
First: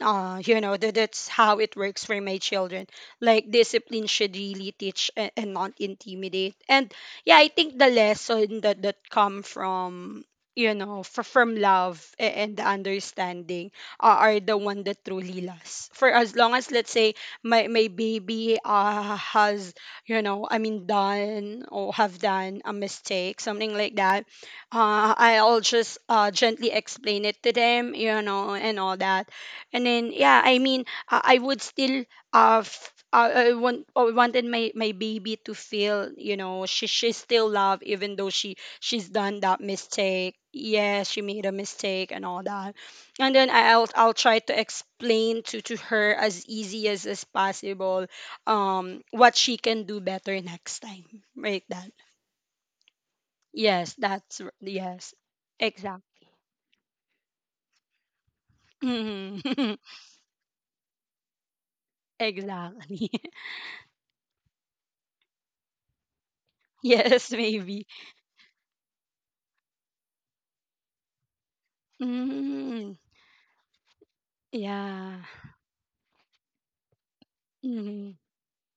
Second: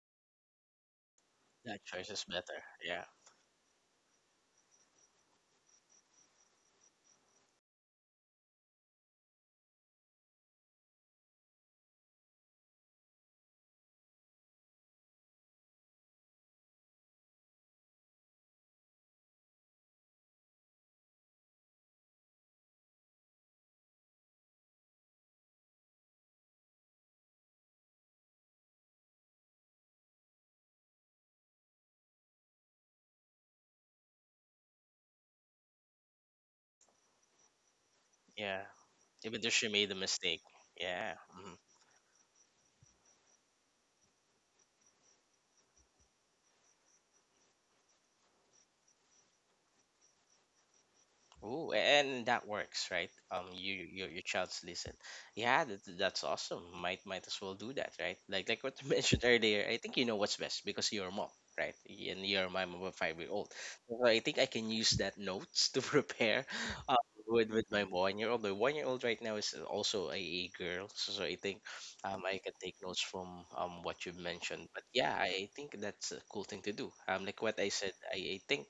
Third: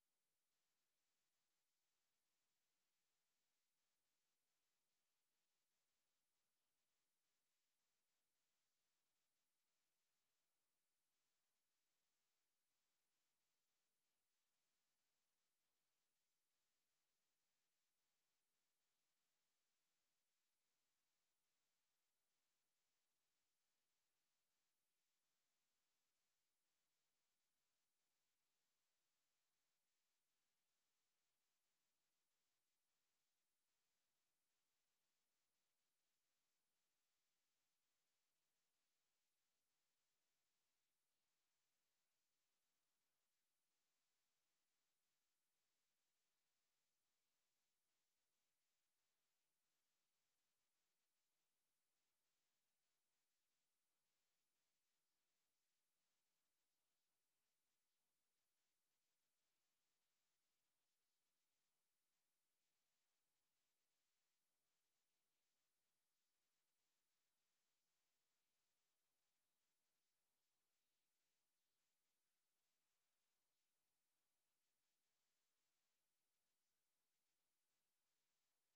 S3: that that's how it
S1: That
S3: works
S1: choice
S3: for
S1: is
S3: my
S1: better.
S3: children.
S1: Yeah,
S3: Like, discipline should really teach, and not intimidate. And yeah, I think the lesson that come from, from love and the understanding, are the one that truly lasts, for as long as, let's say, my baby has, I mean, done or have done a mistake, something like that. I'll just gently explain it to them, and all that. And then, yeah, I mean, I would still, I wanted my baby to feel, she's still loved even though she
S1: yeah.
S3: she's done
S1: Even though
S3: that
S1: she made a
S3: mistake.
S1: mistake.
S3: Yes,
S1: Yeah.
S3: she made a
S1: Mm-hmm.
S3: mistake and all that. And then I'll try to explain to her as easy as possible, what she can do better next time, like
S1: Ooh,
S3: that.
S1: and that works, right? You,
S3: Yes,
S1: your
S3: that's,
S1: child's listen.
S3: yes.
S1: Yeah, that,
S3: Exact.
S1: that's awesome. Might as well do that, right? Like what you mentioned earlier. I think you know what's best because you're a mom, right? And you're a mom of a
S3: Exactly.
S1: 5-year-old old. So I think I can use that notes to prepare, uh,
S3: Yes,
S1: with
S3: maybe.
S1: my 1-year-old old. My 1-year-old old right now is also a girl, so, so I think, I can take
S3: Mm.
S1: notes from what you mentioned. But
S3: Yeah.
S1: yeah, I think that's a cool thing to do. Like what I said,
S3: Mm.
S1: I think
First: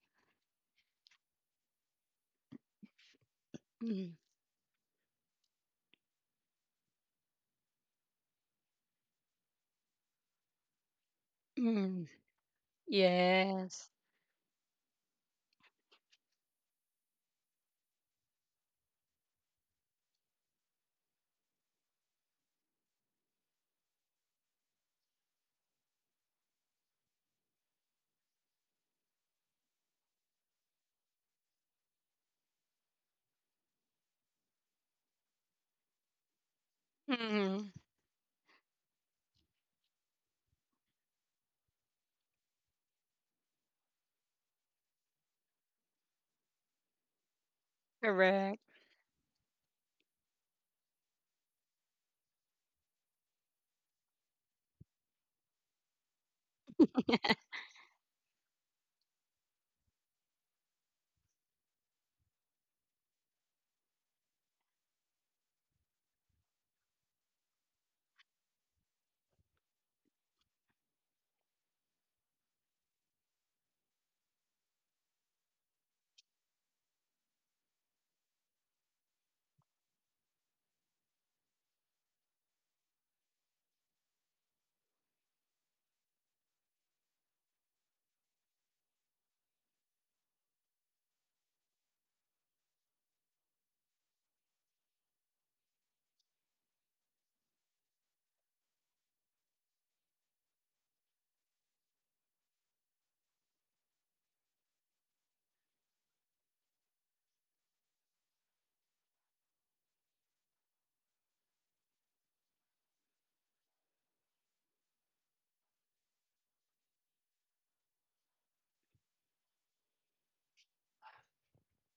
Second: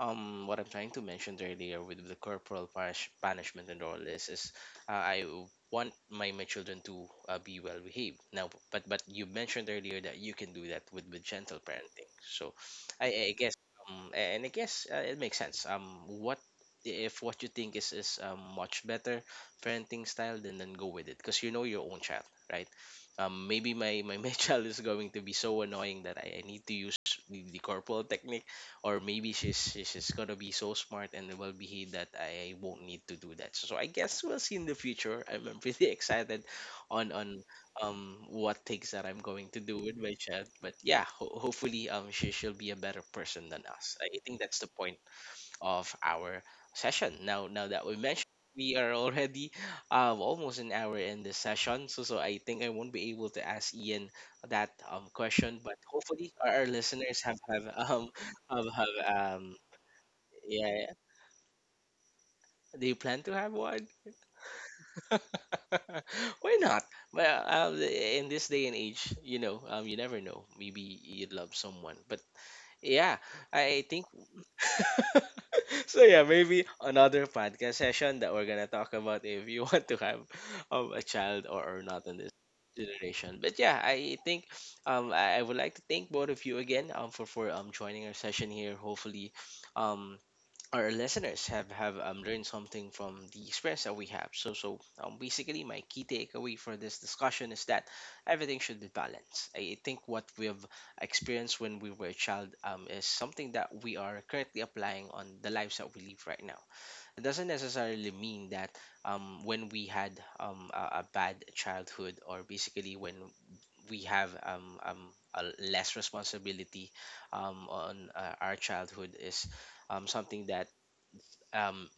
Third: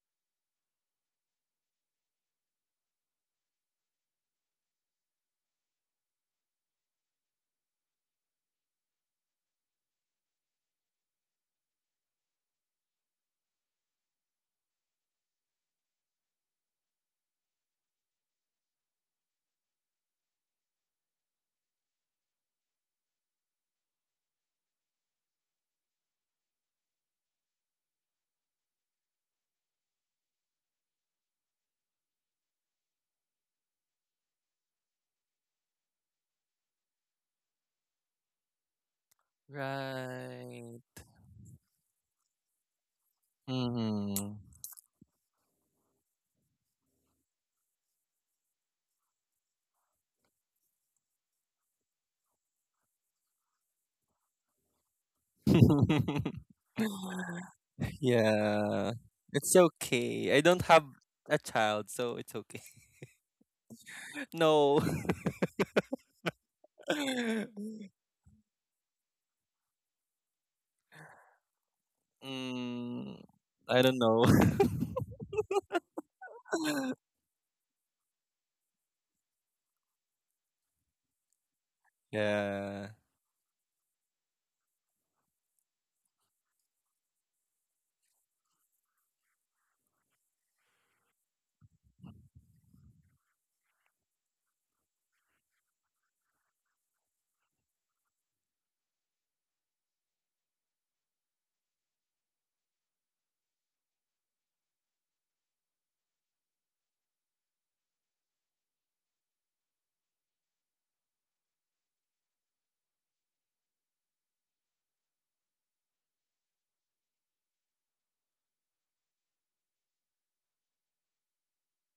S1: what I'm trying to mention earlier with the corporal punishment and all
S3: Mm.
S1: this is I want my children to be well behaved. Now, but you mentioned earlier that you can do that with gentle
S3: Mm.
S1: parenting. So, I guess
S3: Yes.
S1: and I guess it makes sense. What if what you think is a much better parenting style, then go with it because you know your own child, right? Maybe my my child is going to be so annoying that I need to use the corporal technique, or maybe she's gonna be so smart and well behaved that I won't need to do that. So I guess we'll see in the future. I'm pretty excited on on
S3: Mm.
S1: um what things that I'm going to do with my child. But
S2: Right.
S1: yeah, hopefully she'll be a better person than us. I
S2: Mm-hmm.
S1: think that's the point of our session. Now that we mentioned,
S3: Correct.
S1: we are already almost an hour in this session, so I think I won't be able to ask Ian that question, but hopefully our listeners have
S2: Yeah,
S1: have um
S2: it's okay. I don't have
S1: yeah.
S2: a child, so it's okay.
S1: Do you plan to have one?
S2: No.
S1: Why not? Well, in this day and age, you know, you never know. Maybe you would love someone, but
S2: Mm,
S1: yeah,
S2: I
S1: I
S2: don't
S1: think.
S2: know.
S1: So yeah, maybe another podcast session that we're gonna talk about if you want to have a child or, not in this
S2: Yeah.
S1: generation. But yeah, I think I would like to thank both of you again for joining our session here. Hopefully, um our listeners have learned something from the experience that we have. Basically, my key takeaway for this discussion is that everything should be balanced. I think what we have experienced when we were a child is something that we are currently applying on the lives that we live right now. It doesn't necessarily mean that when we had a bad childhood, or basically when we have a less responsibility on our childhood is something that um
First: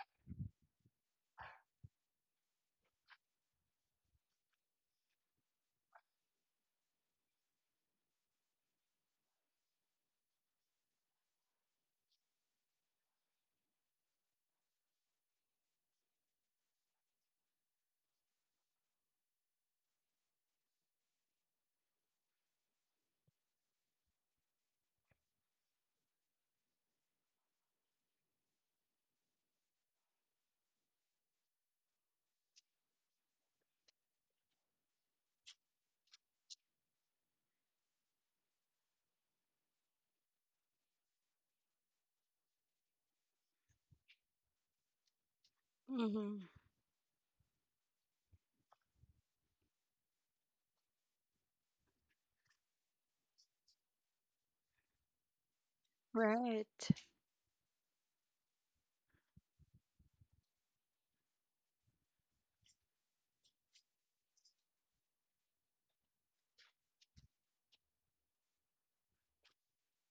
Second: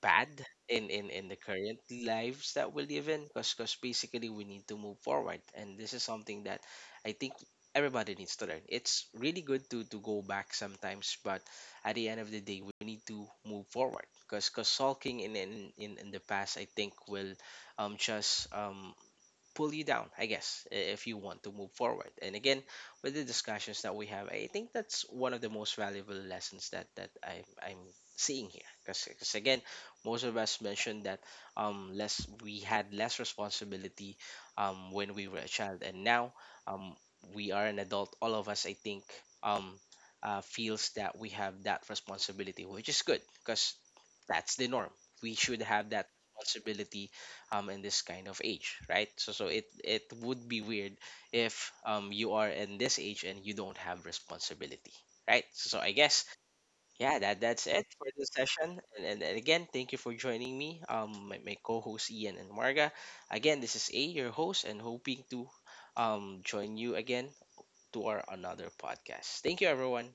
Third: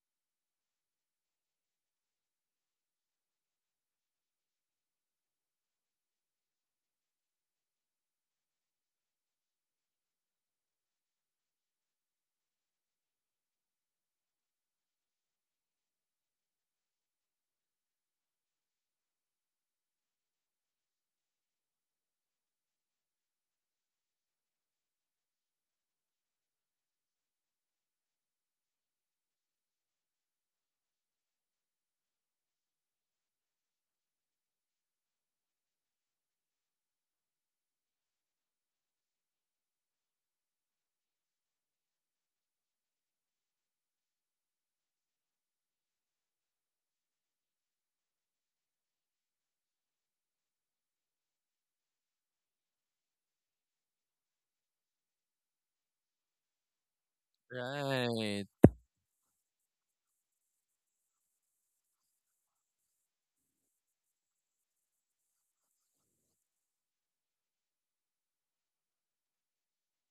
S1: bad in the current lives that we live in, because basically we need to move forward, and this is something that I think everybody needs to learn. It's really good to go back sometimes, but at the end of the day we need to move forward, because sulking in the past, I think, will just pull you down, I guess, if you want to move forward. And again, with the discussions that we have, I think that's one of the most valuable lessons that I'm seeing here. Because again, most of us mentioned that less we had less responsibility when we were a child, and now um we are an adult. All of us, I think, um feels that we have that responsibility, which is good because that's the norm. We should have that
S3: Mm.
S1: responsibility in this kind of age, right? So it it would be weird if you are in this age and you don't have responsibility, right? So I guess,
S3: Right.
S1: yeah, that that's it for this
S2: Right.
S1: session, and again thank you for joining me my co-host ian and marga. Again, this is a your host and hoping to join you again to our another podcast. Thank you everyone.